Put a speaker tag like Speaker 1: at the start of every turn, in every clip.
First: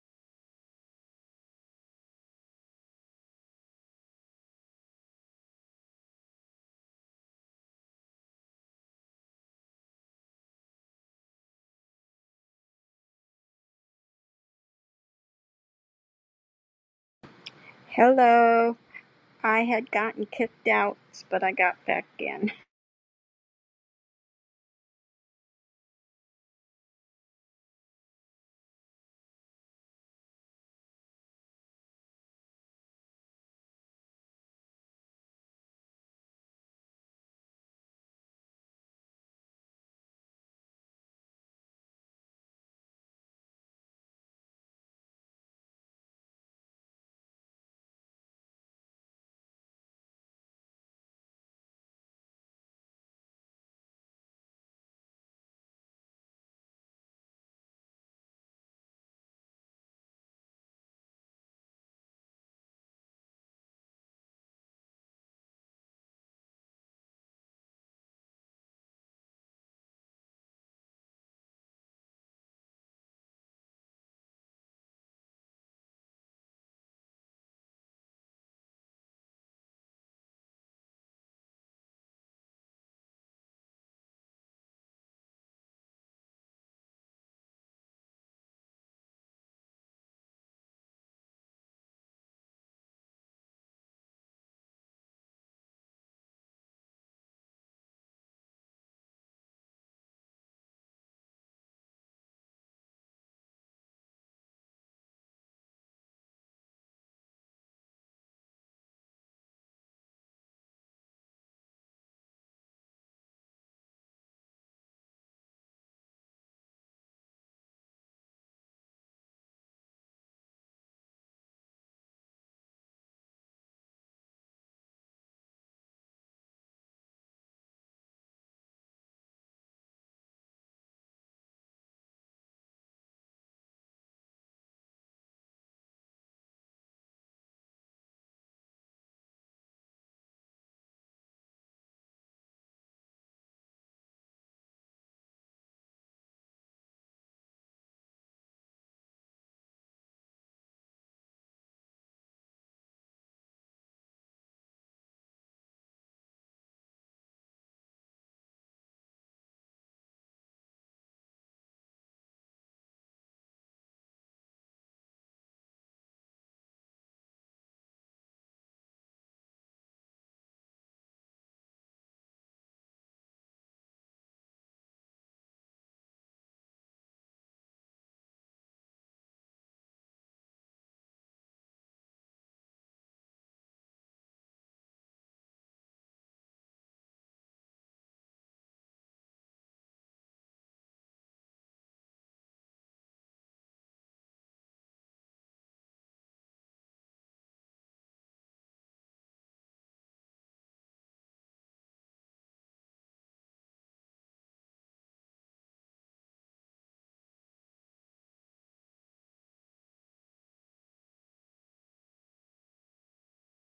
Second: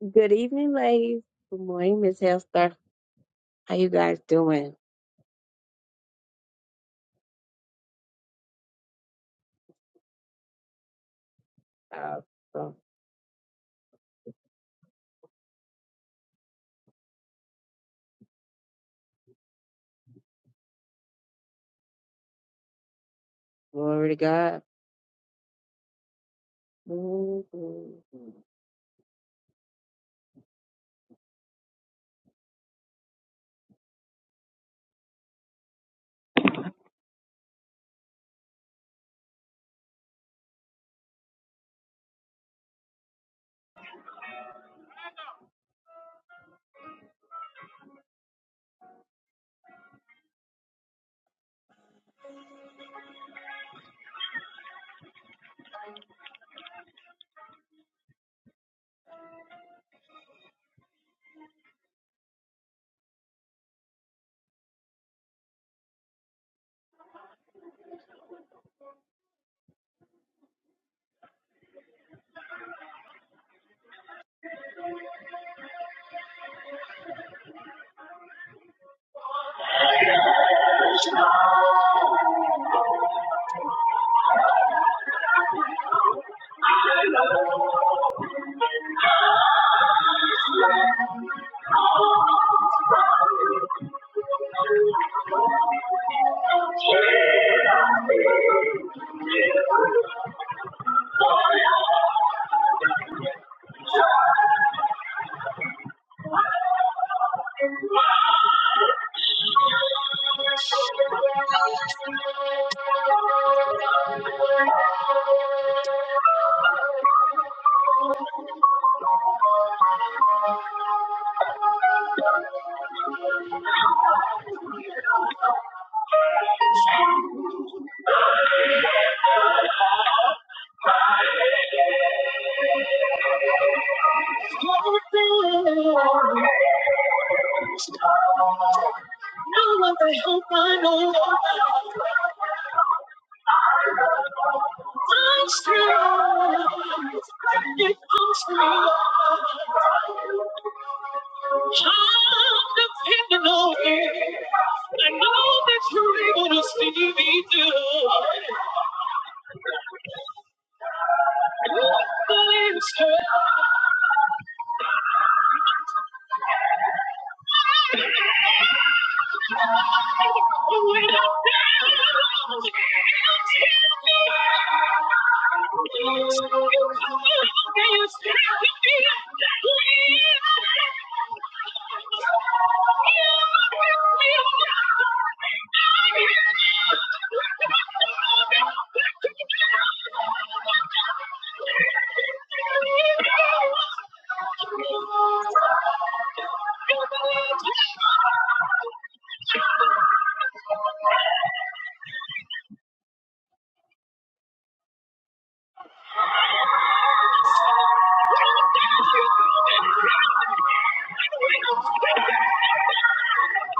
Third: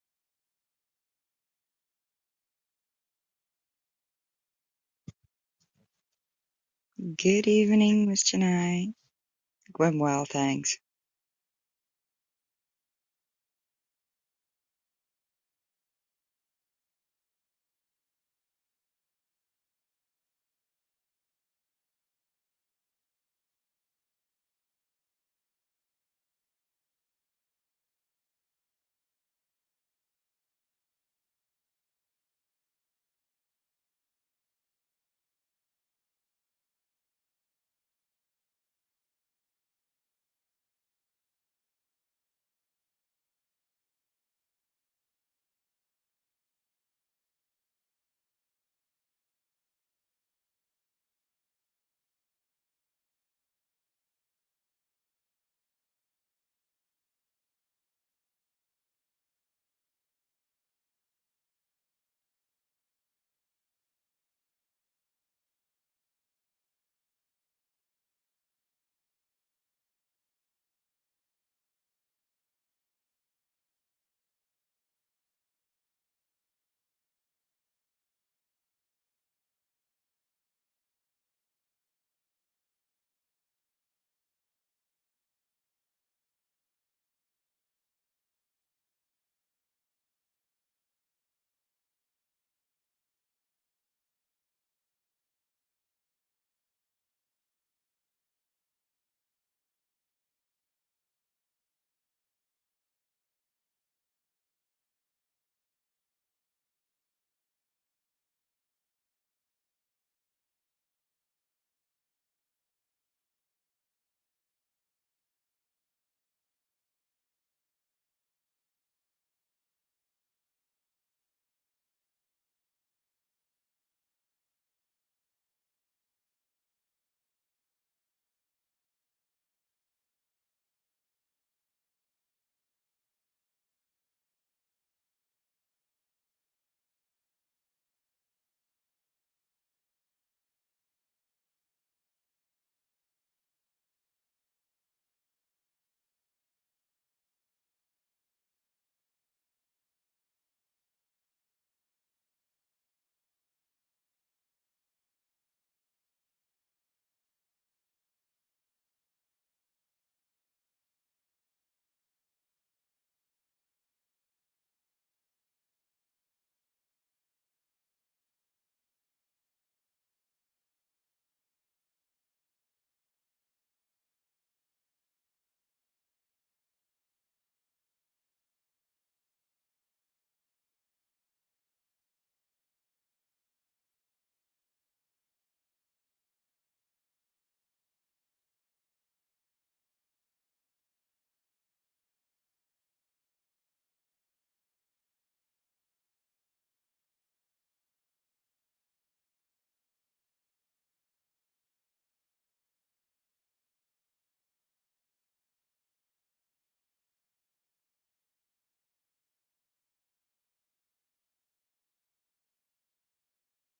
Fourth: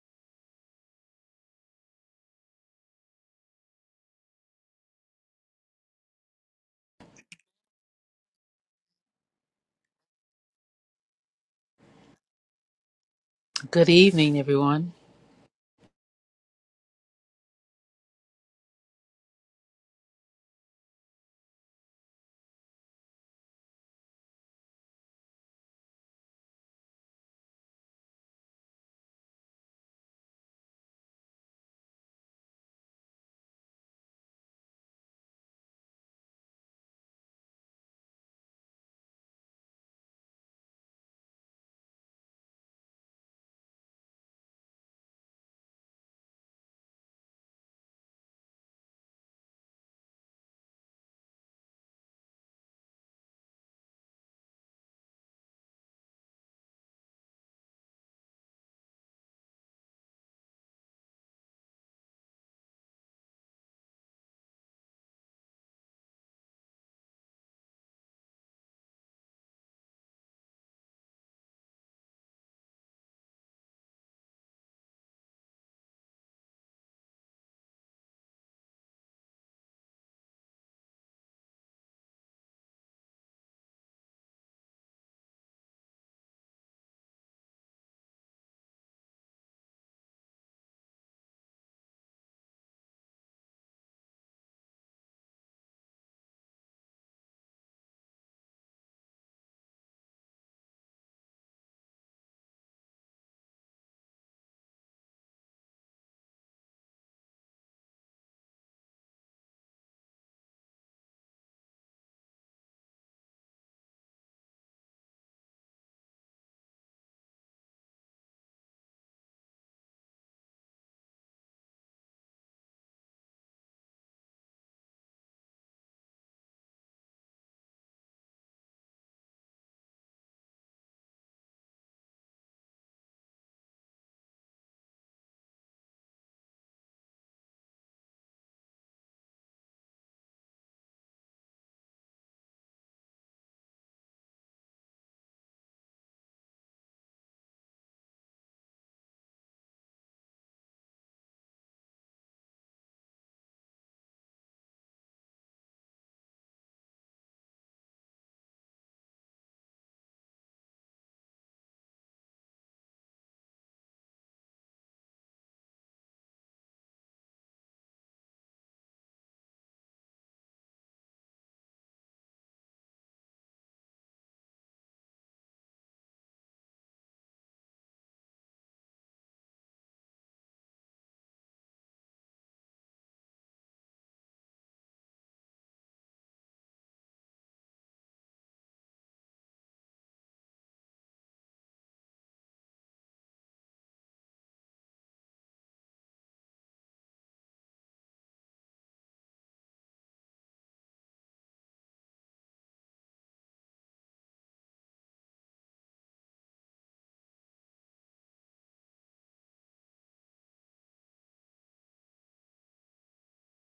Speaker 1: Good evening, ladies. Good morning, Miss Hester. How you guys doing?
Speaker 2: Good evening, Mr. Nye. I'm well, thanks.
Speaker 1: Awesome.
Speaker 3: Good evening, everyone.
Speaker 4: Hello. I had gotten kicked out, but I got back in.
Speaker 1: Glory to God. Mhm. Now I hope I know I'm strong. If I'm strong, I'm depending on you. I know that you're able to see me through.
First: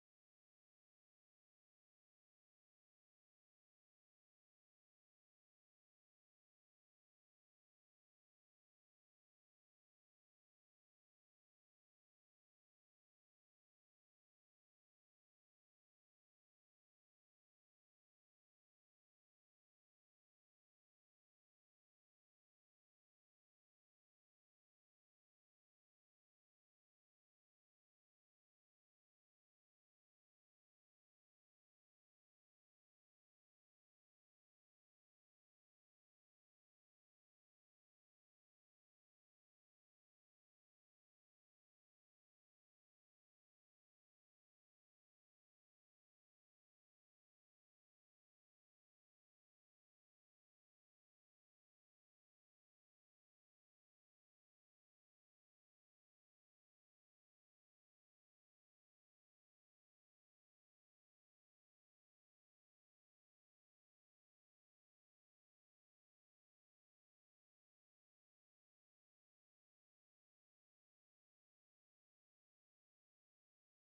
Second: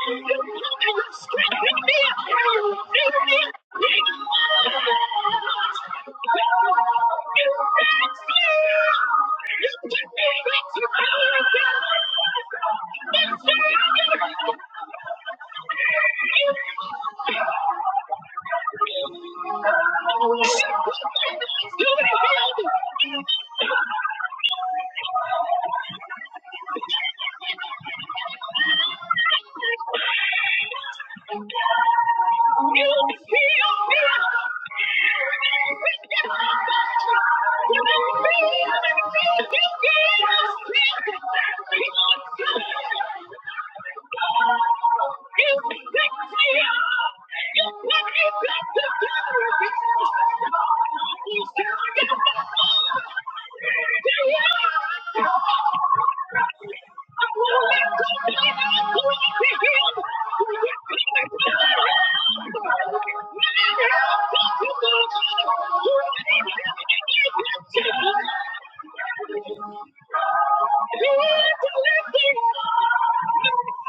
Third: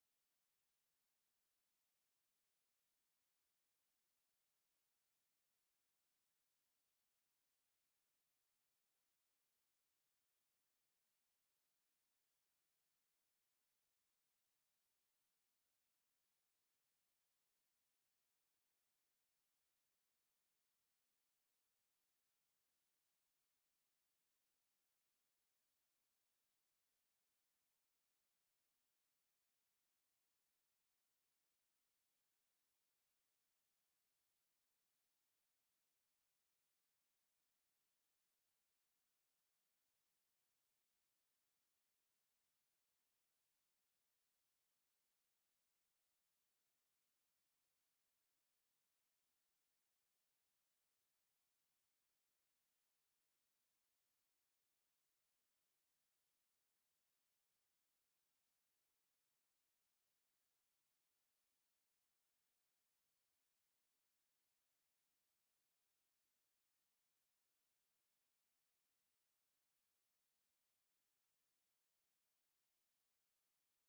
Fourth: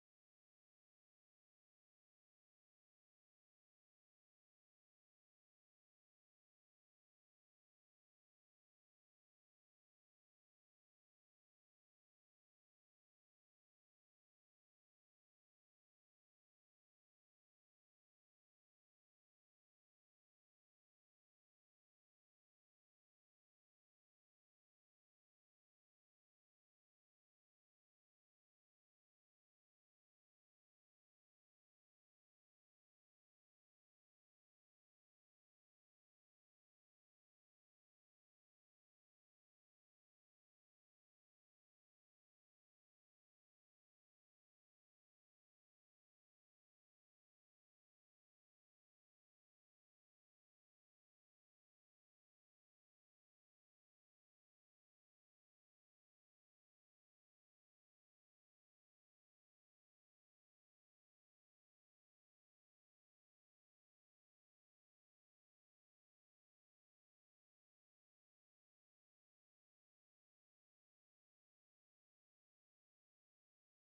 Speaker 1: You're gonna scream at me, at me, at me! You're gonna scream at me, at me, at me! Thank you. You me. me. up. You pick me up. You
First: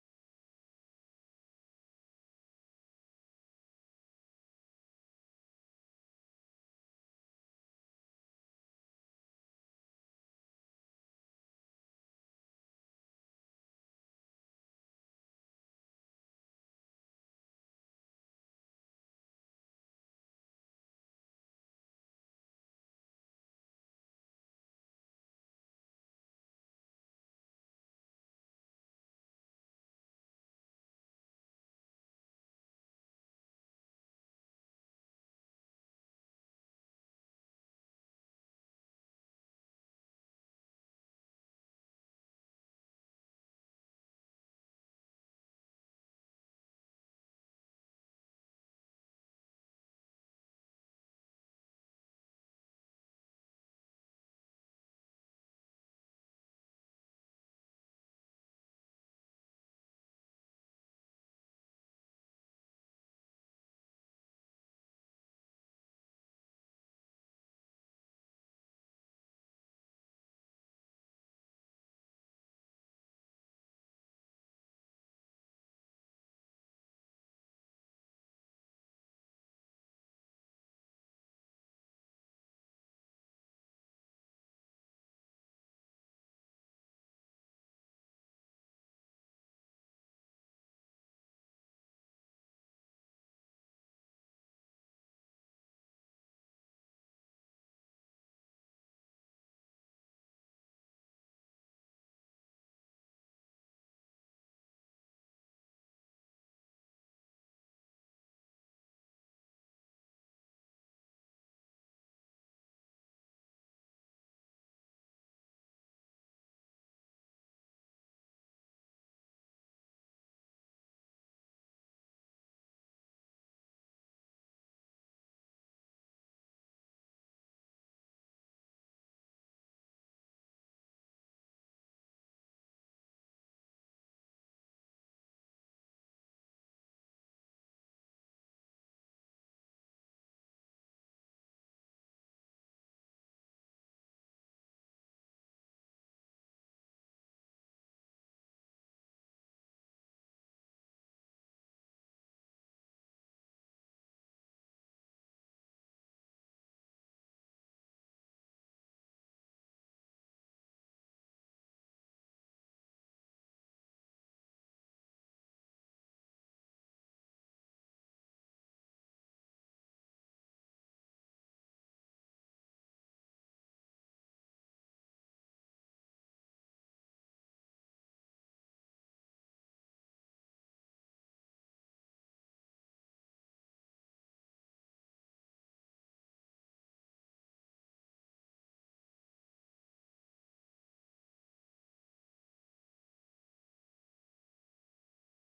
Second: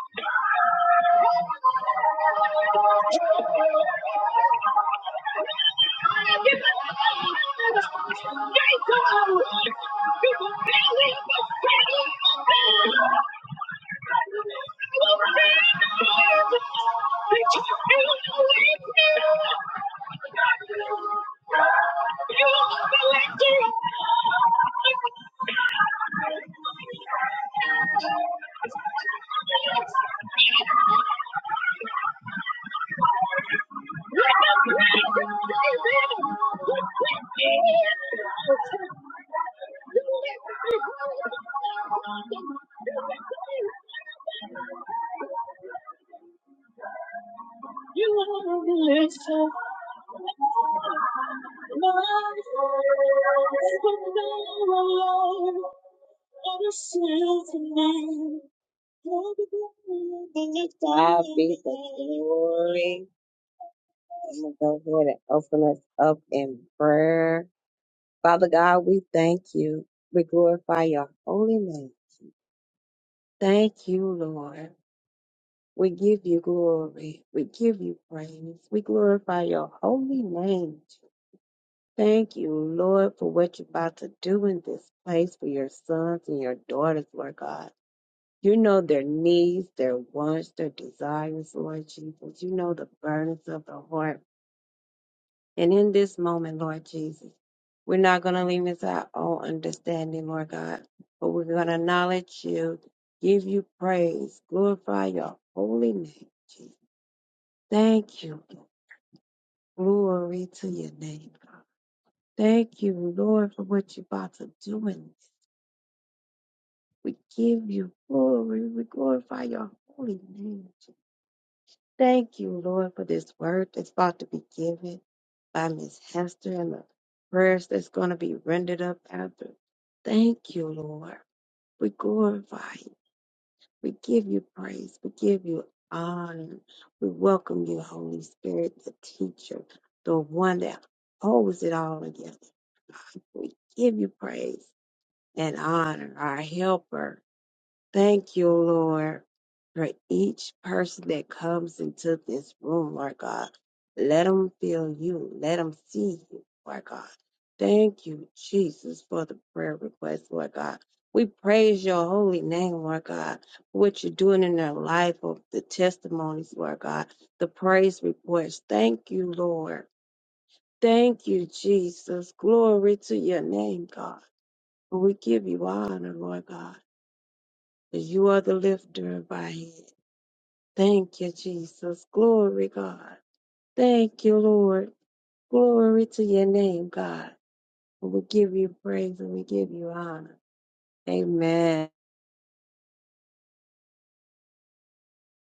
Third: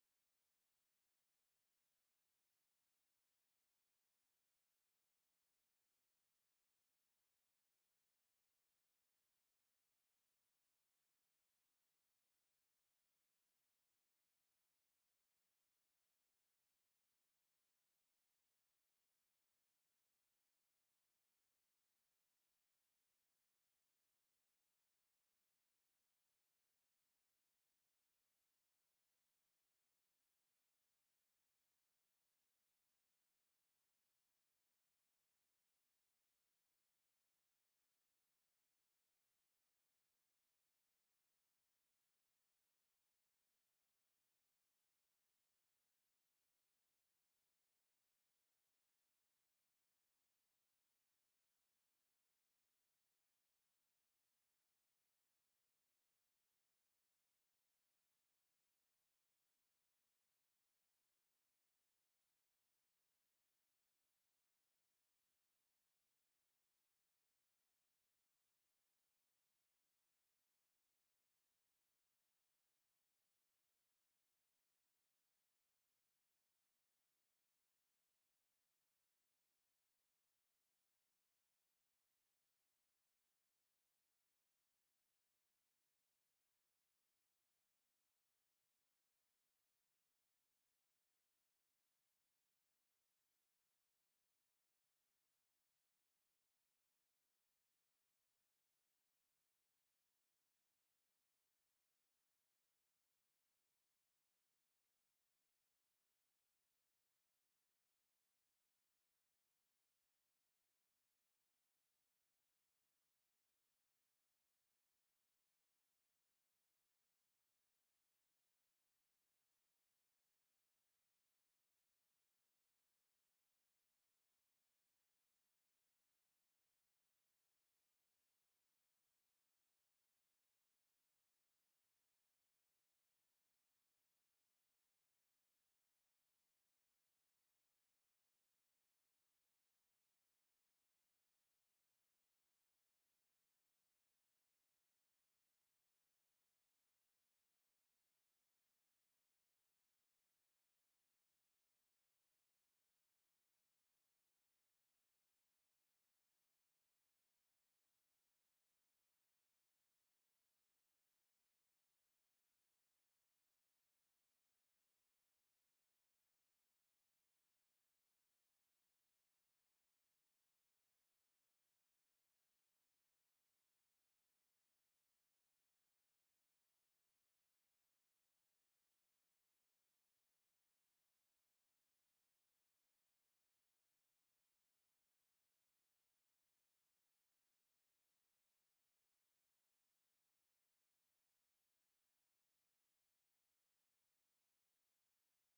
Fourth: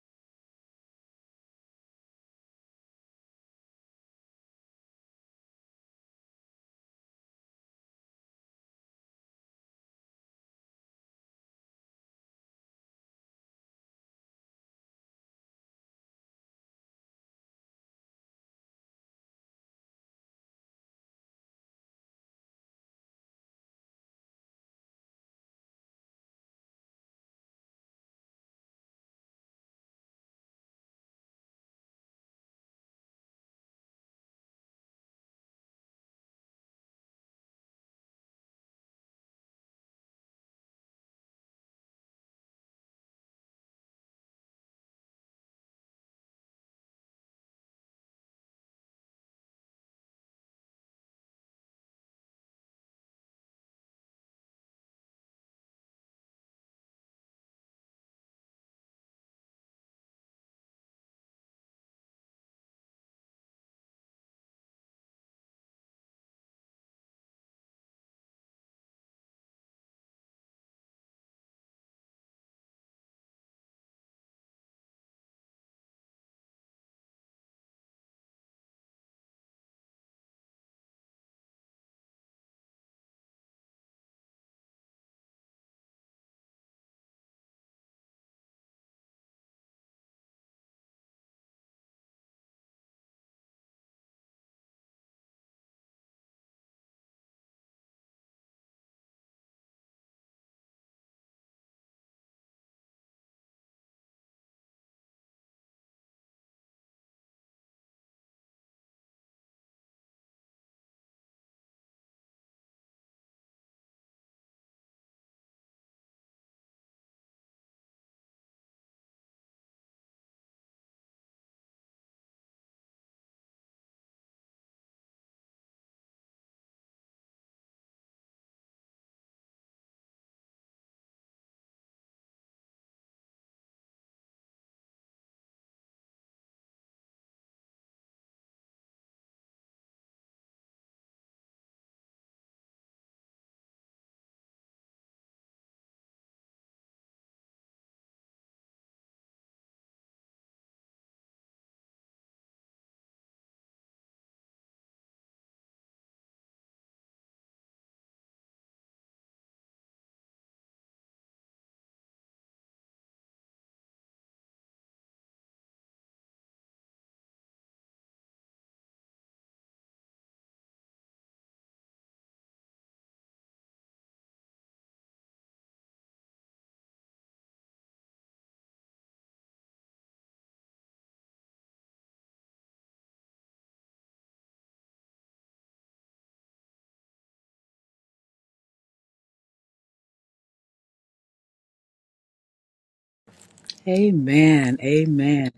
Speaker 1: Thank you. You are the legend. God be the glory. I'm going to go ahead and open us up in prayer. Father God, we thank you. We glorify your holy name. Thank you, Lord. We give you glory. We give you praise. We glorify your holy name. Thank you, Lord, for what you're about to do in this place for your sons and your daughters, Lord God. You know their needs, their wants, their desires, Lord Jesus. You know the burdens of the heart. And in this moment, Lord Jesus, we're not going to lean into our own understanding, Lord God, but we're going to acknowledge you, give you praise, glorify your holy name, Jesus. Thank you. Glory to your name, God. Thank you, Lord, for what you're about to do in this. We give you glory. We glorify your holy name. Thank you, Lord, for this word that's about to be given by Miss Hester and the prayers that's going to be rendered up after. Thank you, Lord. We glorify you. We give you praise. We give you honor. We welcome you, Holy Spirit, the teacher, the one that holds it all together. We give you praise and honor, our helper. Thank you, Lord, for each person that comes into this room, Lord God. Let them feel you. Let them see you, Lord God. Thank you, Jesus, for the prayer request, Lord God. We praise your holy name, Lord God, for what you're doing in their life, of the testimonies, Lord God, the praise reports. Thank you, Lord. Thank you, Jesus. Glory to your name, God. We give you honor, Lord God. You are the lifter of my head. Thank you, Jesus. Glory, God. Thank you, Lord. Glory to your name, God. And we give you praise and we give you honor. Amen.
Speaker 3: Amen. Amen.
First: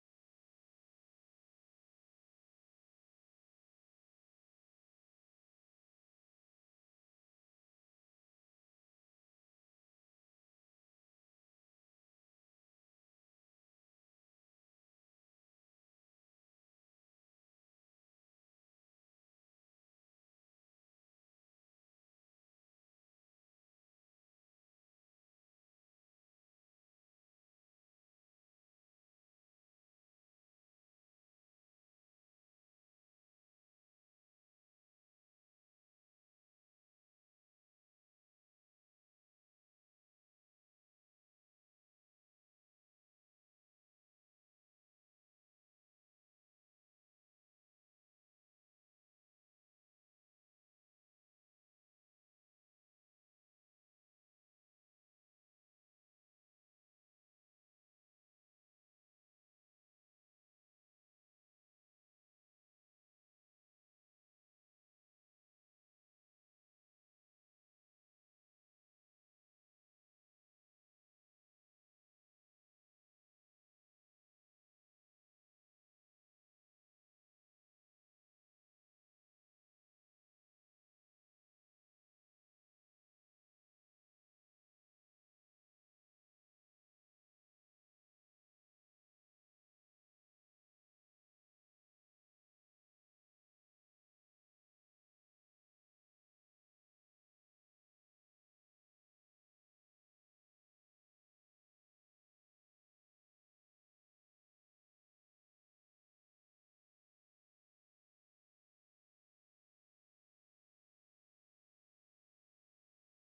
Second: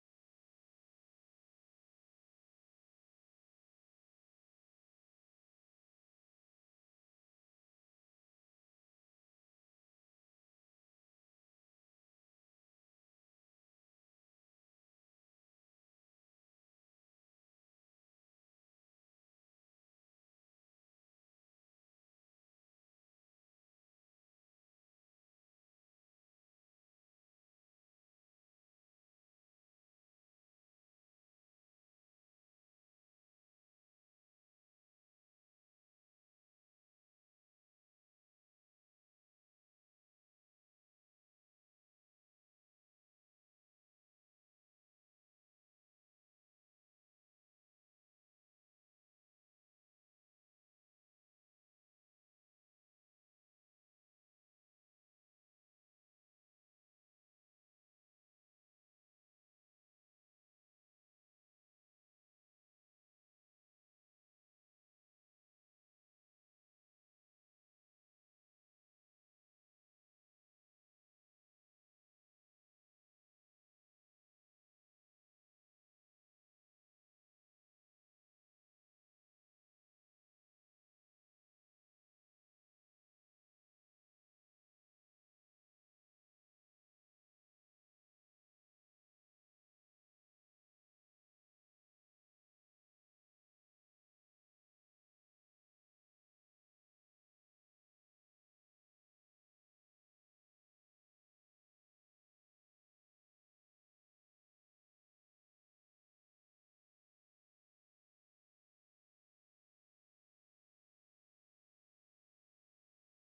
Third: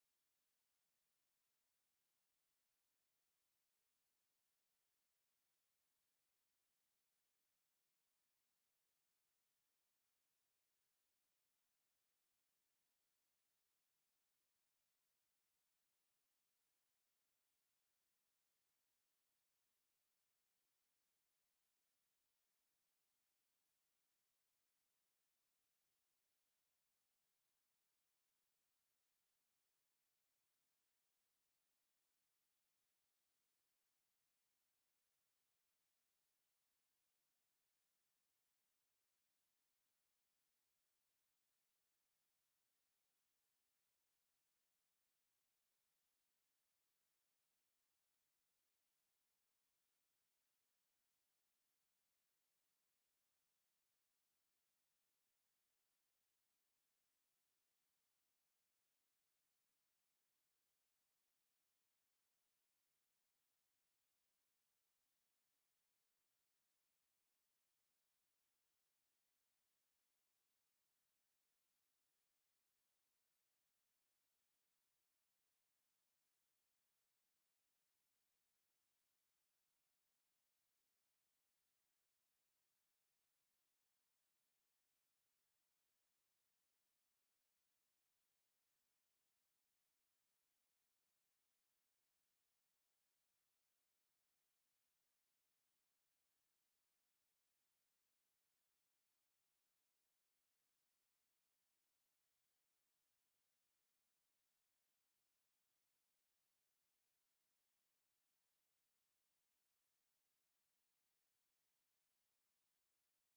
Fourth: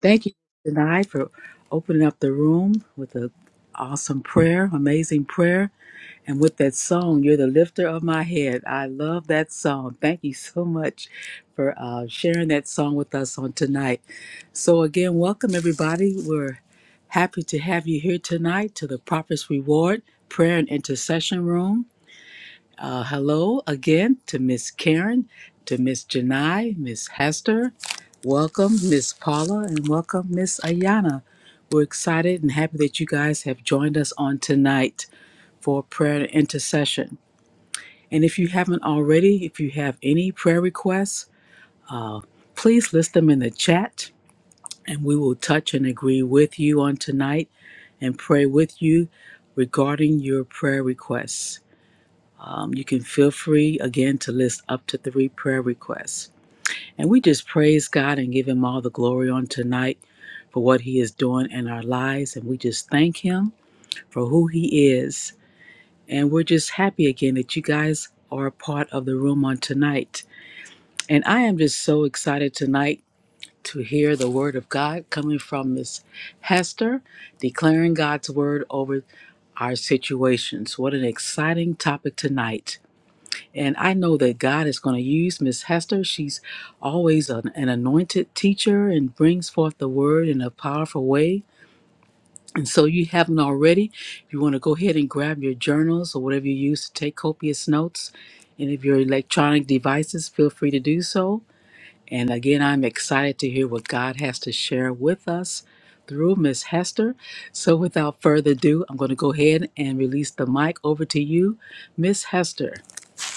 Speaker 3: Thank you tonight for opening up the room with an awesome prayer, amazing prayer, and with that song, You're the Lifter of My Head. I love that song. Thank you so much for uh, sharing that song with us on tonight. So, again, welcome, everybody. We're happy to have you here tonight to the Prophet's Reward Prayer and Intercession Room. Uh, hello again to Miss Karen, to Miss Janai, Miss Hester. Welcome, Miss Paula, and welcome, Miss Ayana. We're excited and happy that you guys have joined us on tonight for prayer and intercession. And if you haven't already, if you have any prayer requests, please list them in the chat and we will touch and agree with you on tonight and pray with you regarding your prayer requests. Um, you can feel free again to list up to three prayer requests. And we just praise God and give Him all the glory on tonight for what He is doing in our lives. And we just thank Him for who He is. And we're just happy again that you guys are a part of the room on tonight. And I am just so excited tonight to hear the Word of God coming from Miss Hester, declaring God's Word over our situations. What an exciting topic tonight. And I know that God is going to use Miss Hester. She's always an, an anointed teacher and brings forth the word in a powerful way. And so, you haven't already, you want to go ahead and grab your journals or whatever you use to take copious notes. And if your electronic devices, feel free to do so. And again, I'm excited to hear what God has to share with us through Miss Hester. So, without further ado, I'm going to go ahead and release the mic over to you, Miss Hester.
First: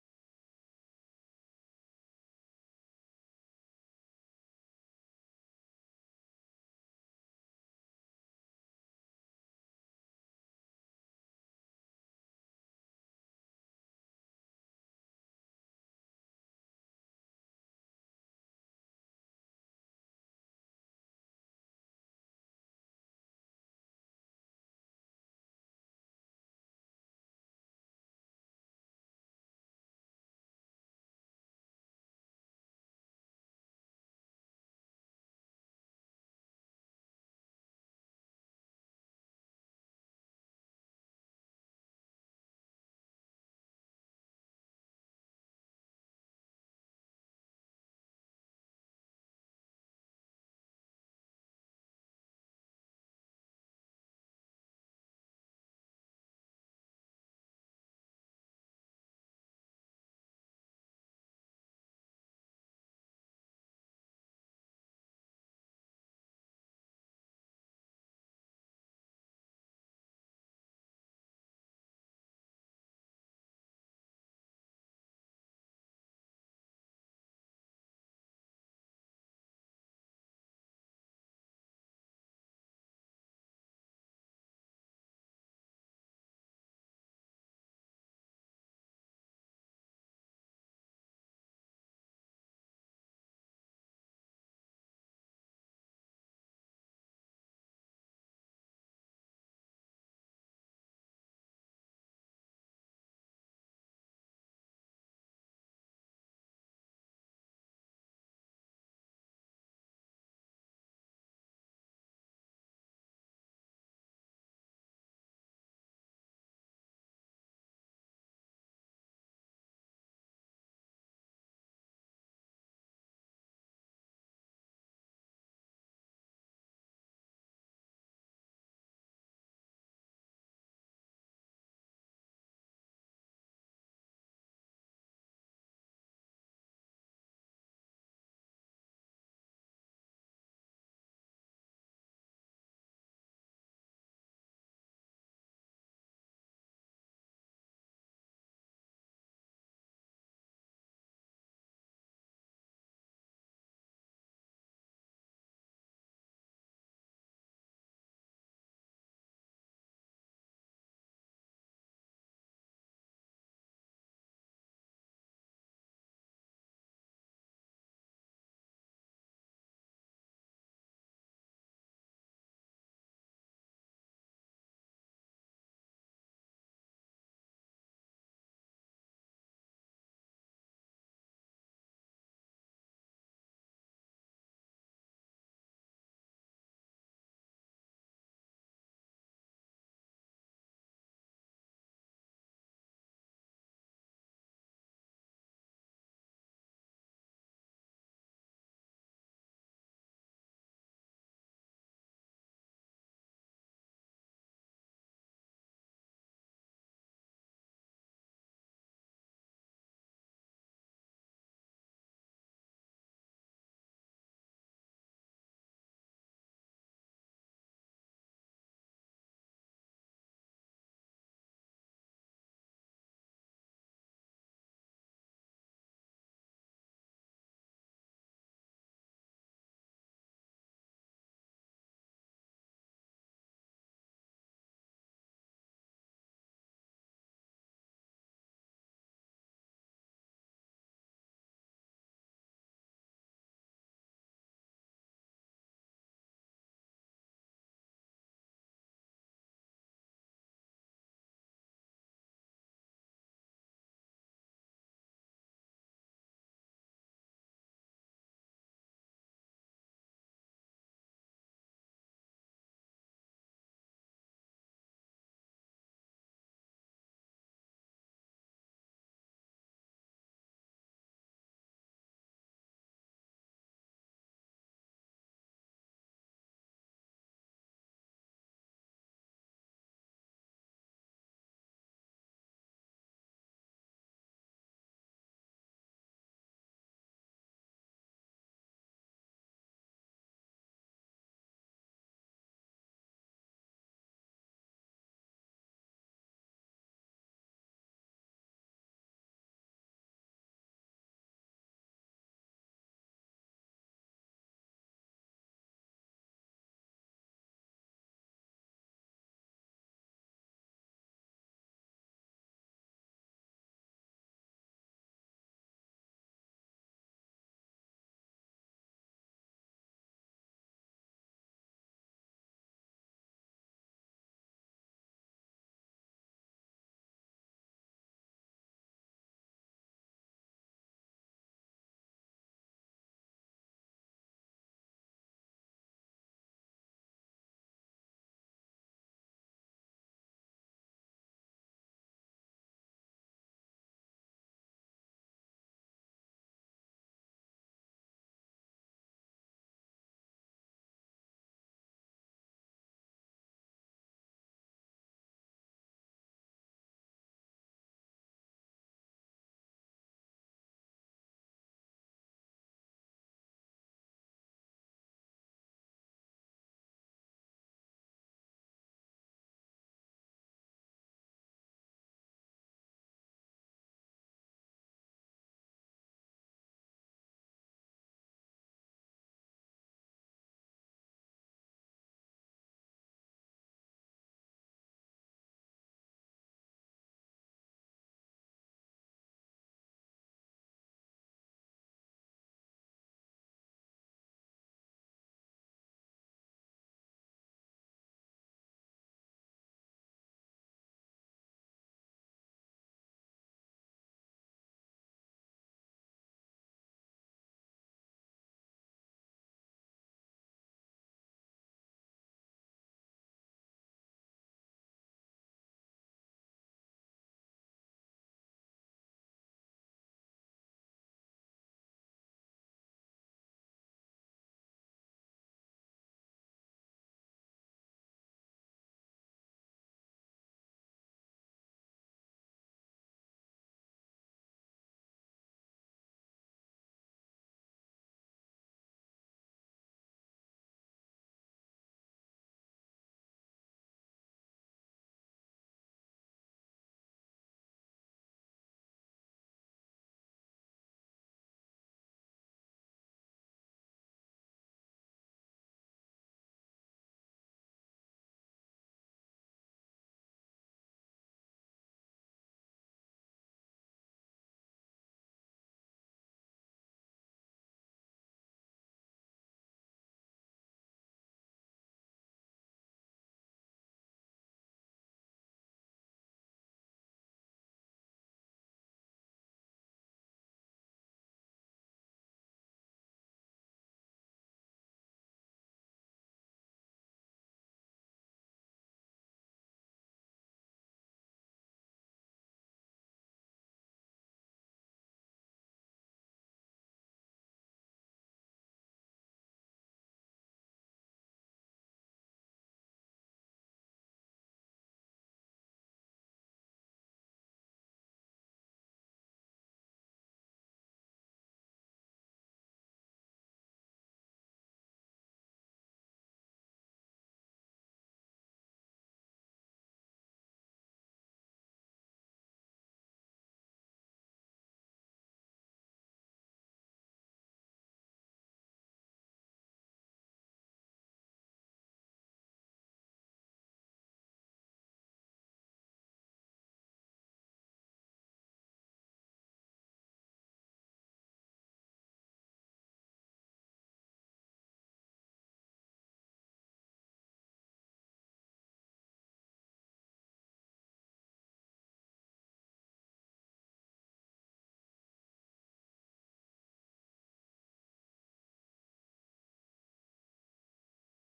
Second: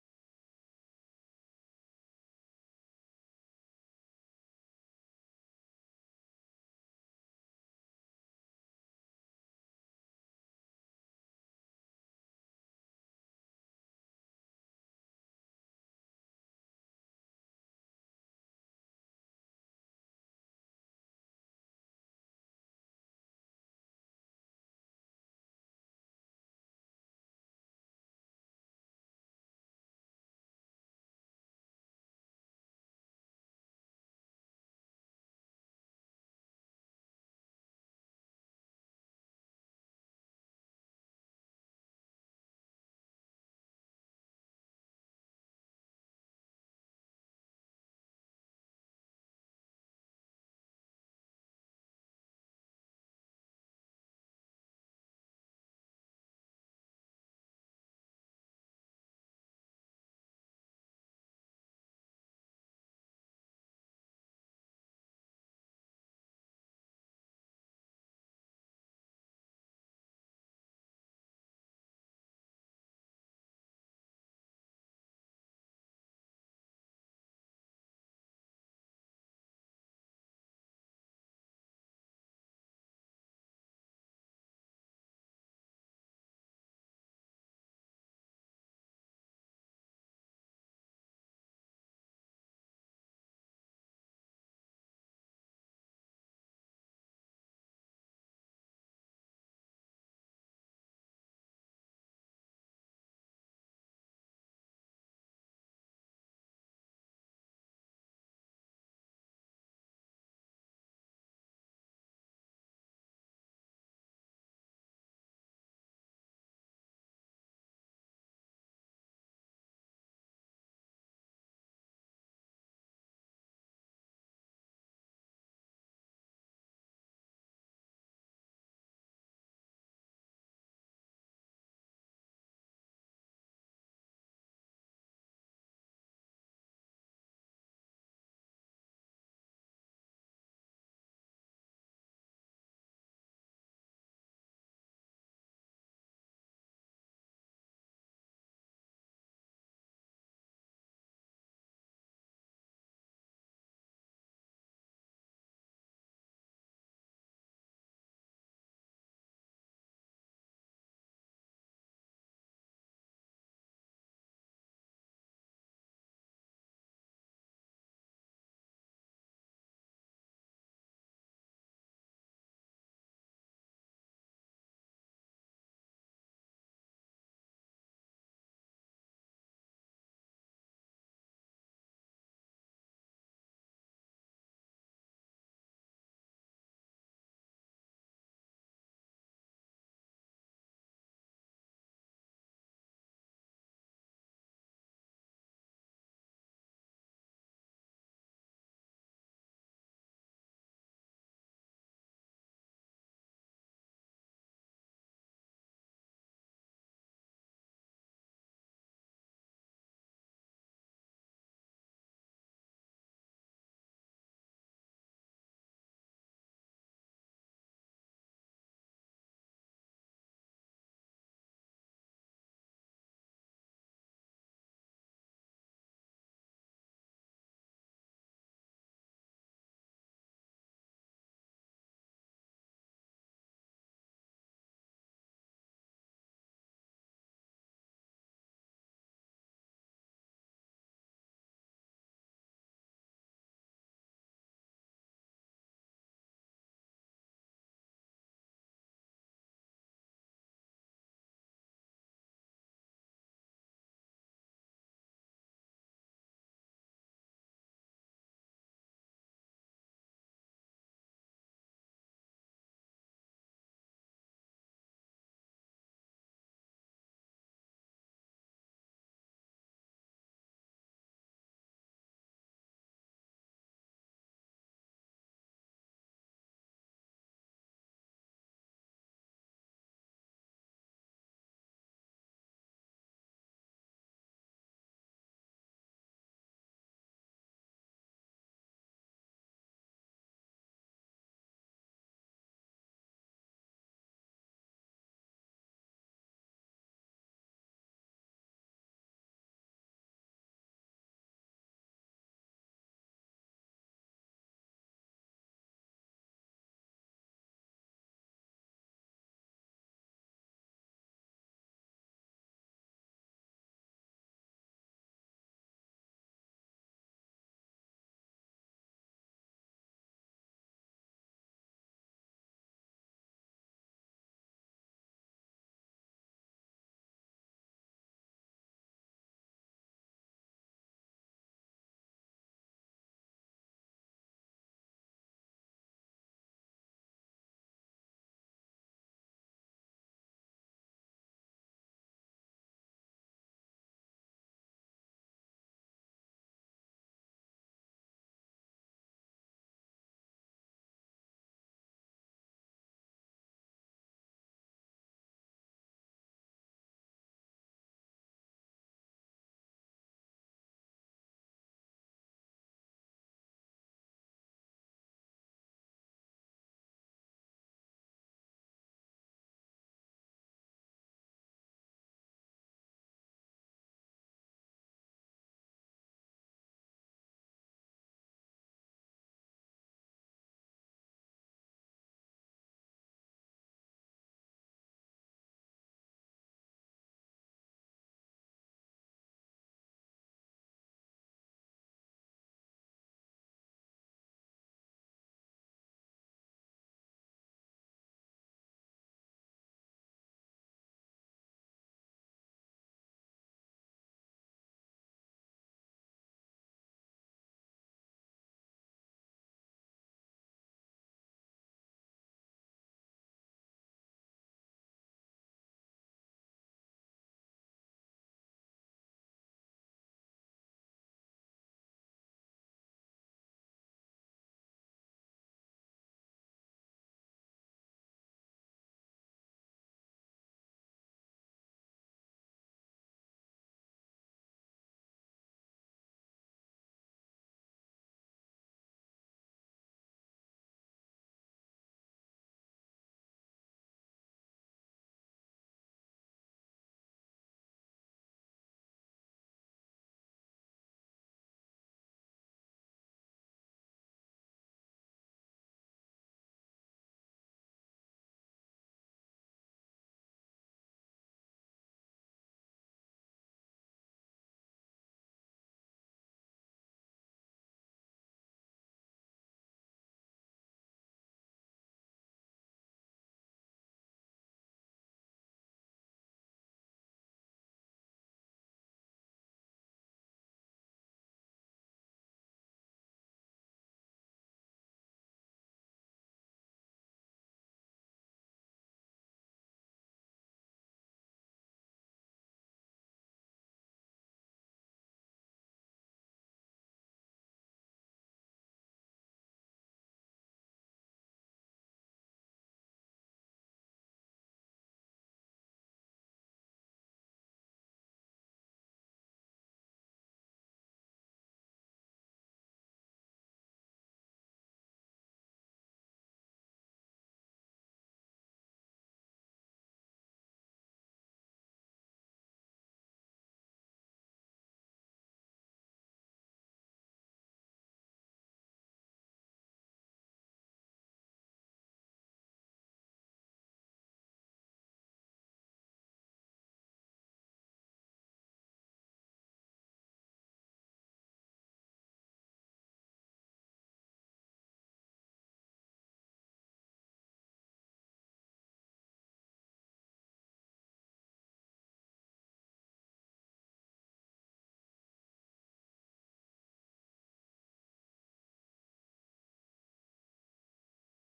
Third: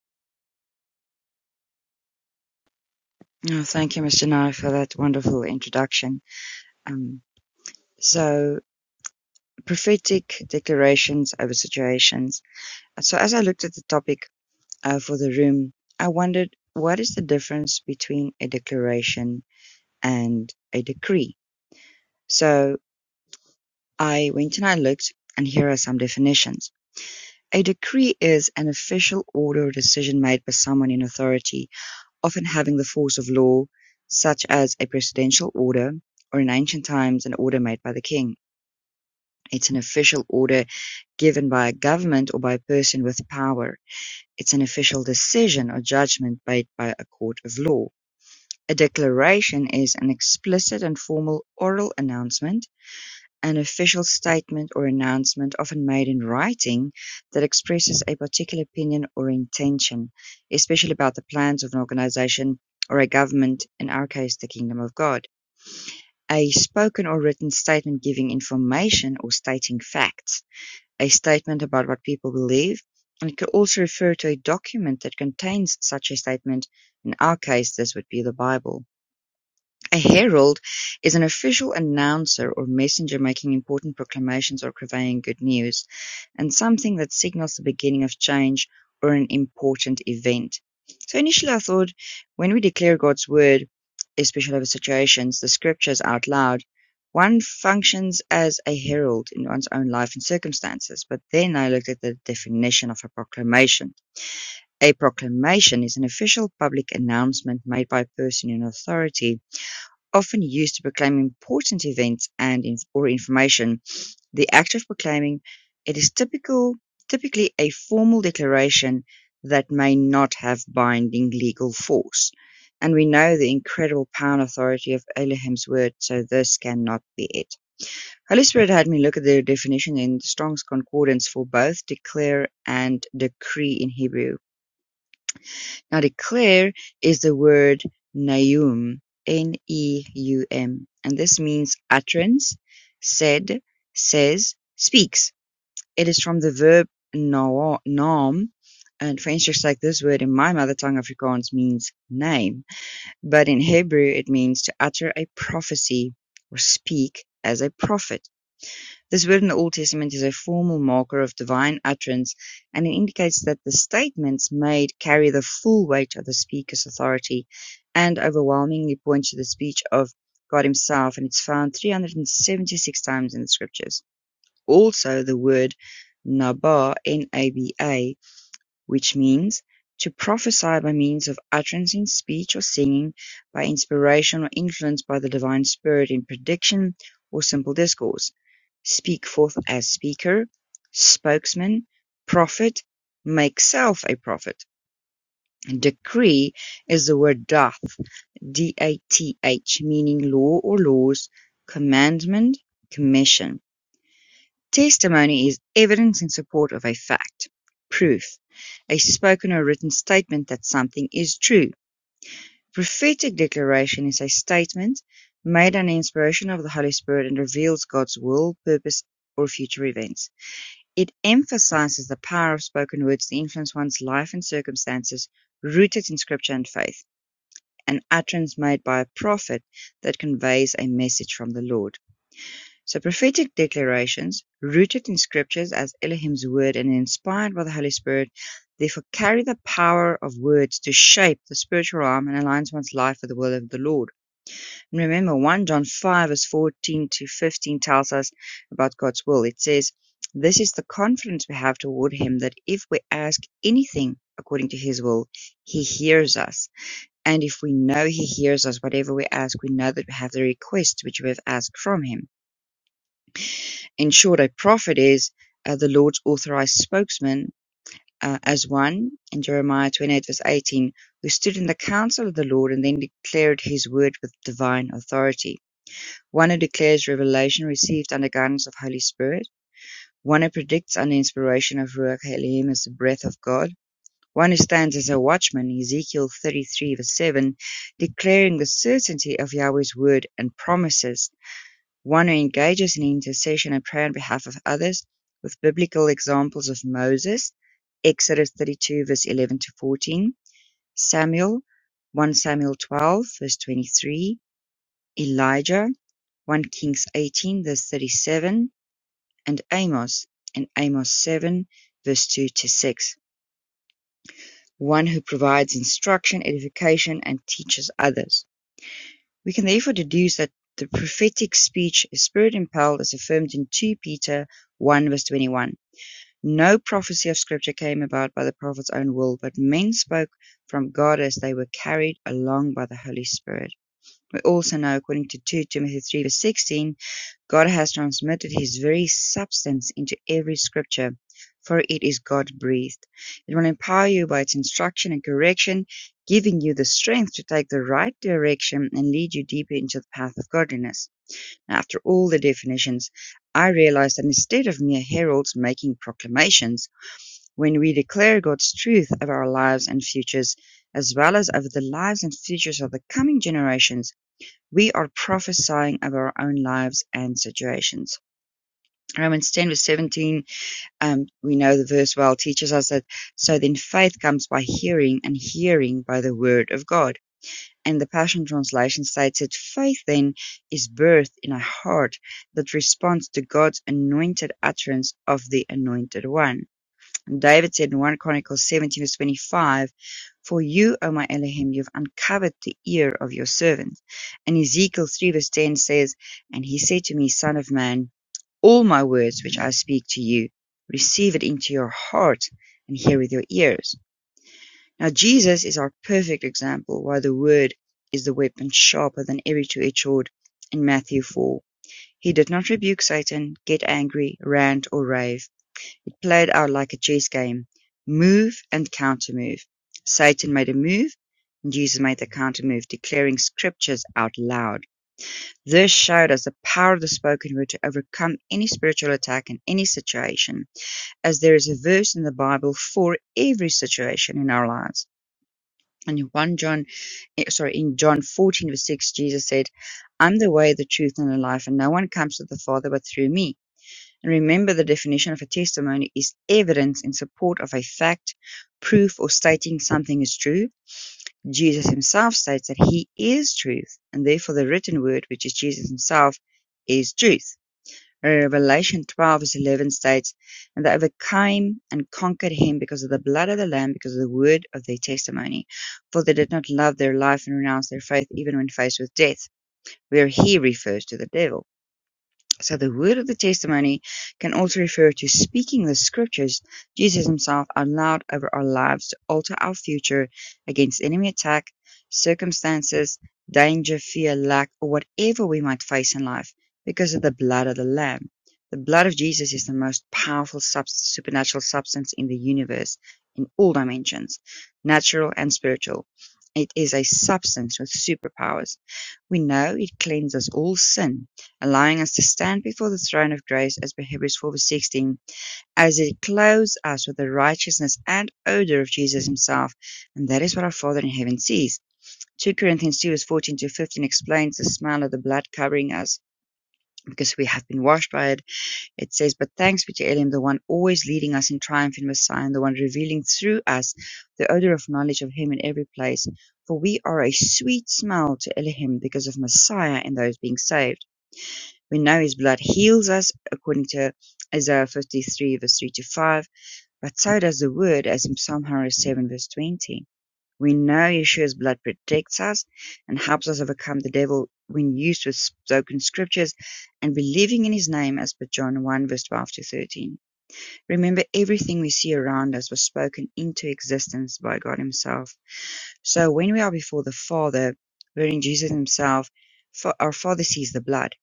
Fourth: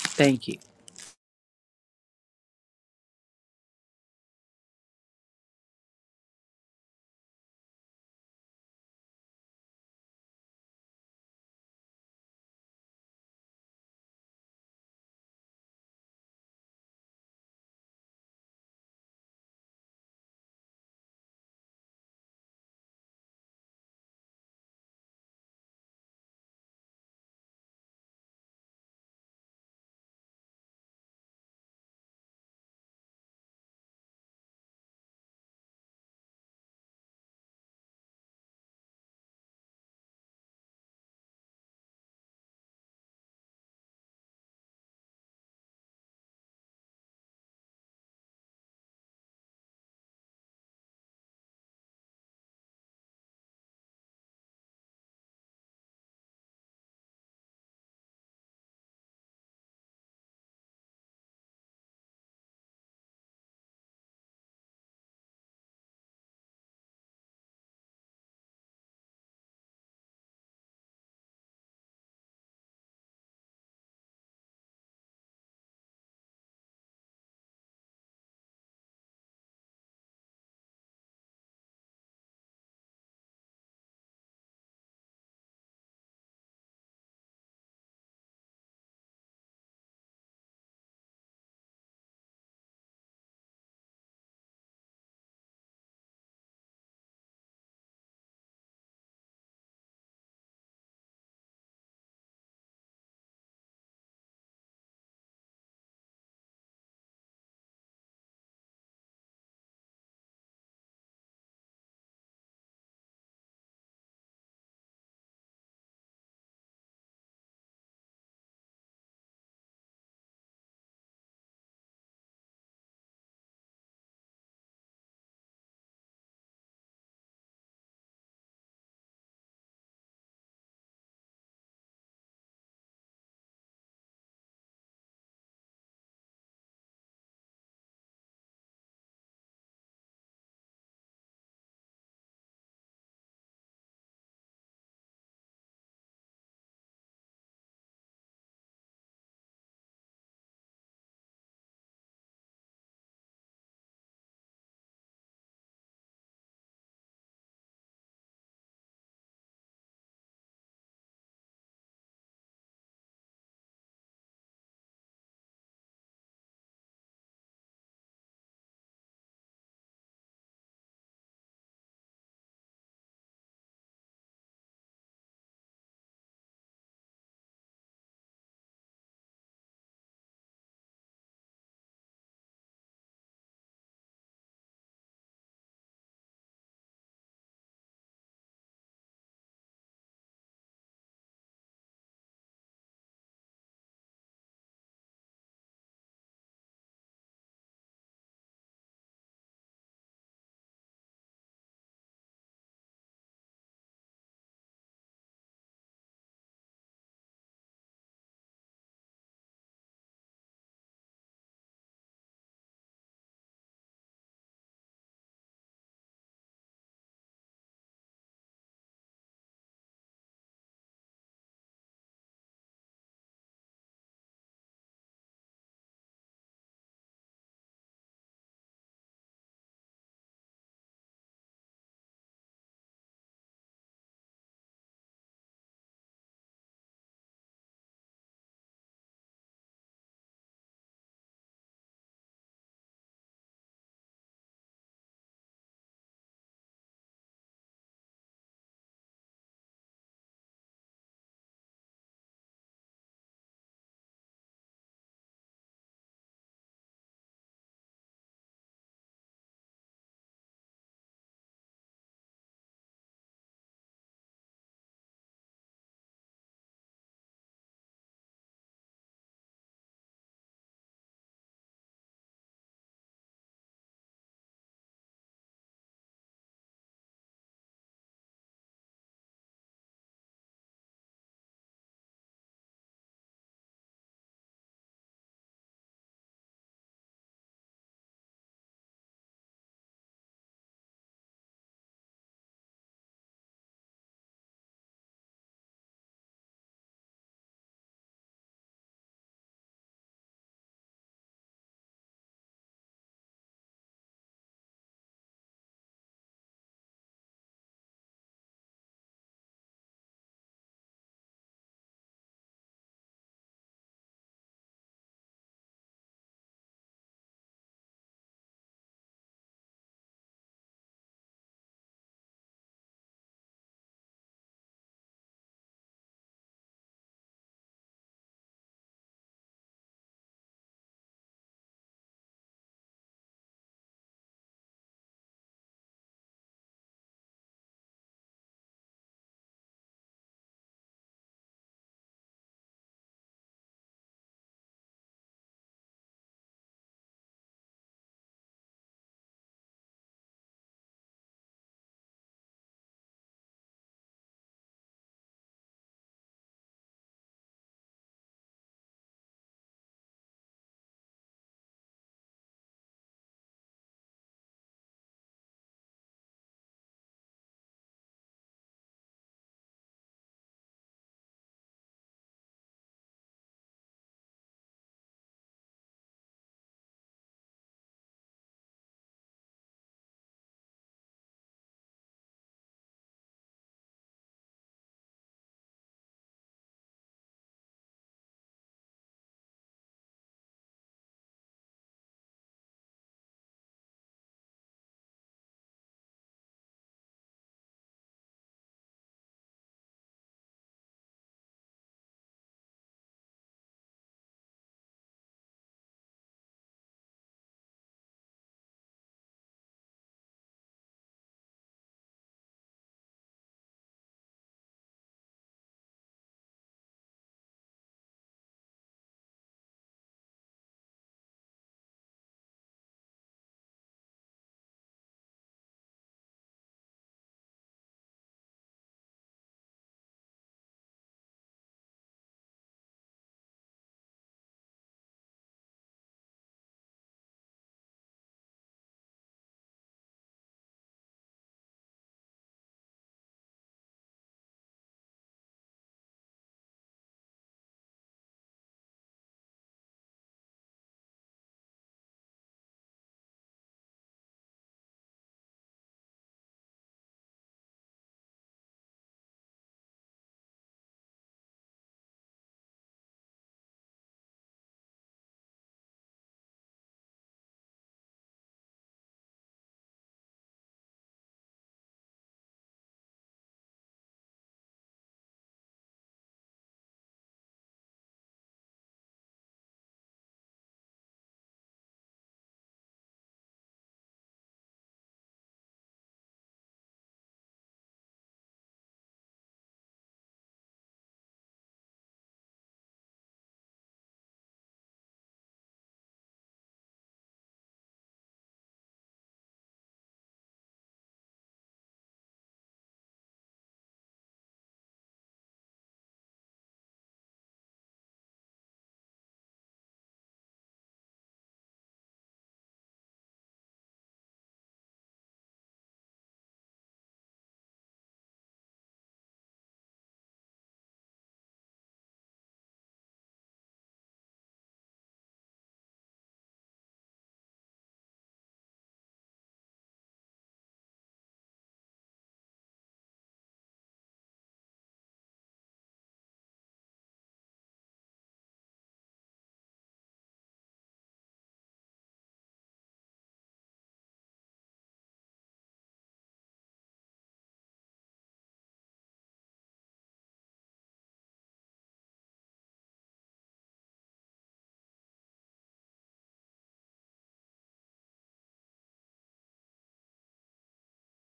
Speaker 3: Thank you.
Speaker 2: Oh, thank you, Mr. Nye, for that wonderful introduction. Um, so, prophetic declarations over situations. So, as I looked at the topic uh, for the room, I wondered what is the difference between a declaration and a decree? So, I went and I looked, and here are some definitions. A decree is an official order or decision made by someone in authority often having the force of law, such as a presidential order, or in ancient times, an order made by the king. It's an official order given by a government or by a person with power. It's an official decision or judgment made by a court of law. A declaration is an explicit and formal oral announcement an official statement or announcement, often made in writing, that expresses a particular opinion or intention, especially about the plans of an organization or a government, in our case, the Kingdom of God. A spoken or written statement giving information or stating facts. A statement about what people believe. And it could also refer to a document that contains such a statement. In our case, this would be the Bible. A herald is an official announcer or messenger making important proclamations or conveying good news, and something that signals the beginning of change or an important event. So initially, I thought when we declare God's word, especially over situations, the scriptures out loud, one functions as a herald in one's own life and circumstances. But then I looked at the definition of a proclamation. A proclamation is an official public announcement made by a person in authority often used to proclaim important events and inf- or information. The act of proclaiming it is typical, typically a formal declaration that may not have binding legal force. And we know the incredible power and authority of Elohim's word, so this cannot be it. Holy Spirit had me look at the definition in Strong's Concordance for both declare and decree in Hebrew now the "clare" is the word "neum", N-E-U-M, and this means utterance, said, says, speaks. It is from the verb "naam" and for instance, like this word in my mother tongue Afrikaans means name, but in Hebrew it means to utter a prophecy or speak as a prophet. This word in the Old Testament is a formal marker of divine utterance, and it indicates that the statements made carry the full weight of the speaker's authority and overwhelmingly points to the speech of God Himself, and it's found 376 times in the scriptures. Also, the word Naba, N-A-B-A, which means "to prophesy by means of utterance in speech or singing, by inspiration or influence by the divine Spirit in prediction or simple discourse, speak forth as speaker, spokesman, prophet, make self a prophet." Decree is the word dath, D-A-T-H, meaning law or laws, commandment, commission. Testimony is evidence in support of a fact. Proof: a spoken or written statement that something is true. Prophetic declaration is a statement made under inspiration of the Holy Spirit and reveals God's will, purpose, or future events. It emphasizes the power of spoken words to influence one's life and circumstances, rooted in Scripture and faith. An utterance made by a prophet that conveys a message from the Lord. So prophetic declarations, rooted in scriptures as Elohim's word and inspired by the Holy Spirit, therefore carry the power of words to shape the spiritual realm and aligns one's life with the will of the Lord. And remember, 1 John 5 verse 14 to 15 tells us about God's will. It says, This is the confidence we have toward him that if we ask anything according to his will, he hears us. And if we know he hears us, whatever we ask, we know that we have the request which we have asked from him in short, a prophet is uh, the Lord's authorized spokesman uh, as one in Jeremiah 28, verse 18, who stood in the counsel of the Lord and then declared his word with divine authority. One who declares revelation received under guidance of Holy Spirit. One who predicts under inspiration of Ruach Elohim as the breath of God. One who stands as a watchman, Ezekiel 33, verse 7, declaring the certainty of Yahweh's word and promises one who engages in intercession and prayer on behalf of others with biblical examples of Moses, Exodus 32, verse 11 to 14, Samuel, 1 Samuel 12, verse 23, Elijah, 1 Kings 18, verse 37, and Amos, and Amos 7, verse 2 to 6. One who provides instruction, edification, and teaches others. We can therefore deduce that the prophetic speech is spirit-impelled as affirmed in 2 Peter 1 verse 21. No prophecy of scripture came about by the prophet's own will, but men spoke from God as they were carried along by the Holy Spirit. We also know according to 2 Timothy 3 verse 16 God has transmitted his very substance into every scripture, for it is God-breathed. It will empower you by its instruction and correction, giving you the strength to take the right direction and lead you deeper into the path of godliness. After all the definitions, I realized that instead of mere heralds making proclamations, when we declare God's truth of our lives and futures, as well as over the lives and futures of the coming generations, we are prophesying of our own lives and situations. Romans 10, verse 17, um, we know the verse well, teaches us that so then faith comes by hearing, and hearing by the word of God. And the Passion Translation states that faith then is birthed in a heart that responds to God's anointed utterance of the Anointed One. And David said in 1 Chronicles 17, verse 25, For you, O my Elohim, you've uncovered the ear of your servant. And Ezekiel 3, verse 10 says, And he said to me, Son of man, all my words which I speak to you, receive it into your heart and hear with your ears. Now, Jesus is our perfect example why the word is the weapon sharper than every two edged sword in Matthew 4. He did not rebuke Satan, get angry, rant, or rave. It played out like a chess game: move and countermove. Satan made a move, and Jesus made the countermove, declaring scriptures out loud. This showed us the power of the spoken word to overcome any spiritual attack in any situation, as there is a verse in the Bible for every situation in our lives. And in 1 John, eh, sorry, in John 14 verse 6, Jesus said, I'm the way, the truth, and the life, and no one comes to the Father but through me. And Remember the definition of a testimony is evidence in support of a fact, proof or stating something is true. Jesus himself states that he is truth, and therefore the written word, which is Jesus himself, is truth. Revelation 12 verse 11 states, And they overcame and conquered him because of the blood of the Lamb, because of the word of their testimony. For they did not love their life and renounce their faith even when faced with death, where he refers to the devil. So the word of the testimony can also refer to speaking the scriptures Jesus himself out loud over our lives to alter our future against enemy attack, circumstances, danger, fear, lack, or whatever we might face in life because of the blood of the Lamb. The blood of Jesus is the most powerful subs- supernatural substance in the universe in all dimensions, natural and spiritual. It is a substance with superpowers we know it cleanses all sin, allowing us to stand before the throne of grace, as per Hebrews four verse sixteen, as it clothes us with the righteousness and odor of Jesus himself, and that is what our Father in heaven sees. 2 Corinthians 2 verse 14 to 15 explains the smell of the blood covering us because we have been washed by it it says, But thanks be to Elohim, the one always leading us in triumph in Messiah, and the one revealing through us the odor of knowledge of Him in every place. For we are a sweet smell to Elohim because of Messiah and those being saved. We know His blood heals us, according to Isaiah 53, verse 3 to 5, but so does the Word, as in Psalm 107, verse 20. We know Yeshua's blood protects us and helps us overcome the devil when used with spoken scriptures and believing in his name as per John 1 verse 12 to 13. Remember everything we see around us was spoken into existence by God himself. So when we are before the Father, wherein Jesus himself, for our Father sees the blood,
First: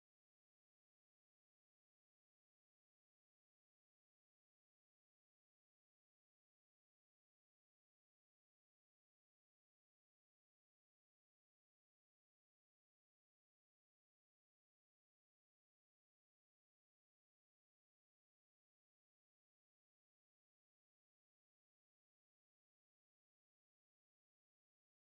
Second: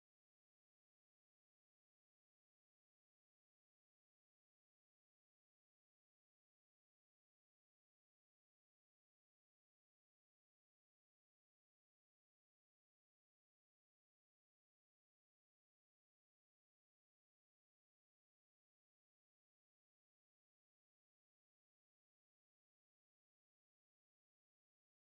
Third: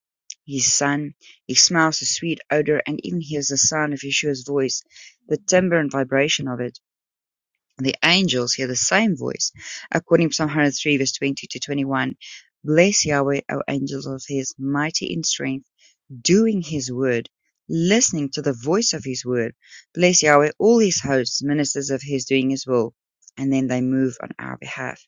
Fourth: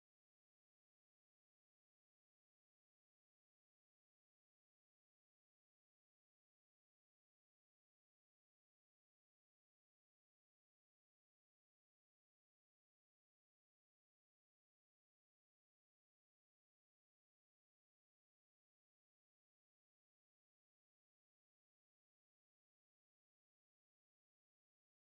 Speaker 2: his Son, he smells the sweet odor and even hears the sound of Yeshua's voice, the timbre and vibration of it. The angels hear the same voice. According to Psalm 103, verse 20 to 21, Bless Yahweh, O angels of his, mighty in strength, doing his word, listening to the voice of his word. Bless Yahweh, all his hosts, ministers of his, doing his will. And then they move on our behalf.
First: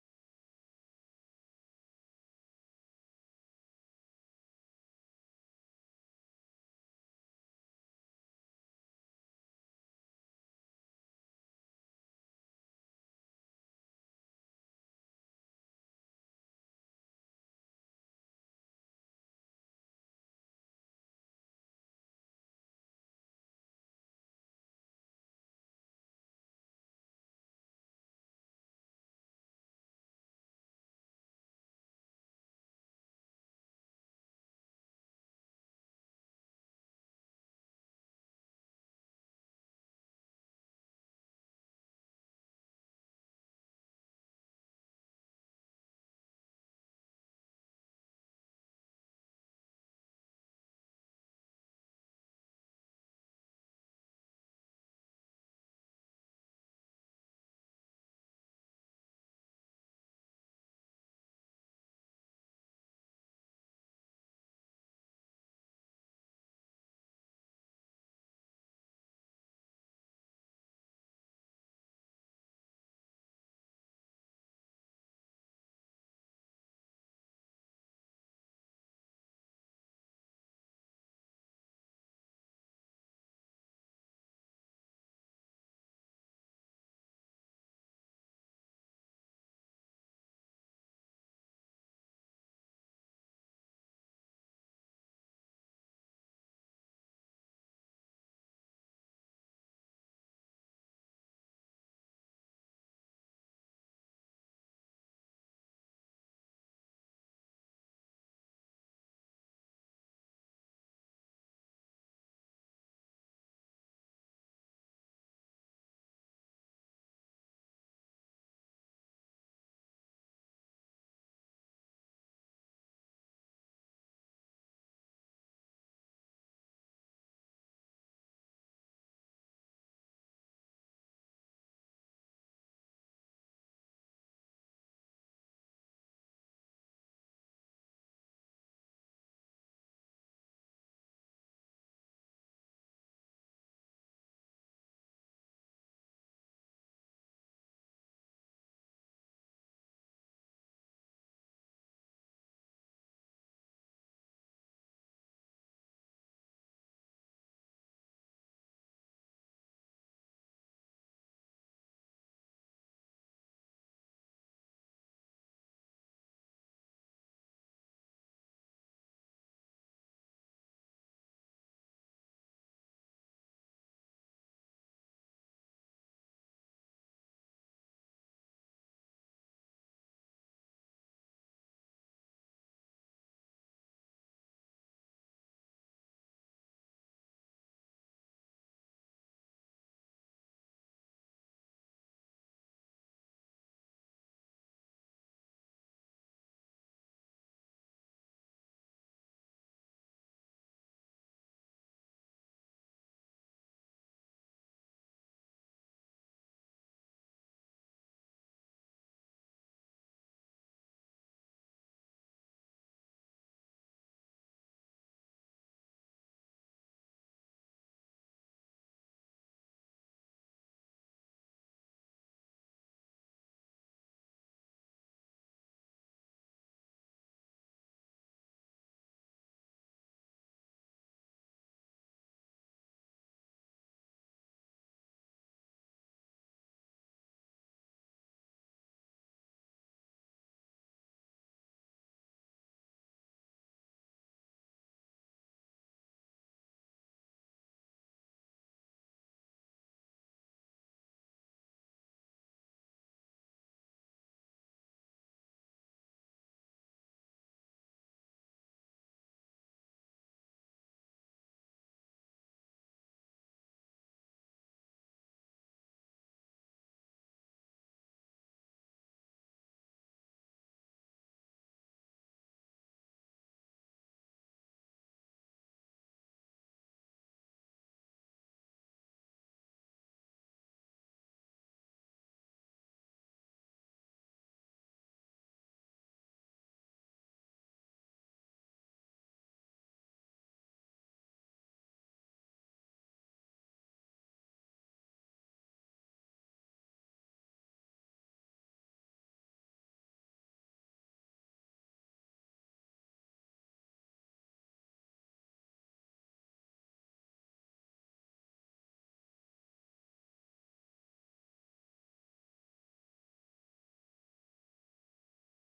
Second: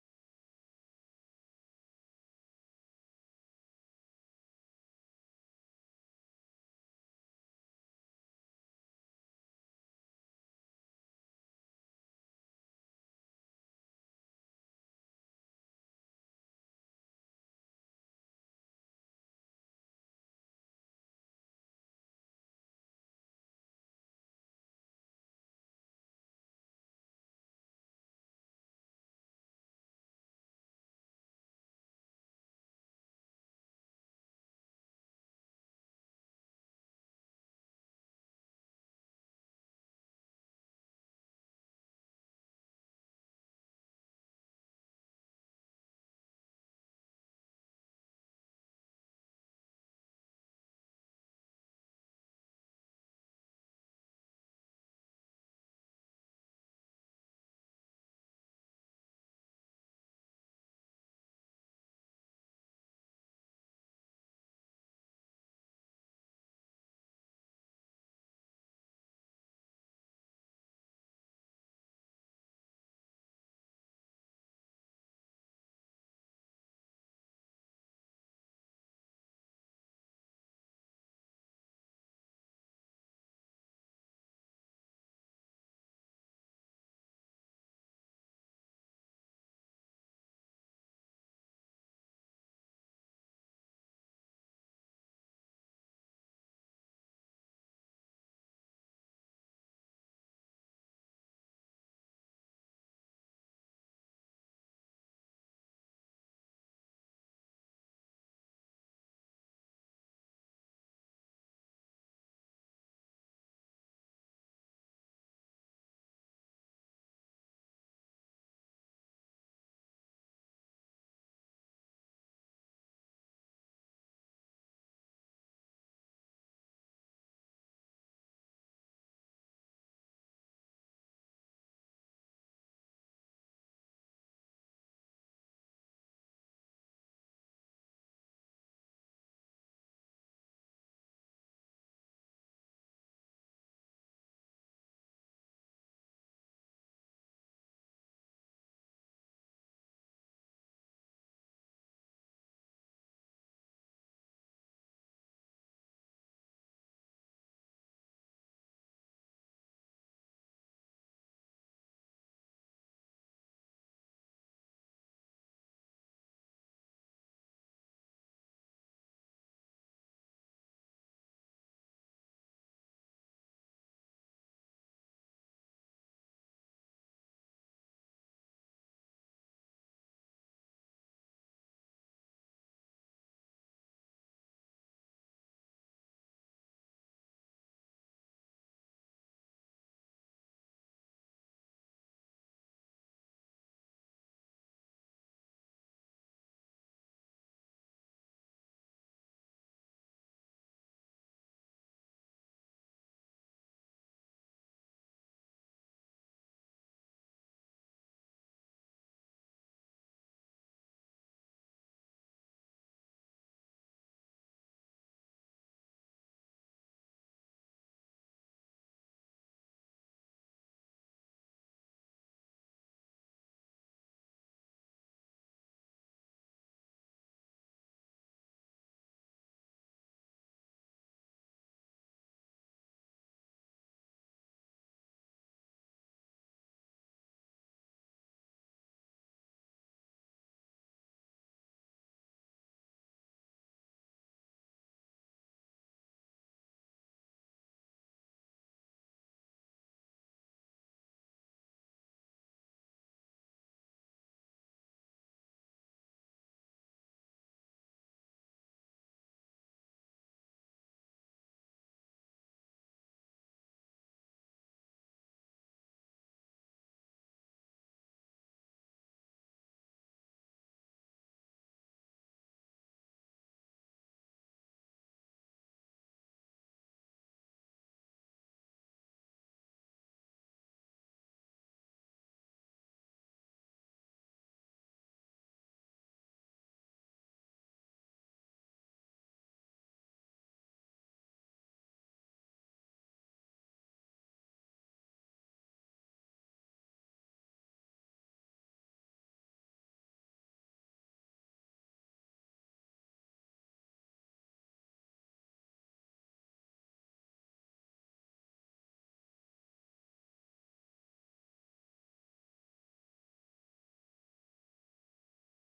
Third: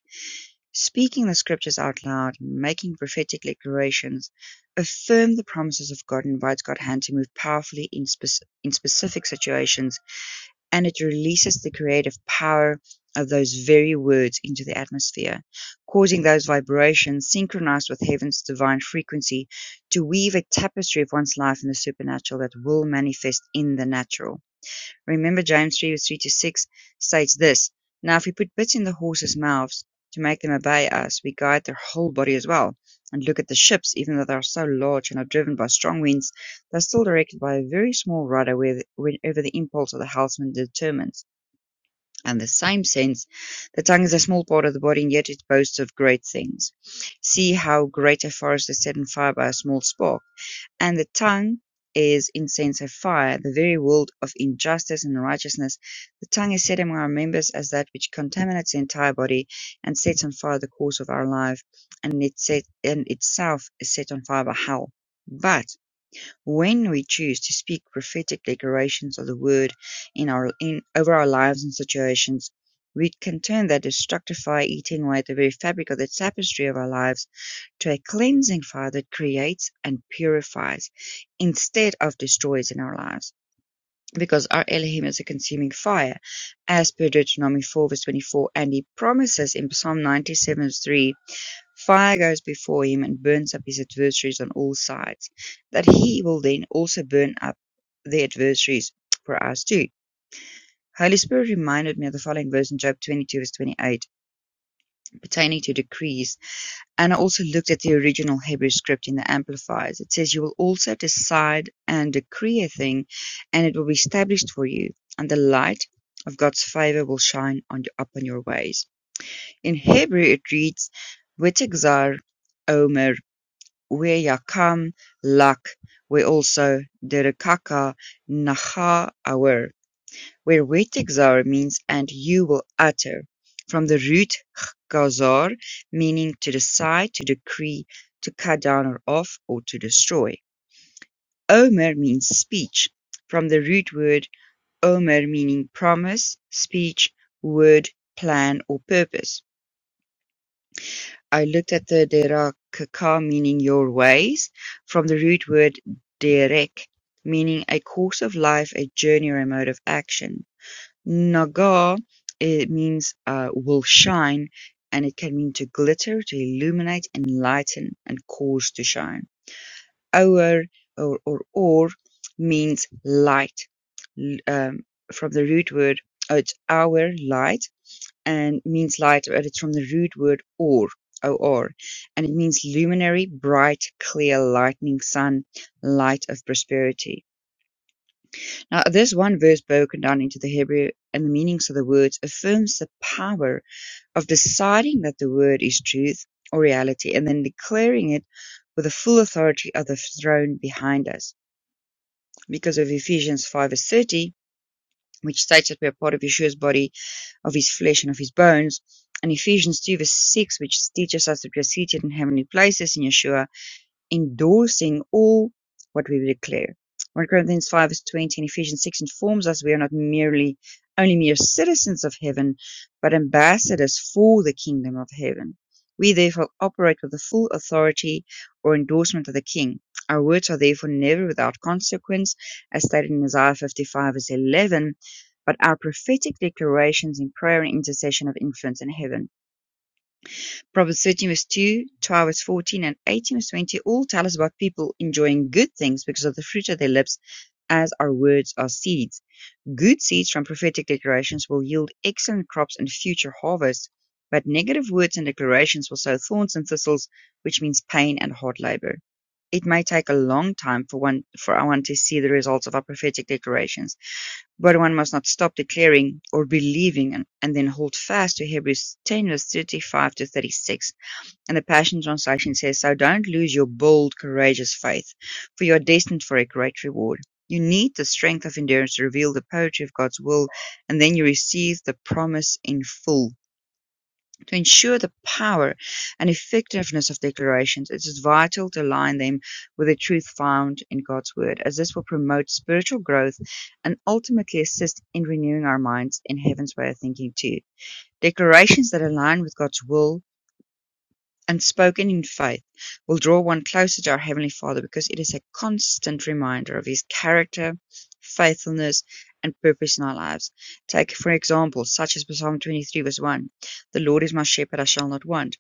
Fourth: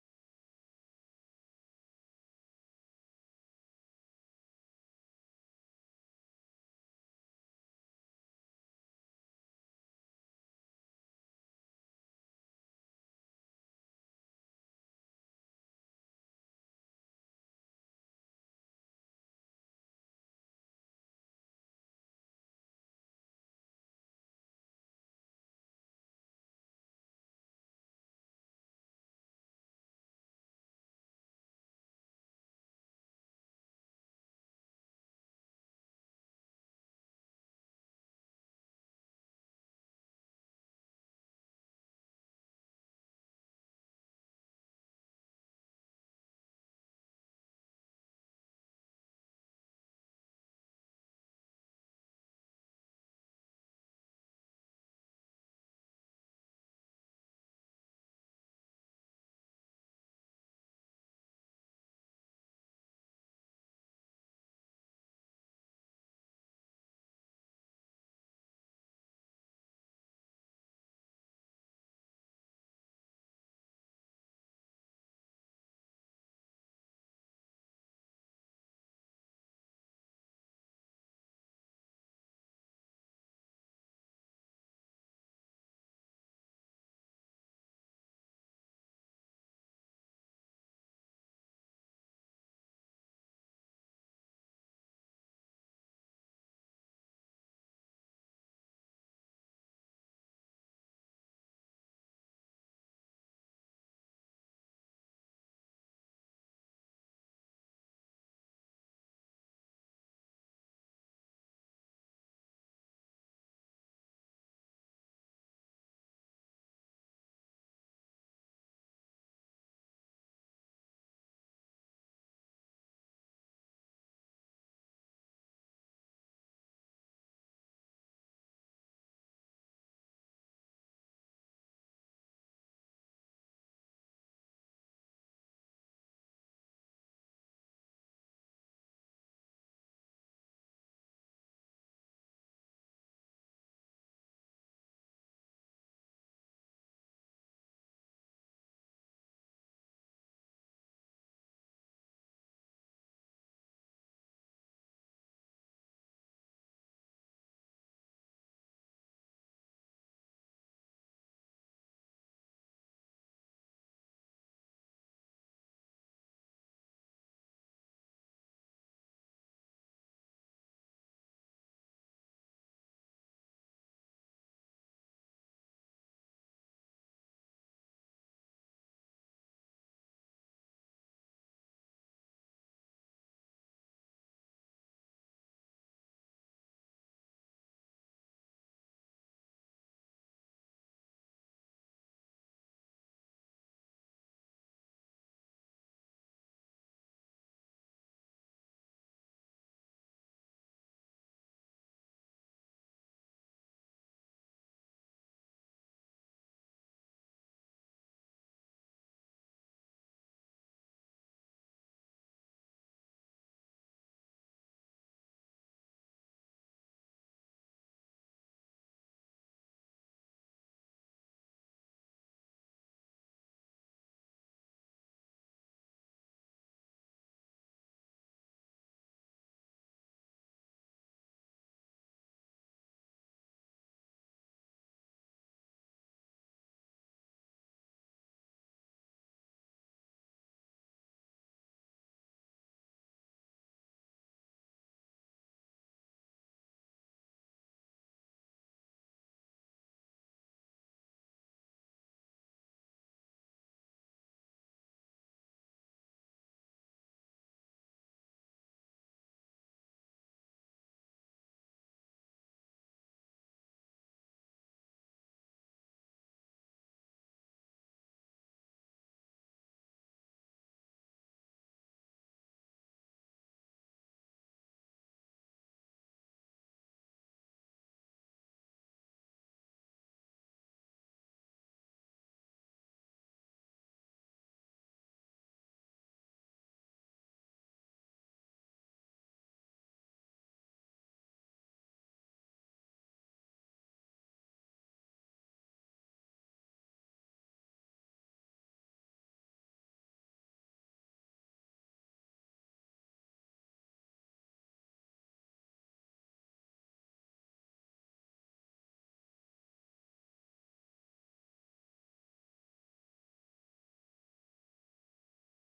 Speaker 2: Speaking the scriptures out loud, making prophetic declarations, affirm the promises of God, and invites God's hand to move powerfully in, spec- in specific situations and it releases the creative power of those very words into the atmosphere, causing those vibrations synchronized with heaven's divine frequency to weave a tapestry of one's life in the supernatural that will manifest in the natural. Remember James three verse 3 to 6 states this, Now if we put bits in the horses' mouths to make them obey us, we guide their whole body as well. And look at the ships, even though they are so large and are driven by strong winds, they are still directed by a very small rudder where the- whenever the impulse of the helmsman determines. And the same sense, the tongue is a small part of the body, and yet it boasts of great things. See how great a forest is set on fire by a small spark. And the tongue is incense of fire, the very world of injustice and righteousness. The tongue is set among our members as that which contaminates the entire body and sets on fire the course of our life, and, it set, and itself is set on fire by hell. But when we choose to speak prophetic declarations of the word in our in over our lives and situations, we can turn that destructive fire eating away at the very fabric of the tapestry of our lives to a cleansing fire that creates and purifies instead of destroys in our lives. Because our Elohim is a consuming fire, as per Deuteronomy 4 verse 24, and he promises in Psalm 97 verse 3 Fire goes before him and burns up his adversaries on all sides, that he will then also burn up the adversaries for us too. Holy Spirit reminded me of the following verse in Job 22, verse 28, pertaining to decrees. And I also looked at the original Hebrew script in the Amplifiers. It says, You will also decide and decree a thing, and it will be established for you, and the light of God's favor will shine on you, upon your ways. In Hebrew, it reads, Wetexar Omer Weyakam Lak were also "Derukaka Nahaawar" where "Wetigzar" means "and you will utter", from the root "gazar" meaning "to decide, to decree, to cut down or off, or to destroy". "Omer" means "speech", from the root word "omer" meaning "promise", "speech", "word", "plan" or "purpose". I looked at the "derakaka" meaning "your ways", from the root word derek, meaning a course of life, a journey, or a mode of action. "Nagah" it means uh, will shine, and it can mean to glitter, to illuminate, enlighten, and cause to shine. Oer or or, or means light, l- um, from the root word. Oh, it's our light and means light, but it's from the root word or, O-R, and it means luminary, bright, clear, lightning, sun, light of prosperity. Now, this one verse broken down into the Hebrew and the meanings of the words affirms the power of deciding that the word is truth or reality and then declaring it with the full authority of the throne behind us. Because of Ephesians 5 verse 30, which states that we are part of Yeshua's body of his flesh and of his bones. And Ephesians 2 verse 6, which teaches us that we are seated in heavenly places in Yeshua, endorsing all what we declare. 1 Corinthians 5 verse 20 and Ephesians 6 informs us we are not merely only mere citizens of heaven, but ambassadors for the kingdom of heaven. We therefore operate with the full authority or endorsement of the king. Our words are therefore never without consequence, as stated in Isaiah 55 verse 11, but our prophetic declarations in prayer and intercession have influence in heaven. Proverbs 13 verse 2, 12 verse 14, and 18 verse 20 all tell us about people enjoying good things because of the fruit of their lips, as our words are seeds. Good seeds from prophetic declarations will yield excellent crops and future harvests, but negative words and declarations will sow thorns and thistles, which means pain and hard labor. It may take a long time for one for one to see the results of our prophetic declarations, but one must not stop declaring or believing and, and then hold fast to Hebrews 10 verse 35 to 36 and the Passion Translation says, So don't lose your bold, courageous faith, for you are destined for a great reward. You need the strength of endurance to reveal the poetry of God's will, and then you receive the promise in full. To ensure the power and effectiveness of declarations, it is vital to align them with the truth found in God's Word, as this will promote spiritual growth and ultimately assist in renewing our minds in heaven's way of thinking, too. Declarations that align with God's will and spoken in faith will draw one closer to our Heavenly Father because it is a constant reminder of His character, faithfulness, and purpose in our lives. Take, for example, such as Psalm 23, verse 1 The Lord is my shepherd, I shall not want.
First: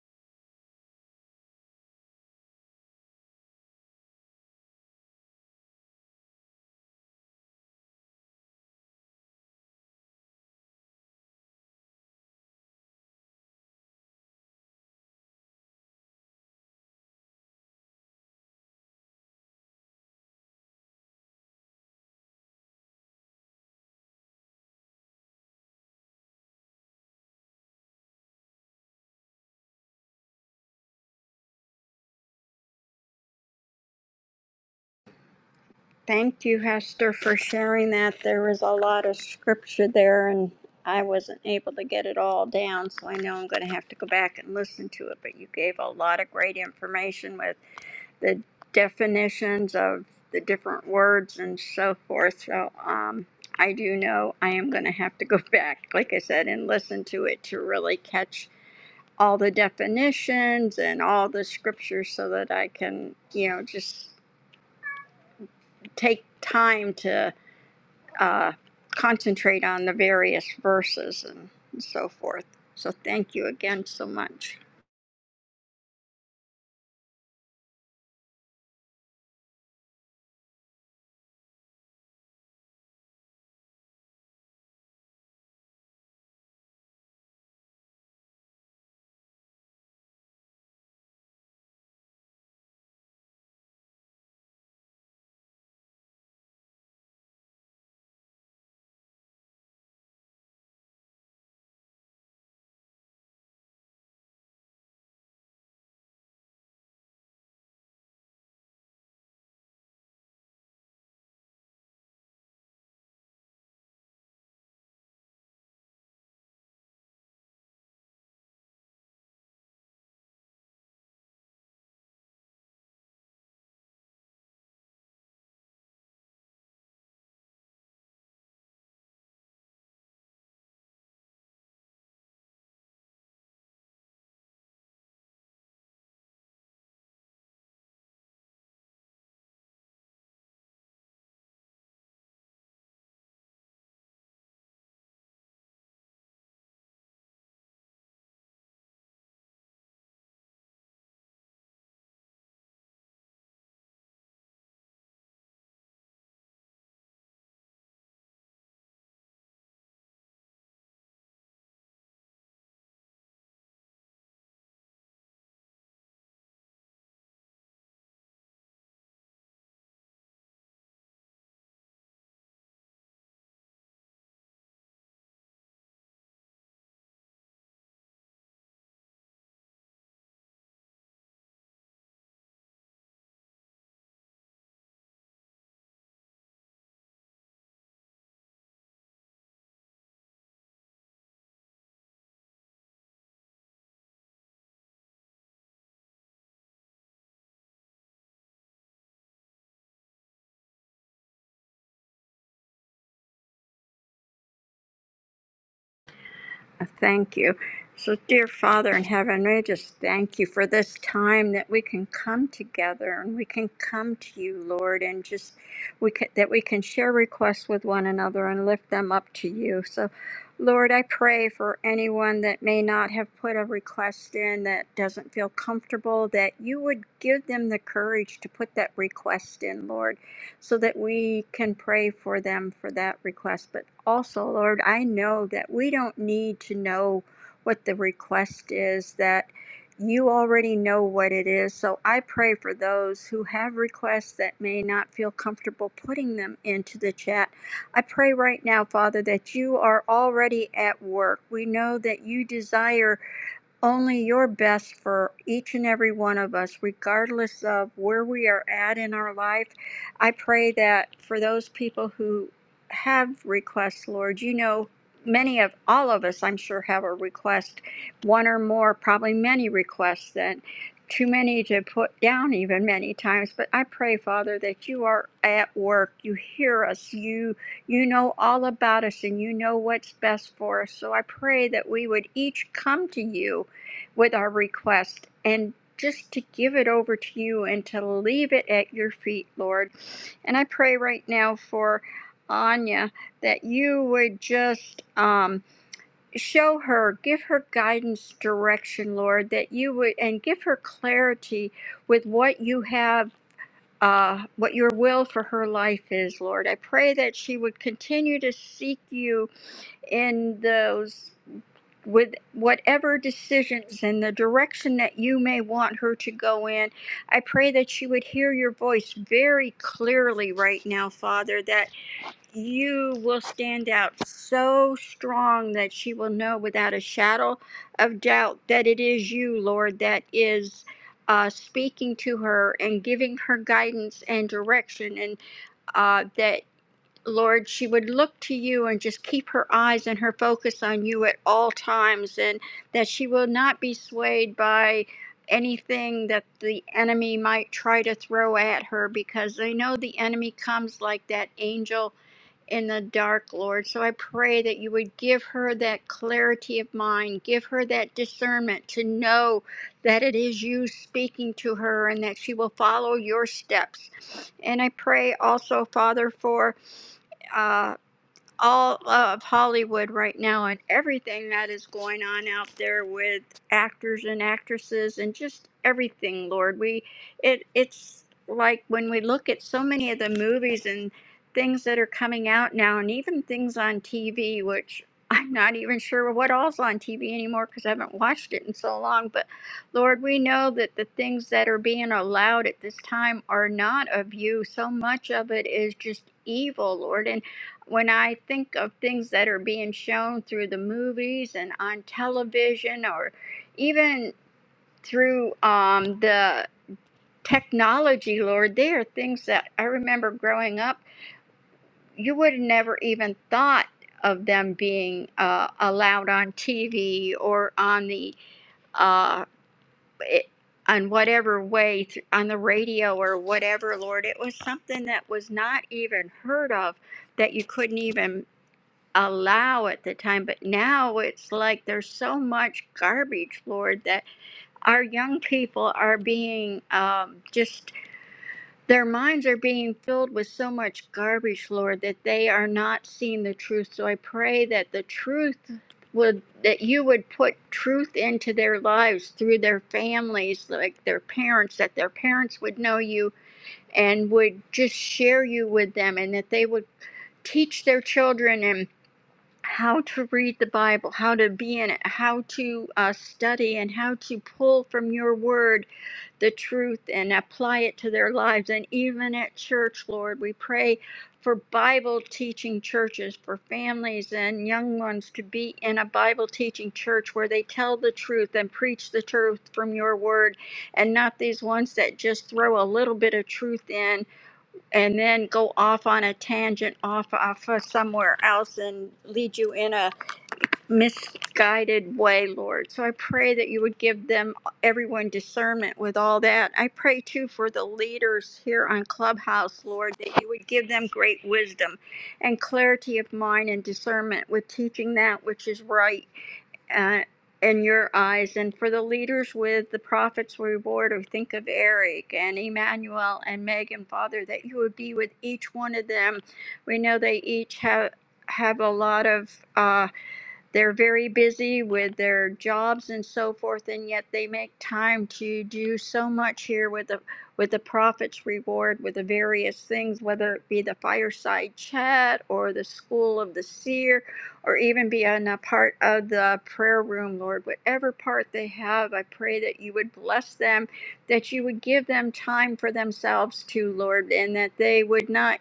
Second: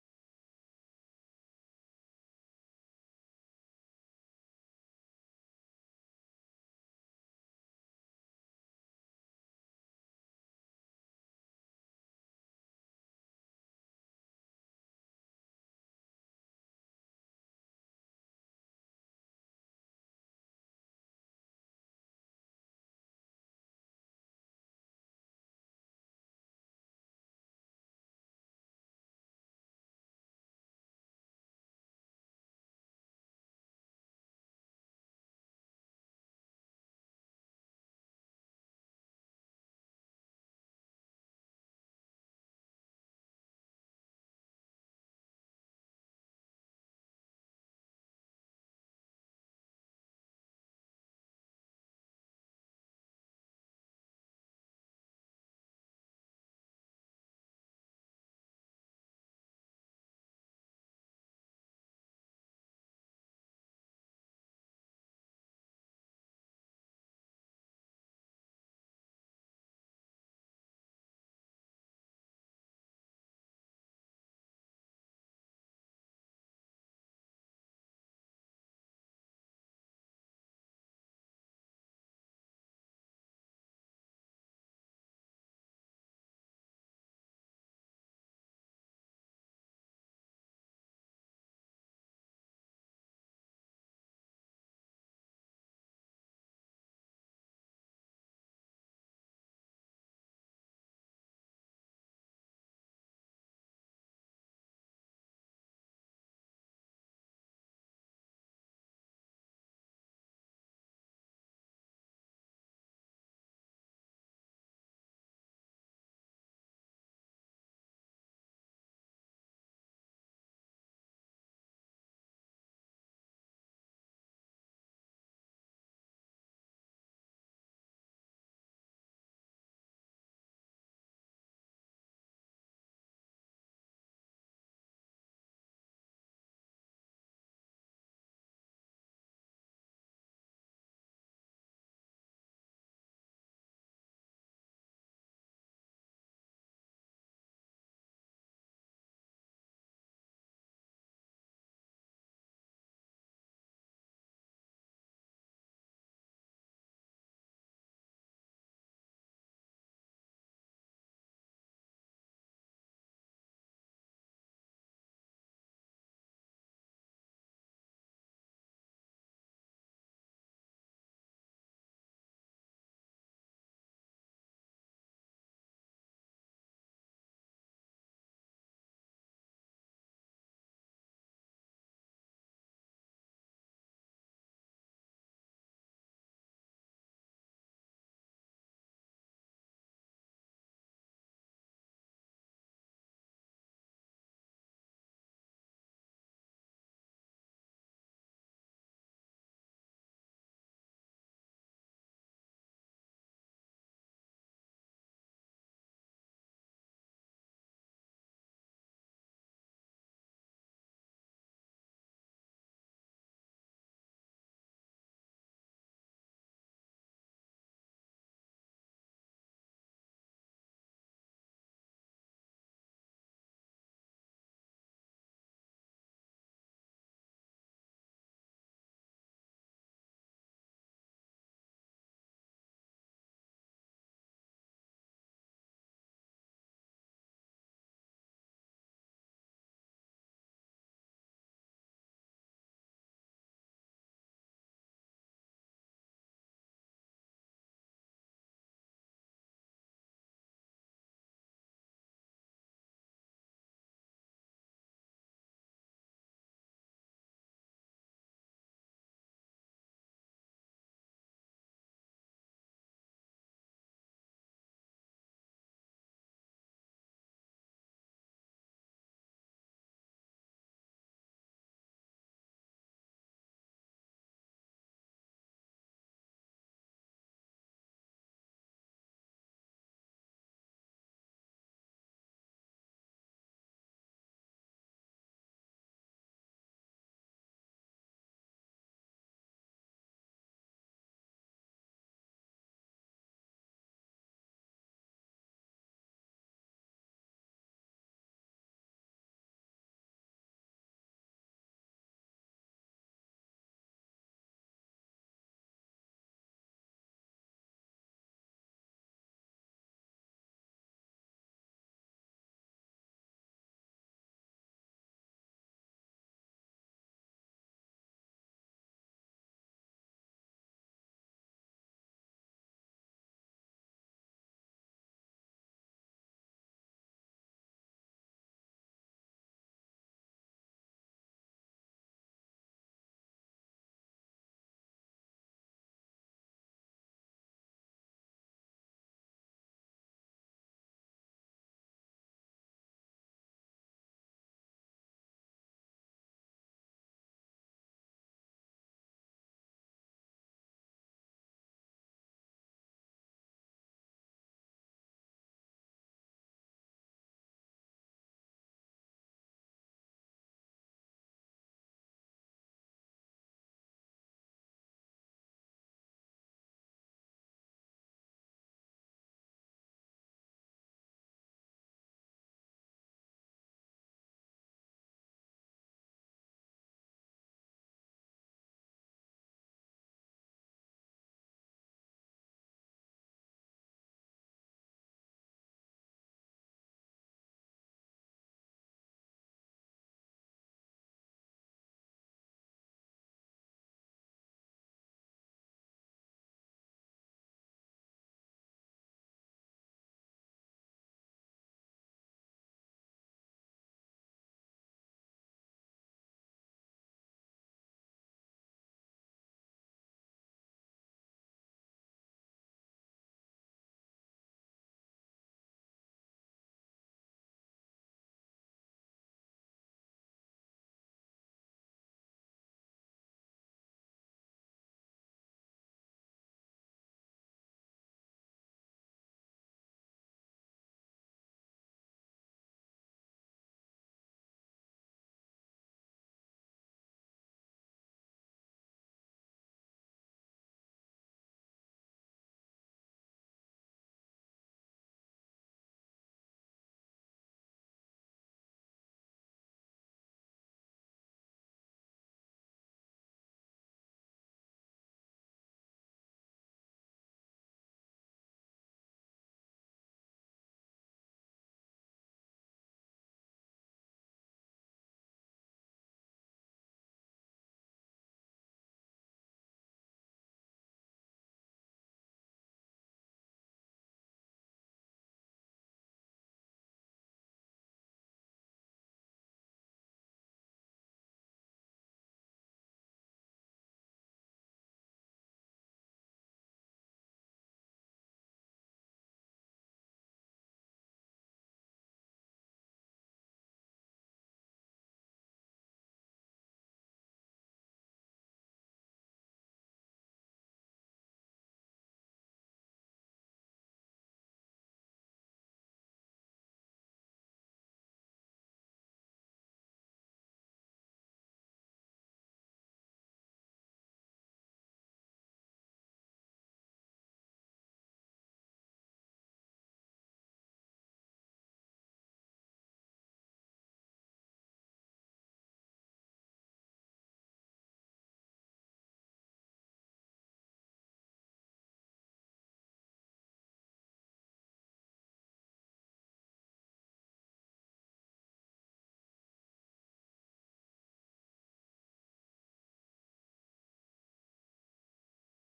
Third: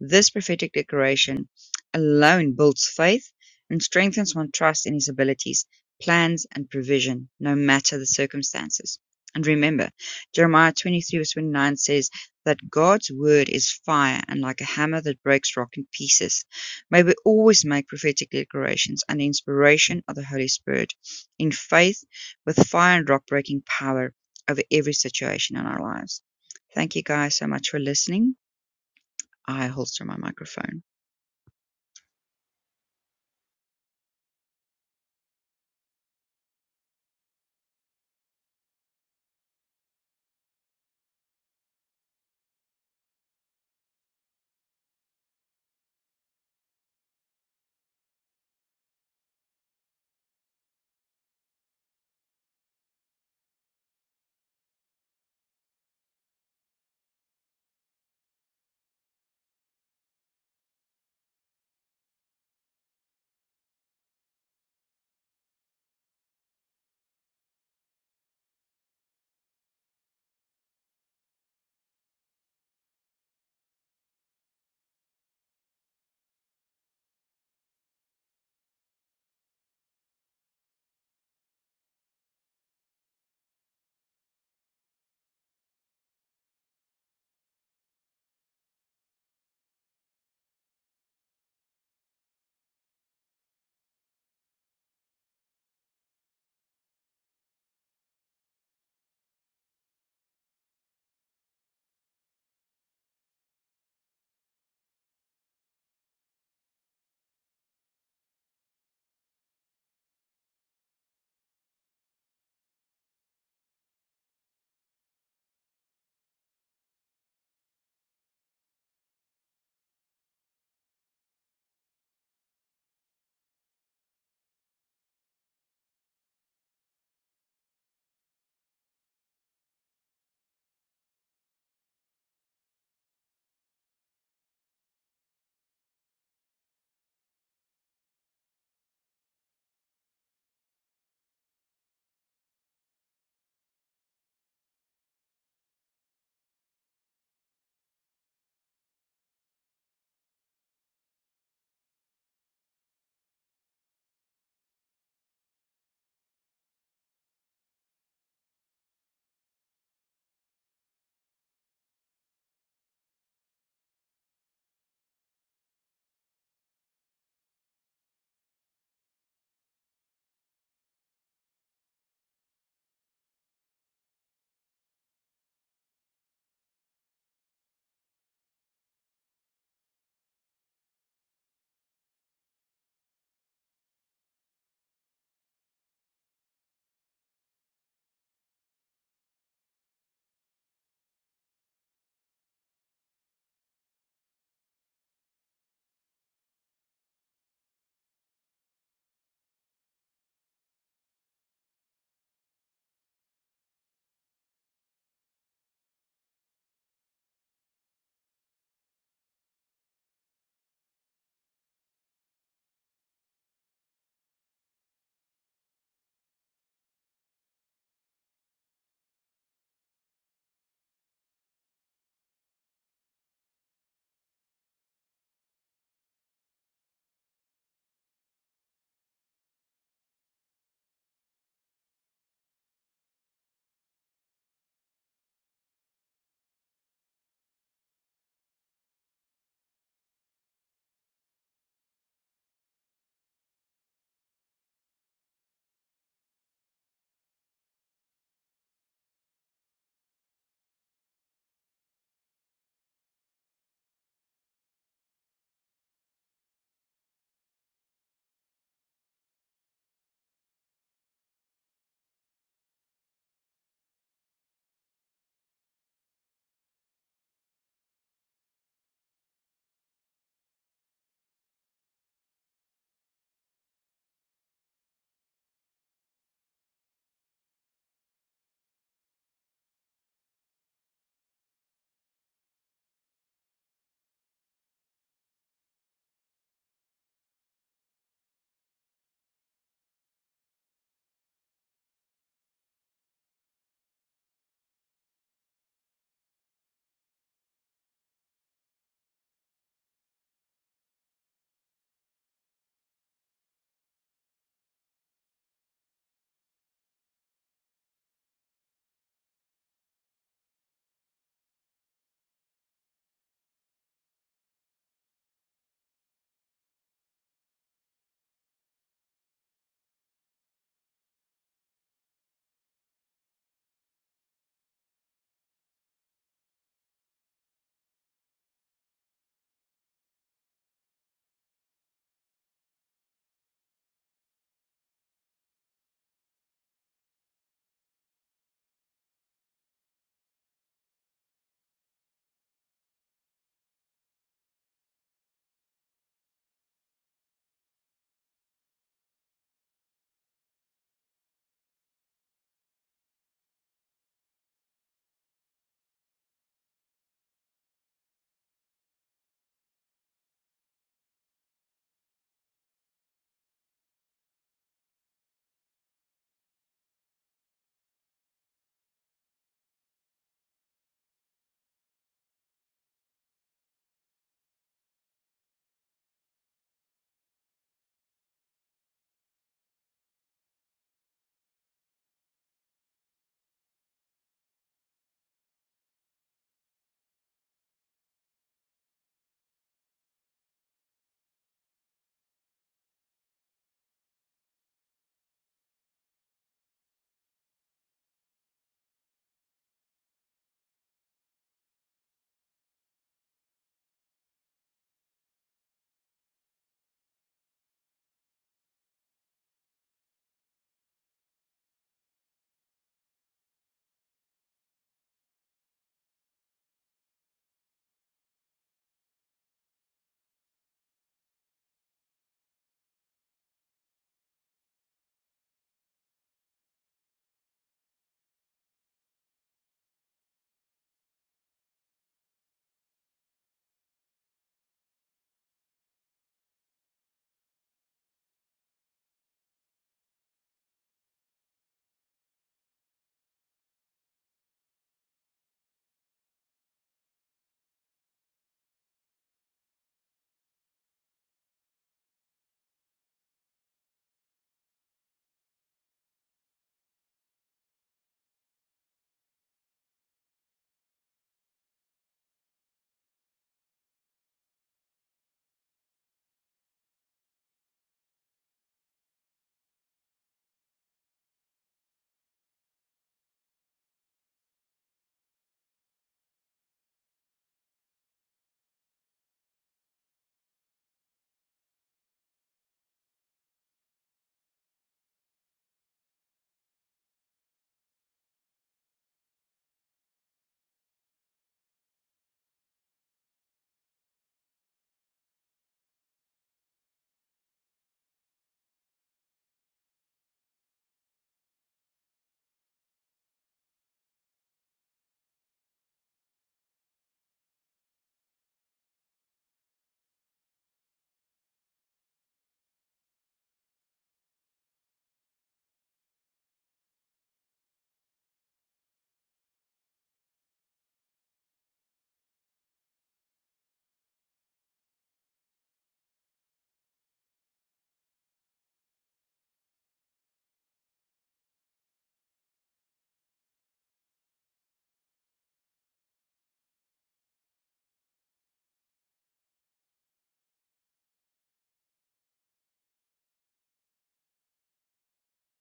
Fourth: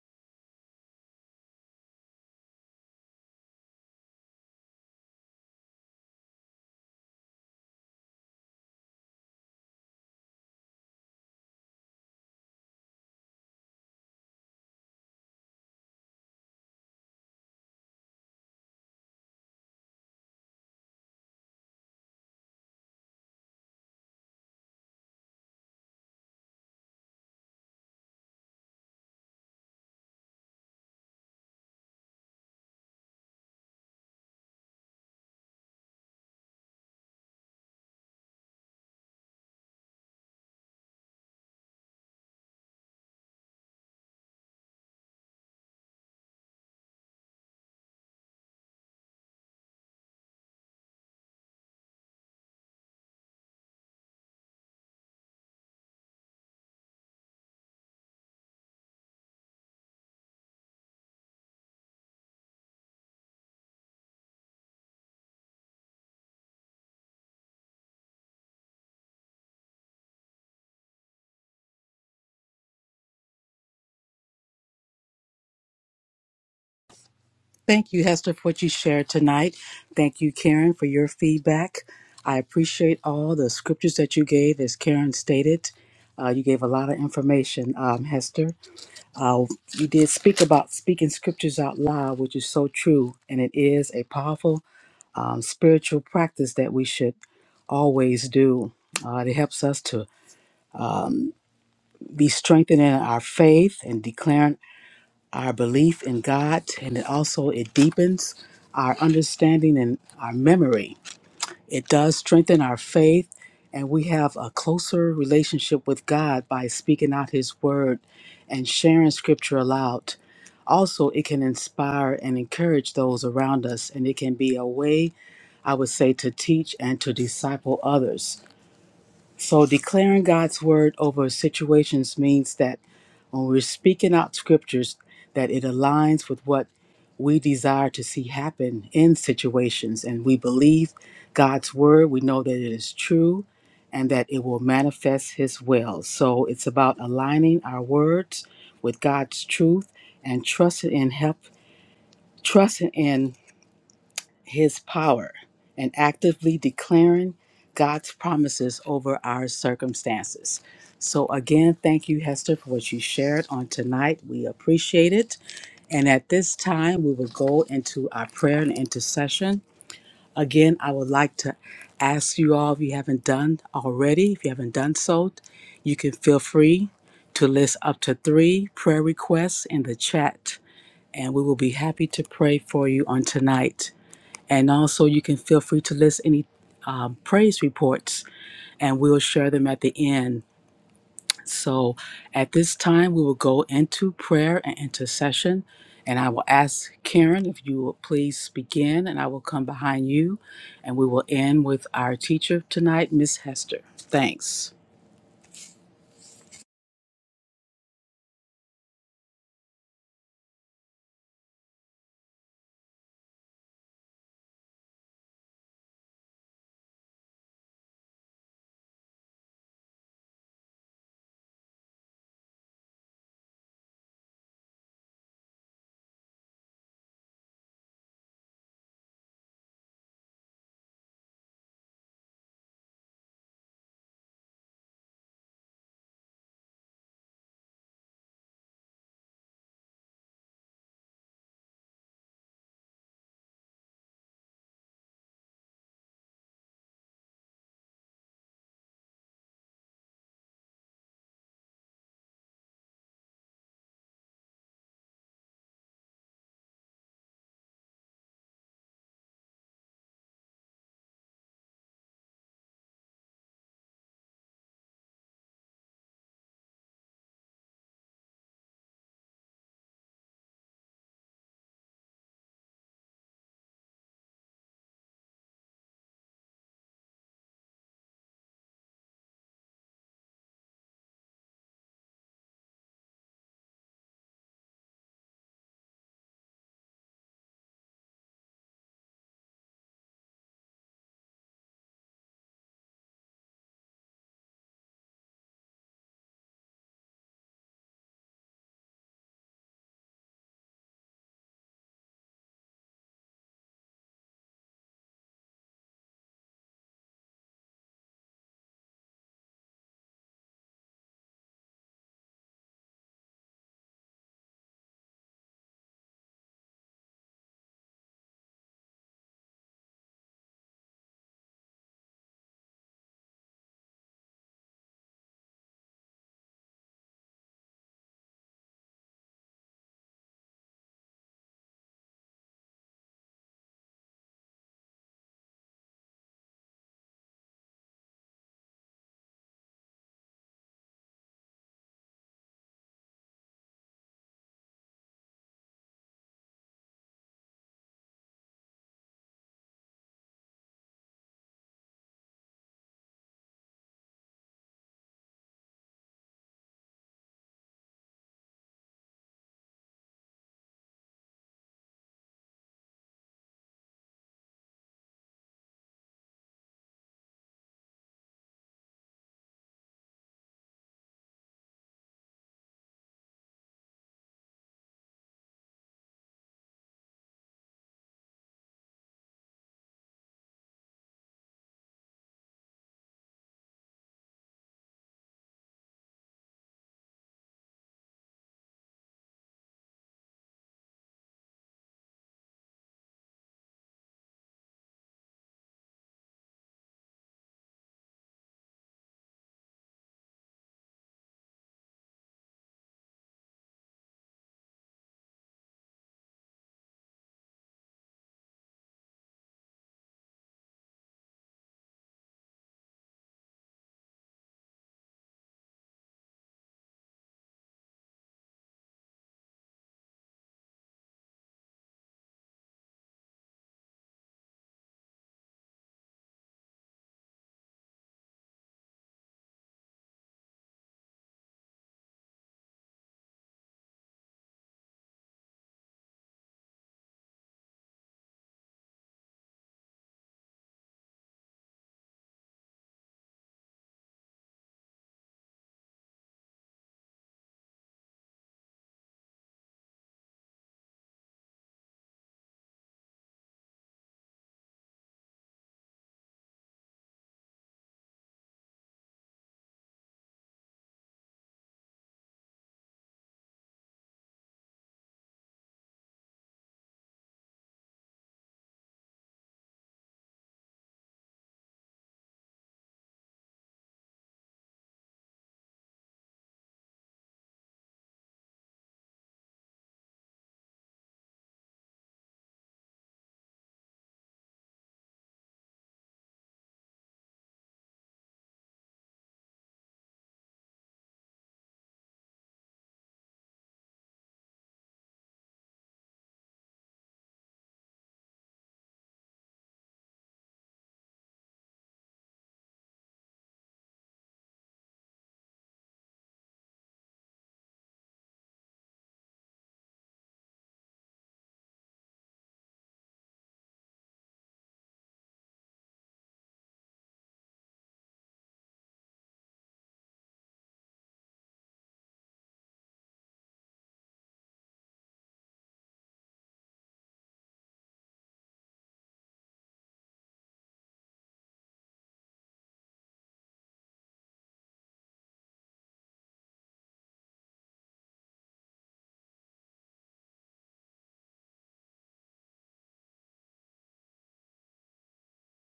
Speaker 2: This prophetic declaration alone builds faith and strengthens one's trust in His abilities, plans, and provision, no matter the circumstances. And remember, Jeremiah 23, verse 29 says, that God's word is fire and like a hammer that breaks rock in pieces. May we always make prophetic declarations under inspiration of the Holy Spirit in faith with fire and rock breaking power over every situation in our lives. Thank you guys so much for listening. I holster my microphone.
Speaker 4: Thank you, Hester, for sharing that. There was a lot of scripture there, and I wasn't able to get it all down, so I know I'm going to have to go back and listen to it. But you gave a lot of great information with the definitions of the different words and so forth. So, um, I do know I am going to have to go back, like I said, and listen to it to really catch all the definitions and all the scriptures so that I can, you know, just take time to uh, concentrate on the various verses and so forth. So thank you again so much.
Speaker 3: Thank you, Hester, for what you shared tonight. Thank you, Karen, for your feedback. I appreciate all the scriptures that you gave, as Karen stated. Uh, you gave a lot of information, um, Hester. Uh, you did speak about speaking scriptures out loud, which is so true, and it is a powerful um, spiritual practice that we should always do. Uh, it helps us to be strengthened in our faith and declaring our belief in God, and it also it deepens our understanding and our memory. It does strengthen our faith, and we have a closer relationship with God by speaking out His word and sharing Scripture aloud. Also, it can inspire and encourage those around us, and it can be a way, I would say, to teach and to disciple others. So declaring God's word over situations means that when we're speaking out scriptures, that it aligns with what we desire to see happen in situations. And we believe God's word. We know that it is true and that it will manifest his will. So it's about aligning our words with God's truth and trusting in help, trusting in his power and actively declaring God's promises over our circumstances. So, again, thank you, Hester, for what you shared on tonight. We appreciate it. And at this time, we will go into our prayer and intercession. Again, I would like to ask you all, if you haven't done already, if you haven't done so, you can feel free to list up to three prayer requests in the chat, and we will be happy to pray for you on tonight. And also, you can feel free to list any um, praise reports, and we'll share them at the end. So, at this time, we will go into prayer and intercession. And I will ask Karen if you will please begin, and I will come behind you. And we will end with our teacher tonight, Miss Hester. Thanks.
Speaker 4: Thank you. So, dear Father in heaven, we just thank you for this time that we can come together and we can come to you, Lord, and just we can, that we can share requests with one another and lift them up to you. So, Lord, I pray for anyone that may not have put a request in that doesn't feel comfortable, that you would give them the courage to put that request in, Lord so that we can pray for them for that request. But also, Lord, I know that we don't need to know what the request is, that you already know what it is. So I pray for those who have requests that may not feel comfortable putting them into the chat. I pray right now, Father, that you are already at work. We know that you desire only your best for each and every one of us, regardless of where we are at in our life. I pray that for those people who have requests, Lord, you know, many of all of us, I'm sure, have a request, one or more, probably many requests, Then too many to put down, even many times. But I pray, Father, that you are at work. You hear us. You you know all about us and you know what's best for us. So I pray that we would each come to you with our request and just to give it over to you and to leave it at your feet, Lord. And I pray right now for Anya that you would just um, show her, give her guidance, direction, Lord, that you would, and give her clarity with what you have. Uh, what your will for her life is, Lord. I pray that she would continue to seek you in those with whatever decisions and the direction that you may want her to go in. I pray that she would hear your voice very clearly right now, Father, that you will stand out so strong that she will know without a shadow of doubt that it is you, Lord, that is. Uh, speaking to her and giving her guidance and direction, and uh, that Lord, she would look to you and just keep her eyes and her focus on you at all times, and that she will not be swayed by anything that the enemy might try to throw at her, because I know the enemy comes like that angel in the dark, Lord. So I pray that you would give her that clarity of mind, give her that discernment to know that it is you speaking to her and that she will follow your steps. And I pray also, Father, for uh, all of Hollywood right now and everything that is going on out there with actors and actresses and just everything, Lord. We it it's like when we look at so many of the movies and things that are coming out now and even things on TV which I'm not even sure what all's on TV anymore because I haven't watched it in so long. But Lord, we know that the things that are being allowed at this time are not of you. So much of it is just evil, Lord. And when I think of things that are being shown through the movies and on television or even through um, the technology, Lord, they are things that I remember growing up, you would have never even thought of them being uh, allowed on TV or on the. Uh, it, on whatever way, th- on the radio or whatever, Lord, it was something that was not even heard of, that you couldn't even allow at the time. But now it's like there's so much garbage, Lord, that our young people are being um, just, their minds are being filled with so much garbage, Lord, that they are not seeing the truth. So I pray that the truth would that you would put truth into their lives through their families like their parents that their parents would know you and would just share you with them and that they would teach their children how to read the Bible, how to be in it, how to uh, study, and how to pull from your word the truth and apply it to their lives. And even at church, Lord, we pray for Bible teaching churches, for families and young ones to be in a Bible teaching church where they tell the truth and preach the truth from your word and not these ones that just throw a little bit of truth in and then go off on a tangent off off of somewhere else and lead you in a misguided way lord so i pray that you would give them everyone discernment with all that i pray too for the leaders here on clubhouse lord that you would give them great wisdom and clarity of mind and discernment with teaching that which is right uh, in your eyes and for the leaders with the prophet's reward we think of eric and emmanuel and megan father that you would be with each one of them we know they each have have a lot of uh, they're very busy with their jobs and so forth, and yet they make time to do so much here with the with the Prophet's Reward, with the various things, whether it be the fireside chat or the School of the Seer, or even being a part of the prayer room, Lord. Whatever part they have, I pray that you would bless them, that you would give them time for themselves too, Lord, and that they would not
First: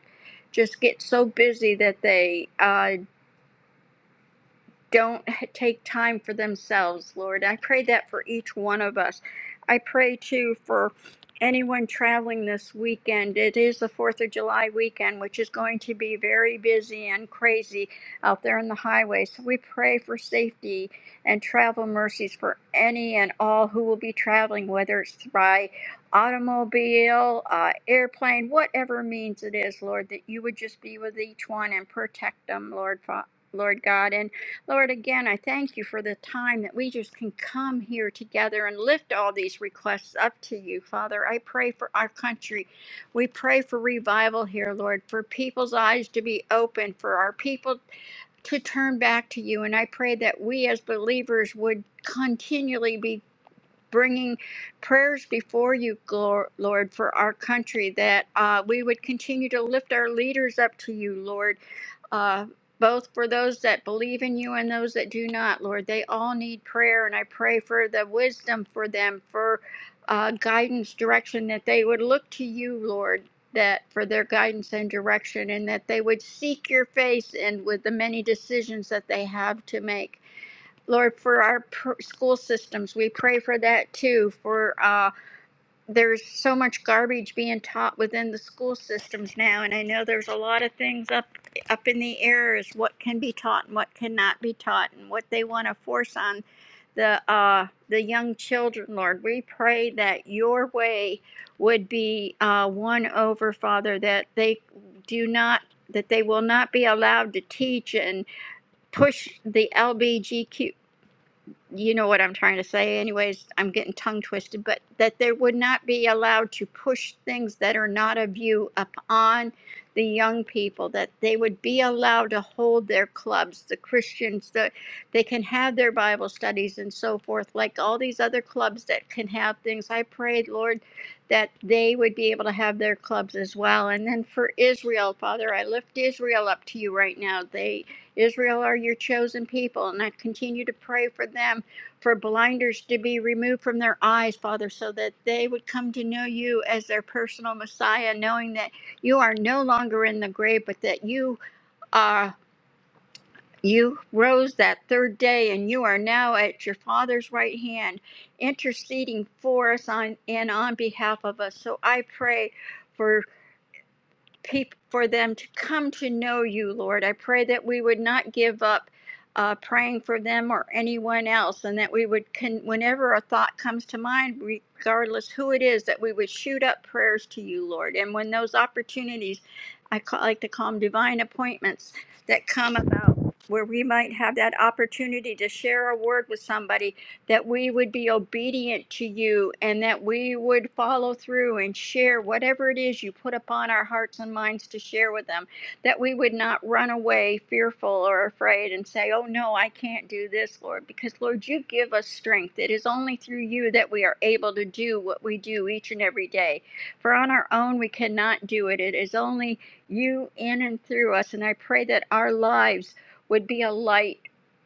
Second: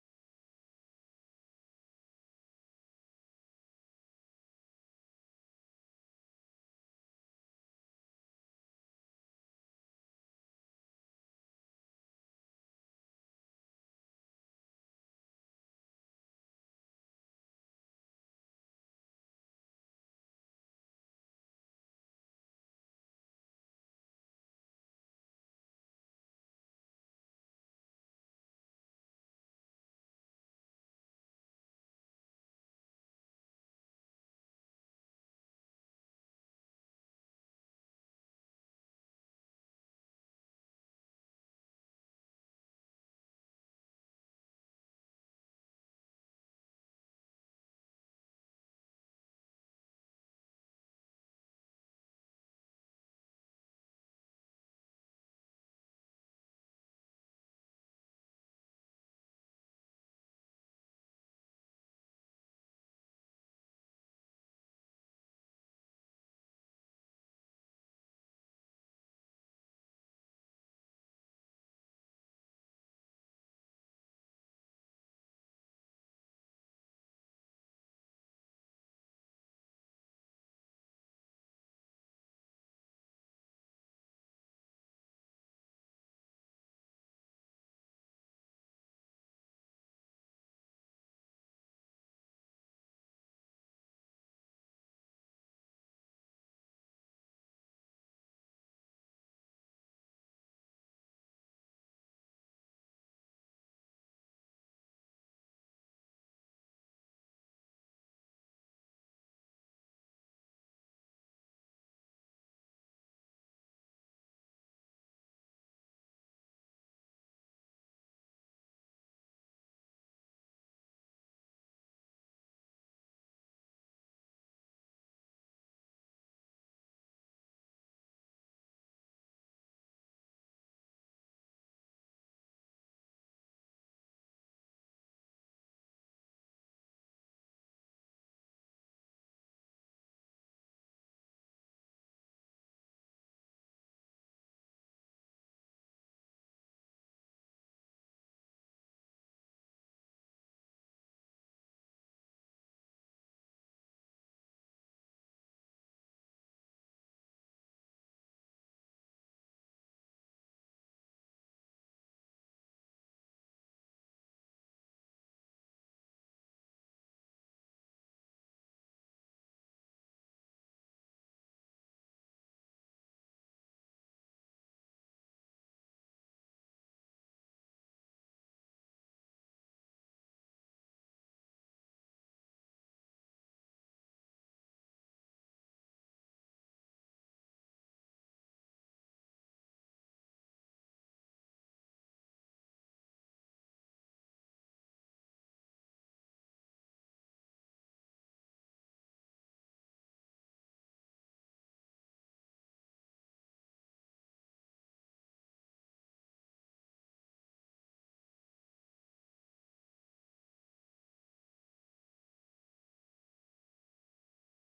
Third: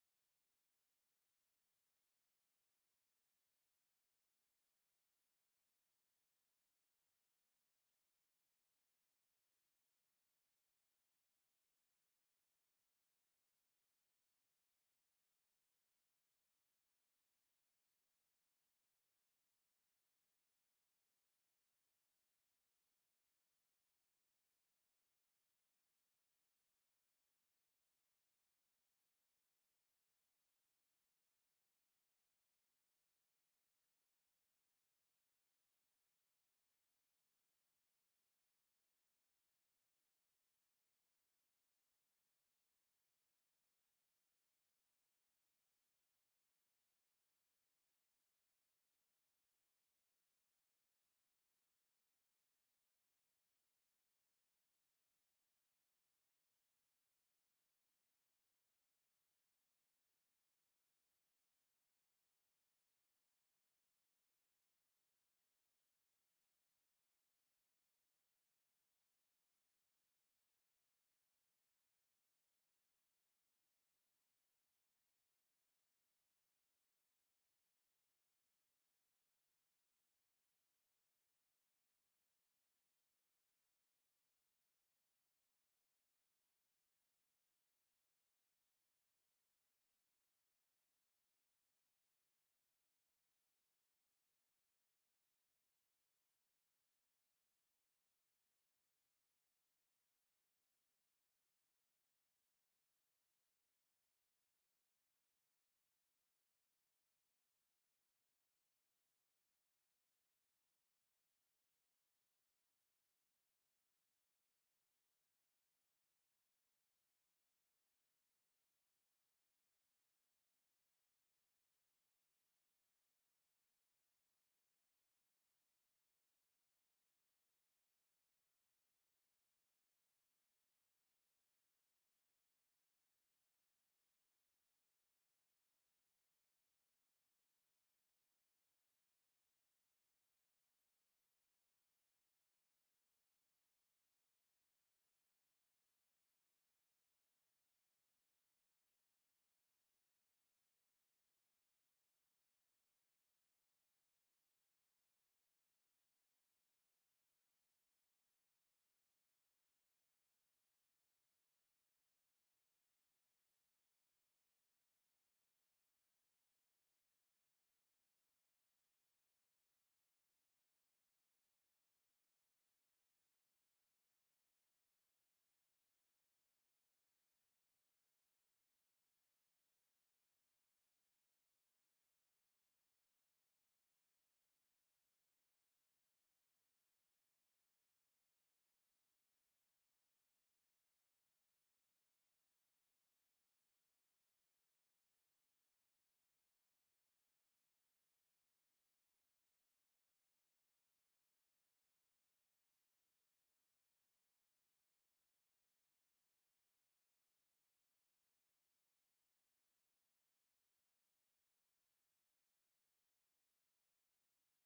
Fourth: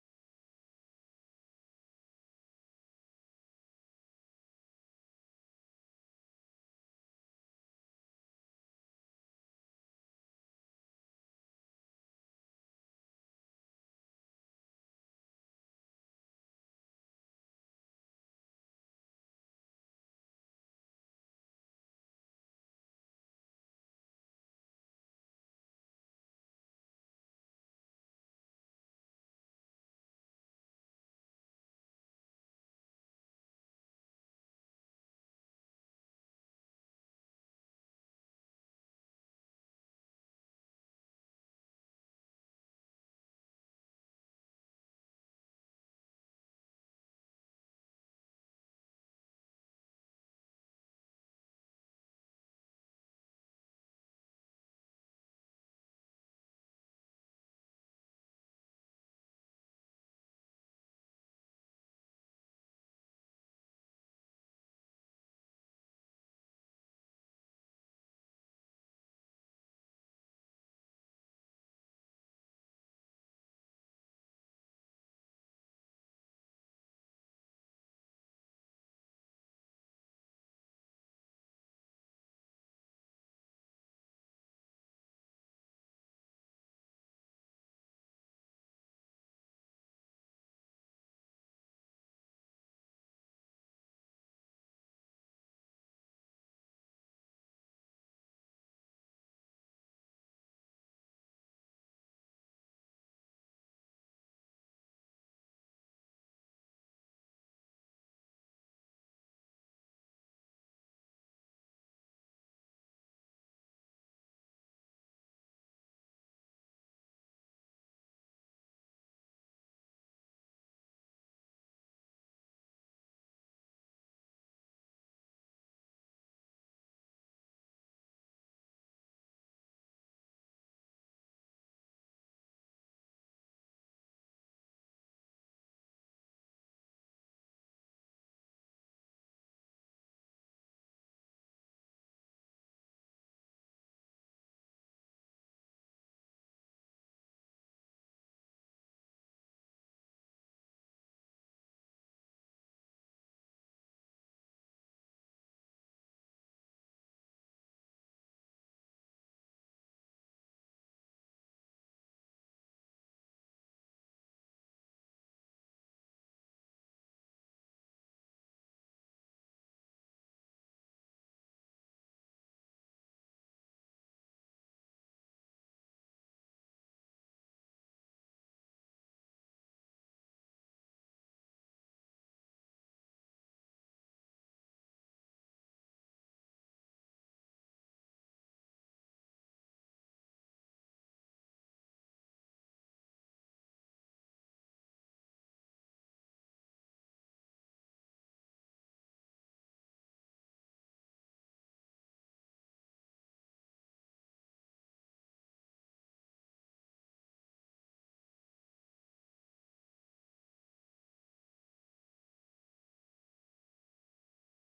Speaker 4: just get so busy that they uh, don't take time for themselves, Lord. I pray that for each one of us. I pray too for anyone traveling this weekend. It is the 4th of July weekend, which is going to be very busy and crazy out there on the highway. So we pray for safety and travel mercies for any and all who will be traveling, whether it's by automobile, uh, airplane, whatever means it is, Lord, that you would just be with each one and protect them, Lord, Fa- Lord God. And Lord, again, I thank you for the time that we just can come here together and lift all these requests up to you, Father. I pray for our country. We pray for revival here, Lord, for people's eyes to be open, for our people to turn back to you. And I pray that we as believers would continually be bringing prayers before you, Glor- Lord, for our country, that uh, we would continue to lift our leaders up to you, Lord, uh, both for those that believe in you and those that do not, Lord. They all need prayer, and I pray for the wisdom for them, for uh, guidance, direction, that they would look to you, Lord. That for their guidance and direction, and that they would seek your face and with the many decisions that they have to make. Lord, for our pr- school systems, we pray for that too. For uh, there's so much garbage being taught within the school systems now, and I know there's a lot of things up up in the air as what can be taught and what cannot be taught, and what they want to force on the uh, the young children. Lord, we pray that Your way would be uh, won over, Father, that they do not that they will not be allowed to teach and push the LBGQ you know what I'm trying to say, anyways. I'm getting tongue twisted, but that they would not be allowed to push things that are not of you upon the young people, that they would be allowed to hold their clubs, the Christians, that they can have their Bible studies and so forth, like all these other clubs that can have things. I prayed, Lord, that they would be able to have their clubs as well. And then for Israel, Father, I lift Israel up to you right now. They. Israel are your chosen people, and I continue to pray for them, for blinders to be removed from their eyes, Father, so that they would come to know you as their personal Messiah, knowing that you are no longer in the grave, but that you are. You rose that third day, and you are now at your Father's right hand, interceding for us on, and on behalf of us. So I pray for peop for them to come to know you, Lord. I pray that we would not give up uh, praying for them or anyone else, and that we would, con- whenever a thought comes to mind, regardless who it is, that we would shoot up prayers to you, Lord. And when those opportunities, I ca- like to call them divine appointments, that come about where we might have that opportunity to share a word with somebody that we would be obedient to you and that we would follow through and share whatever it is you put upon our hearts and minds to share with them, that we would not run away fearful or afraid and say, Oh no, I can't do this, Lord, because Lord, you give us strength. It is only through you that we are able to do what we do each and every day. For on our own, we cannot do it. It is only you in and through us. And I pray that our lives would be a light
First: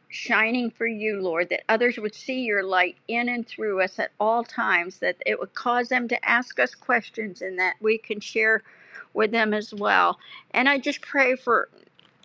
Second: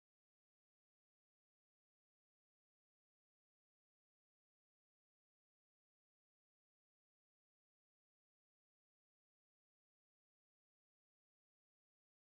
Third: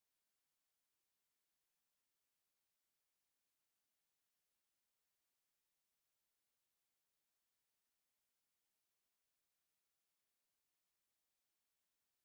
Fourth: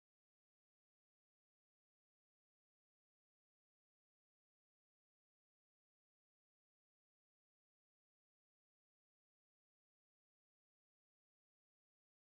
Speaker 4: shining for you, Lord, that others would see your light in and through us at all times, that it would cause them to ask us questions and that we can share with them as well. And I just pray for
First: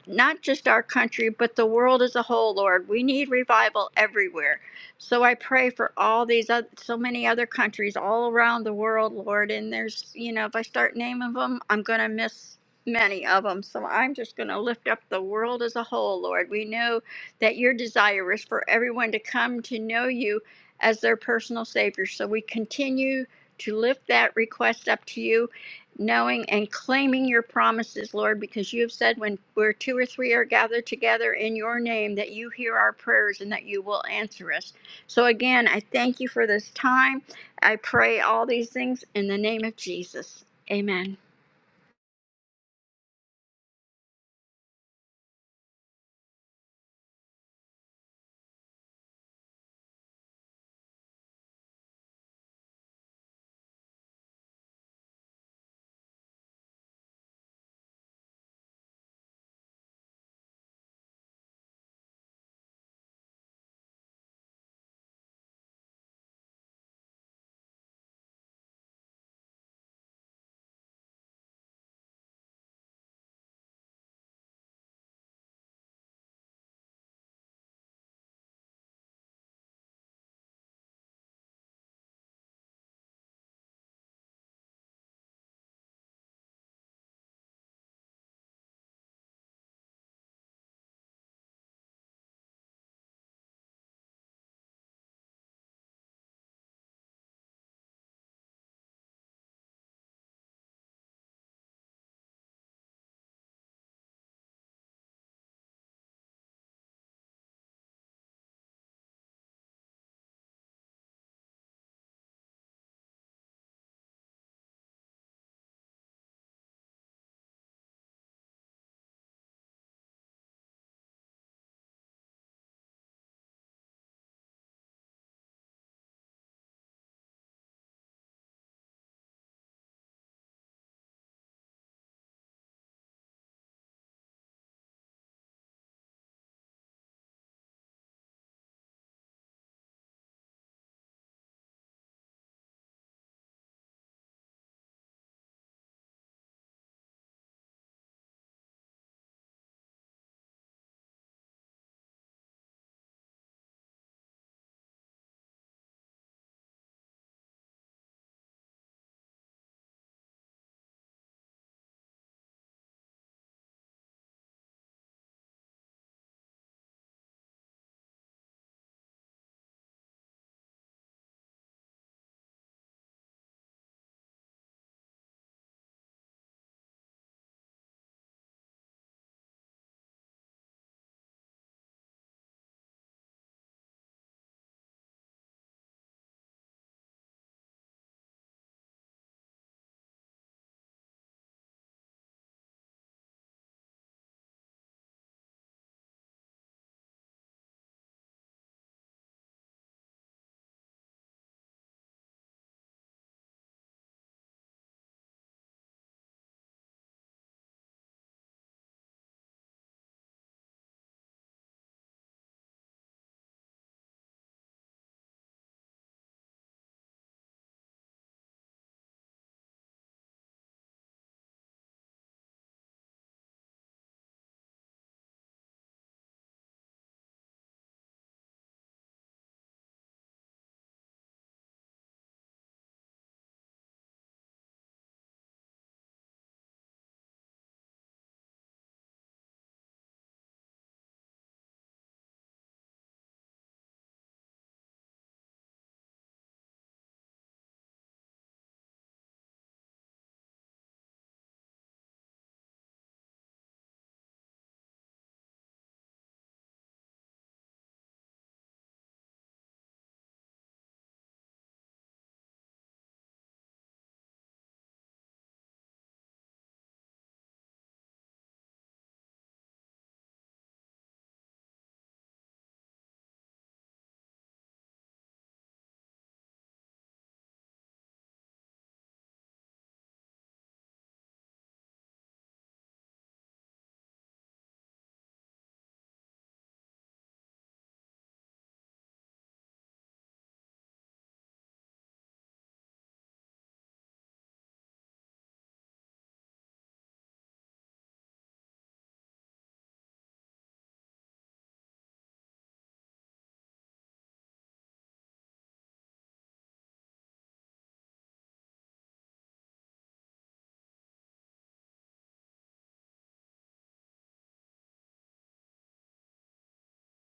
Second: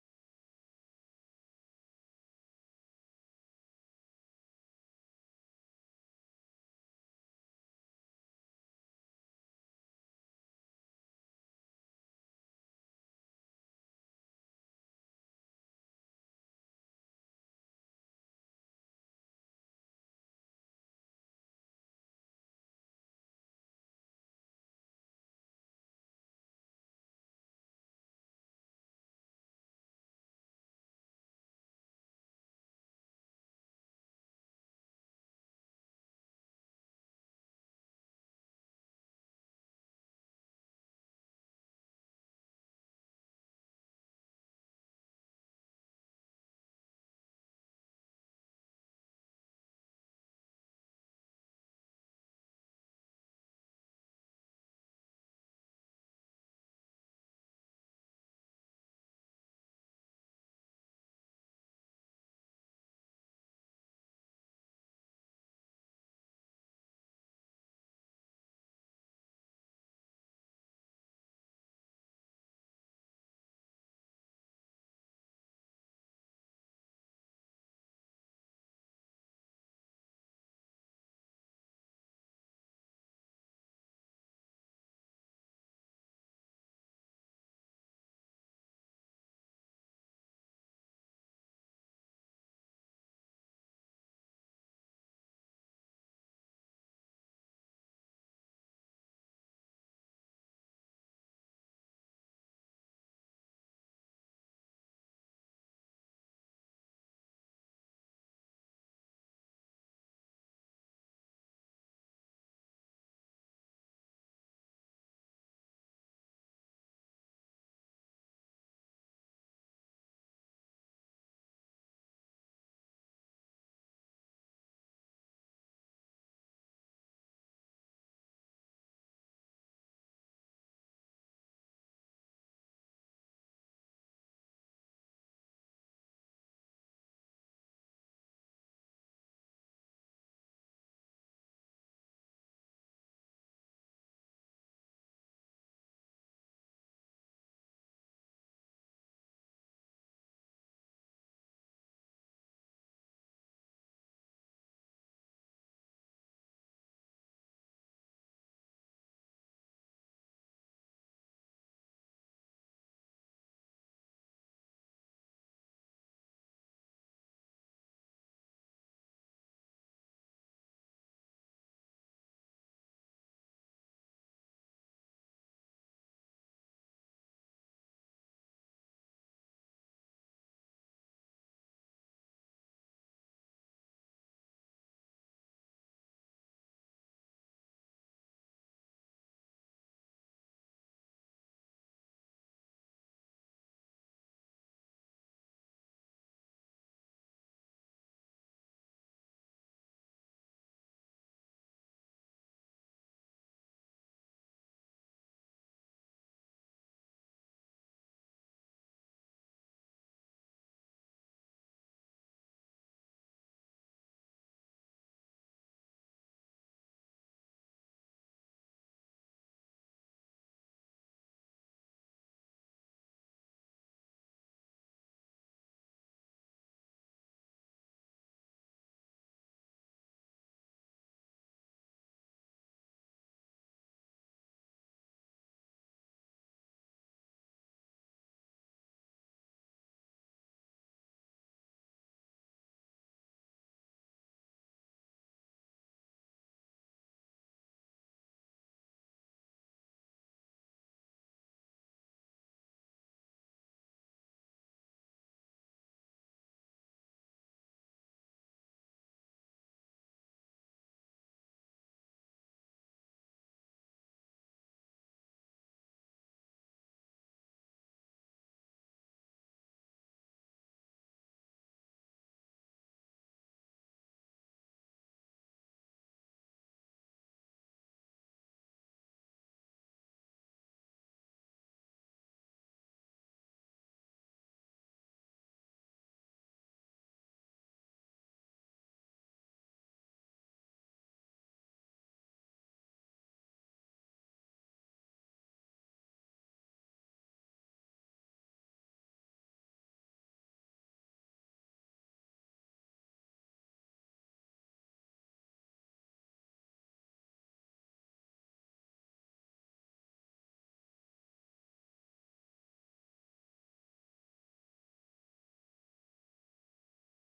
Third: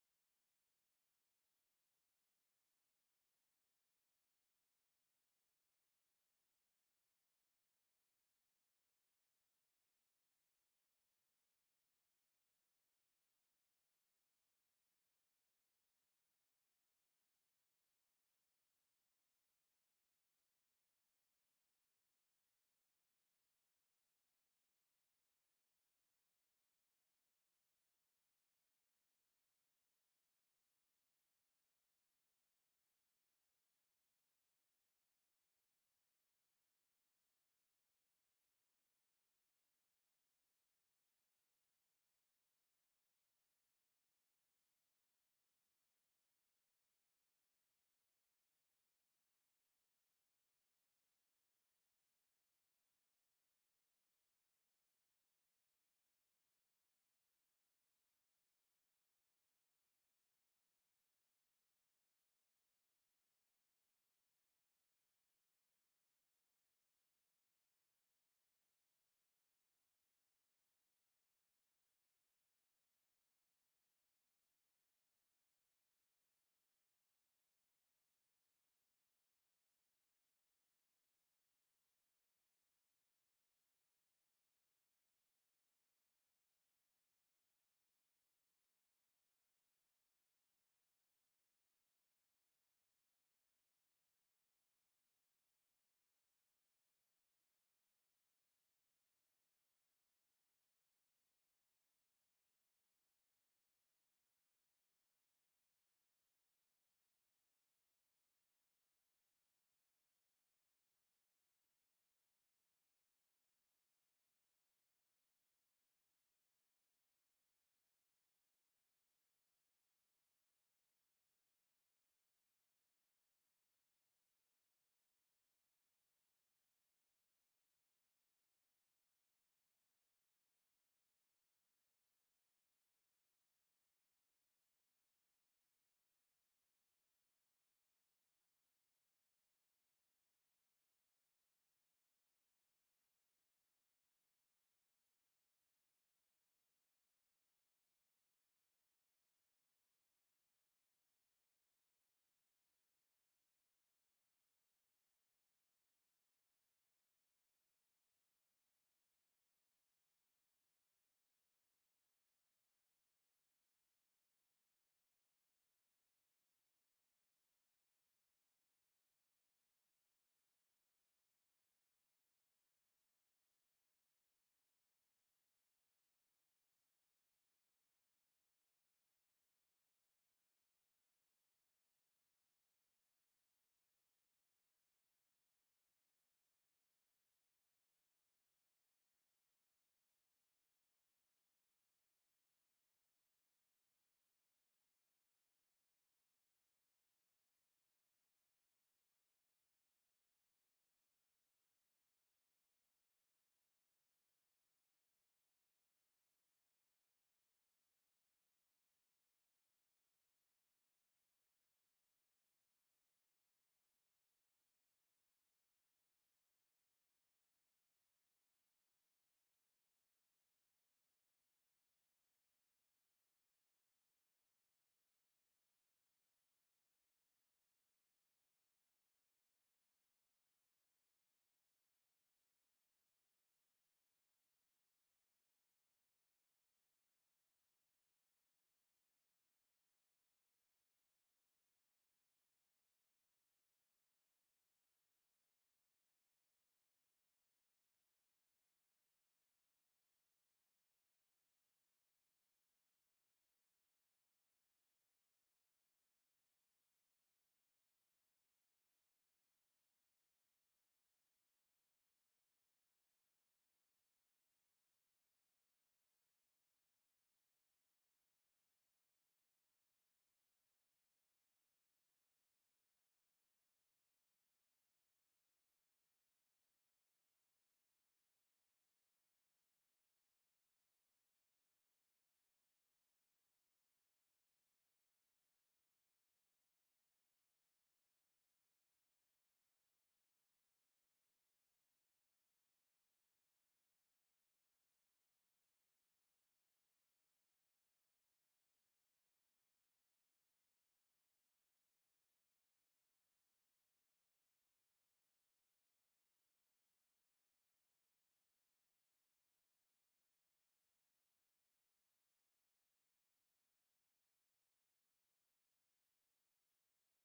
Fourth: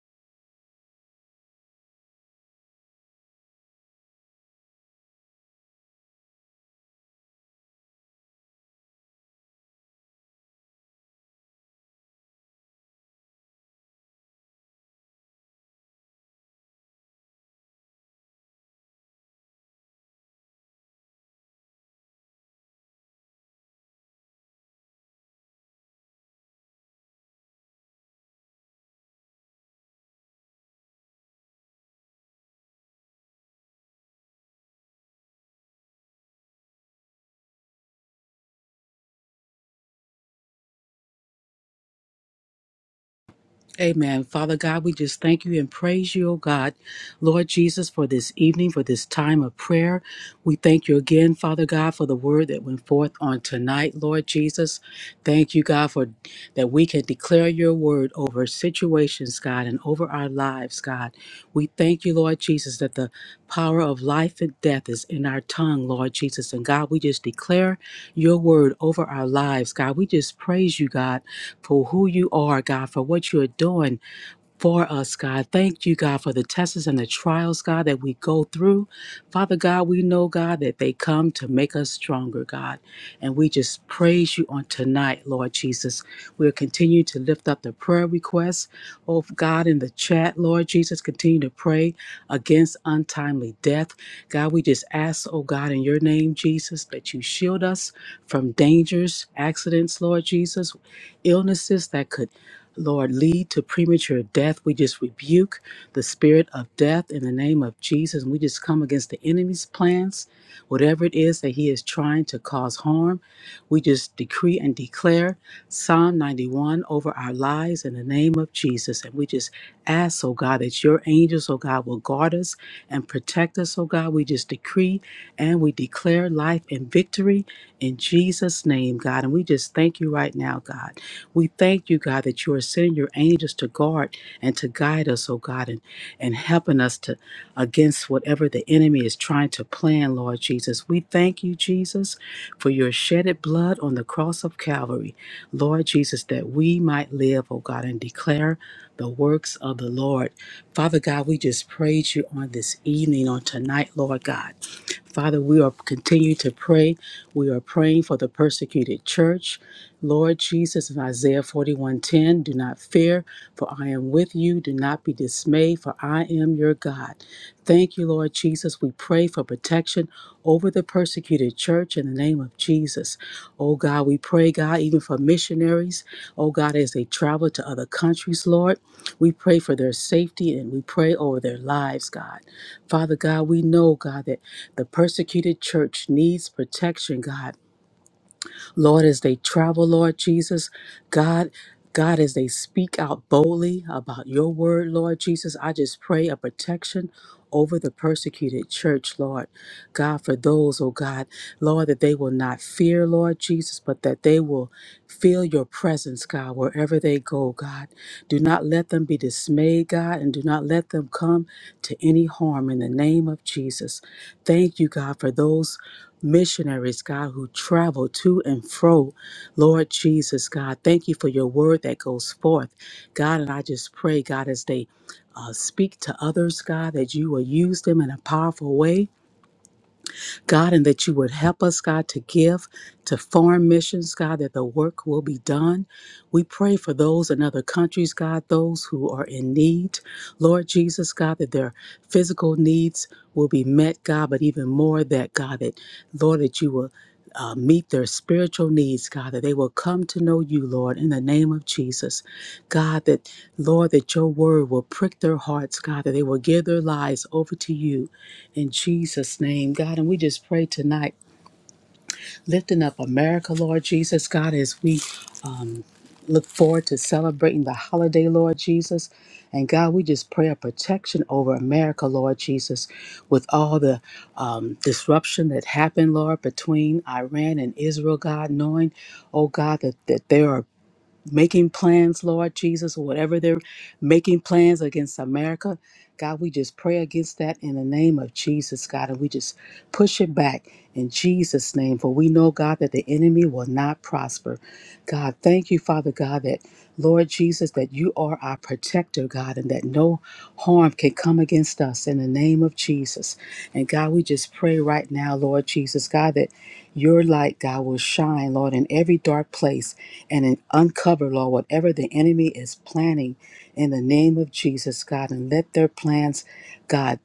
Speaker 4: not just our country, but the world as a whole, Lord. We need revival everywhere. So I pray for all these, oth- so many other countries all around the world, Lord. And there's, you know, if I start naming them, I'm going to miss many of them. So I'm just going to lift up the world as a whole, Lord. We know that your desire is for everyone to come to know you as their personal Savior. So we continue to lift that request up to you, knowing and claiming your promises, Lord, because you have said when where two or three are gathered together in your name, that you hear our prayers and that you will answer us. So again, I thank you for this time. I pray all these things in the name of Jesus. Amen.
Speaker 3: Amen. Father God, we just thank you and praise you, O God, Lord Jesus, for this evening, for this time of prayer. We thank you again, Father God, for the word that went forth on tonight, Lord Jesus. Thank you, God, for that we can declare your word over situations, God, and over our lives, God. We thank you, Lord Jesus, that the power of life and death is in our tongue, Lord Jesus. And God, we just declare your word over our lives, God. We just praise you, God for who you are, God, for what you are doing for us, God. Thank you, God, for the tests and the trials, God, that we go through. Father God, we know, God, that they come to make us stronger, God. And we just praise you on tonight, Lord Jesus. We'll continue to lift up the prayer requests. Oh, God, in the chat, Lord Jesus, continue to pray against untimely death. God, we just ask, oh God, in your name, Jesus, that you shield us from dangers, accidents, Lord Jesus, illnesses that could. Lord, lead to premature death. We just rebuke the spirit of death in the name of Jesus. And we just come against the enemy's plans Whatever it is that he is trying to cause harm, we just decree and declare Psalm 91 over our lives in the name of Jesus. And we just ask, oh God, that your angels, oh God, will guard us and protect us, oh God. We just decree and we declare life and victory in Jesus' name, God. And we just thank you right now, God. We thank you, God, that you are sending your angels to guard and to guide us, oh God, and, and helping us to against whatever the enemy is trying to plan, Lord Jesus. We thank you, Jesus, for your shedded blood on the cross of Calvary, Lord Jesus, that we might live, oh God, and declare the works of the Lord. Father God, we just praise you on this evening, on tonight, Lord God. Father, we are continue to pray. We are praying for the persecuted church. Lord Jesus, in Isaiah 41:10, do not fear, for I am with you. Do not be dismayed, for I am your God. Thank you, Lord Jesus. We pray for protection over the persecuted church in the name of Jesus. Oh God, we pray, God, even for missionaries, oh God, as they travel to other countries, Lord. We pray for their safety and we pray over their lives, God. Father God, we know, God, that the persecuted church needs protection, God. Lord, as they travel, Lord Jesus, God, God, as they speak out boldly about your word, Lord Jesus, I just pray a protection over the persecuted church, Lord. God, for those, oh God, Lord, that they will not fear, Lord Jesus, but that they will feel your presence, God, wherever they go, God. Do not let them be dismayed, God, and do not let them come to any harm in the name of Jesus. Thank you, God, for those missionaries, God, who travel to and fro. Lord Jesus, God, thank you for your word that goes forth. God, and I just pray, God, as they uh, speak to others, God, that you will use them in a powerful way. God, and that you would help us, God, to give to foreign missions, God, that the work will be done. We pray for those in other countries, God, those who are in need. Lord Jesus, God, that their physical needs will be met, God, but even more that, God, that, Lord, that you will. Uh, meet their spiritual needs, God, that they will come to know you, Lord, in the name of Jesus. God, that, Lord, that your word will prick their hearts, God, that they will give their lives over to you in Jesus' name, God, and we just pray tonight, lifting up America, Lord Jesus, God, as we um, look forward to celebrating the holiday, Lord Jesus. And God, we just pray a protection over America, Lord Jesus, with all the um, disruption that happened, Lord, between Iran and Israel, God, knowing, oh God, that, that there are making plans, Lord Jesus, or whatever they're making plans against America. God, we just pray against that in the name of Jesus, God, and we just push it back in Jesus' name. For we know, God, that the enemy will not prosper. God, thank you, Father God, that Lord Jesus, that you are our protector, God, and that no harm can come against us in the name of Jesus. And God, we just pray right now, Lord Jesus, God, that your light, God, will shine, Lord, in every dark place and in uncover, Lord, whatever the enemy is planning in the name of Jesus, God. And let their plans, God,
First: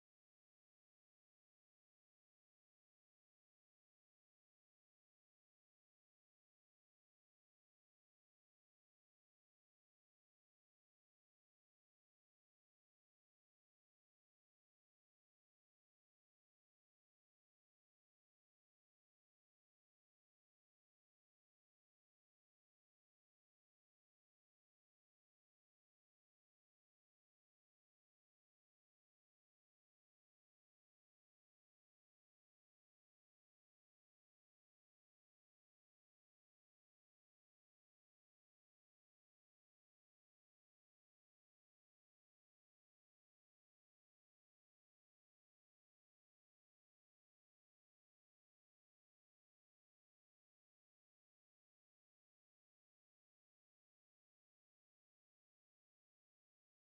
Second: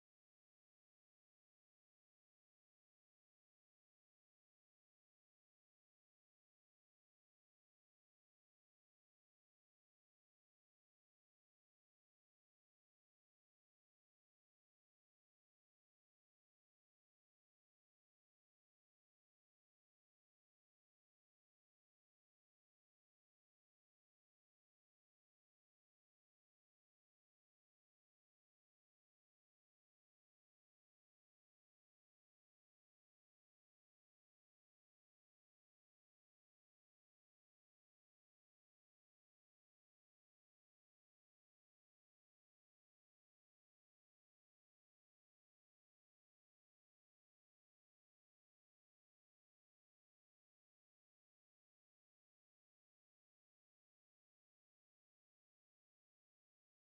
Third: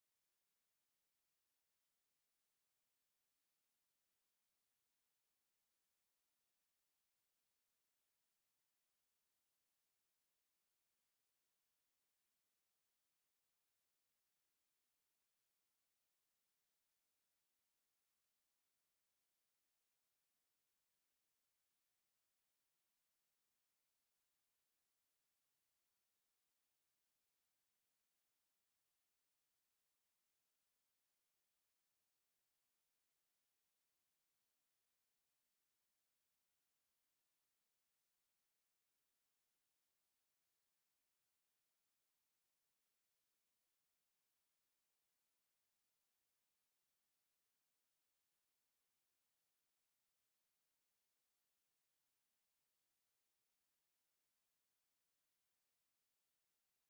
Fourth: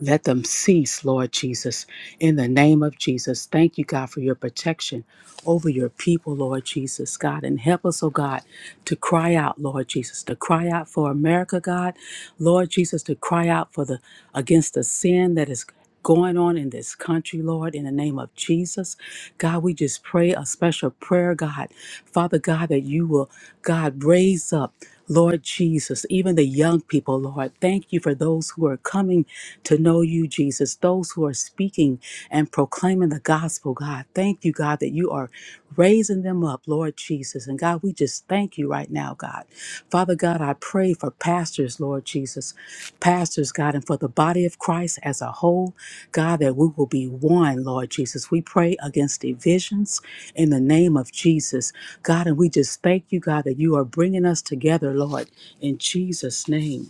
Speaker 3: let them cease, Lord Jesus, in the name of Jesus. Thank you, God, for your protection over your people, Lord Jesus, God. And help us, oh God, to cry out, Lord Jesus, to cry out for America, God. Lord Jesus, to cry out for the against the sin that is going on in this country, Lord, in the name of Jesus. God, we just pray a special prayer, God. Father God, that you will, God, raise up. Lord Jesus, even the young people, Lord, thank you for those who are coming to know you, Jesus, those who are speaking and proclaiming the gospel, God. Thank you, God, that you are raising them up, Lord Jesus. And God, we just thank you right now, God. Father God, I pray pray for pastors, Lord Jesus, pastors, God, and for the body of Christ as a whole, God, that we will be one, Lord Jesus. We pray against divisions in the name of Jesus, God, and we just thank you, God, that you are bringing us together, Lord, in Jesus' name.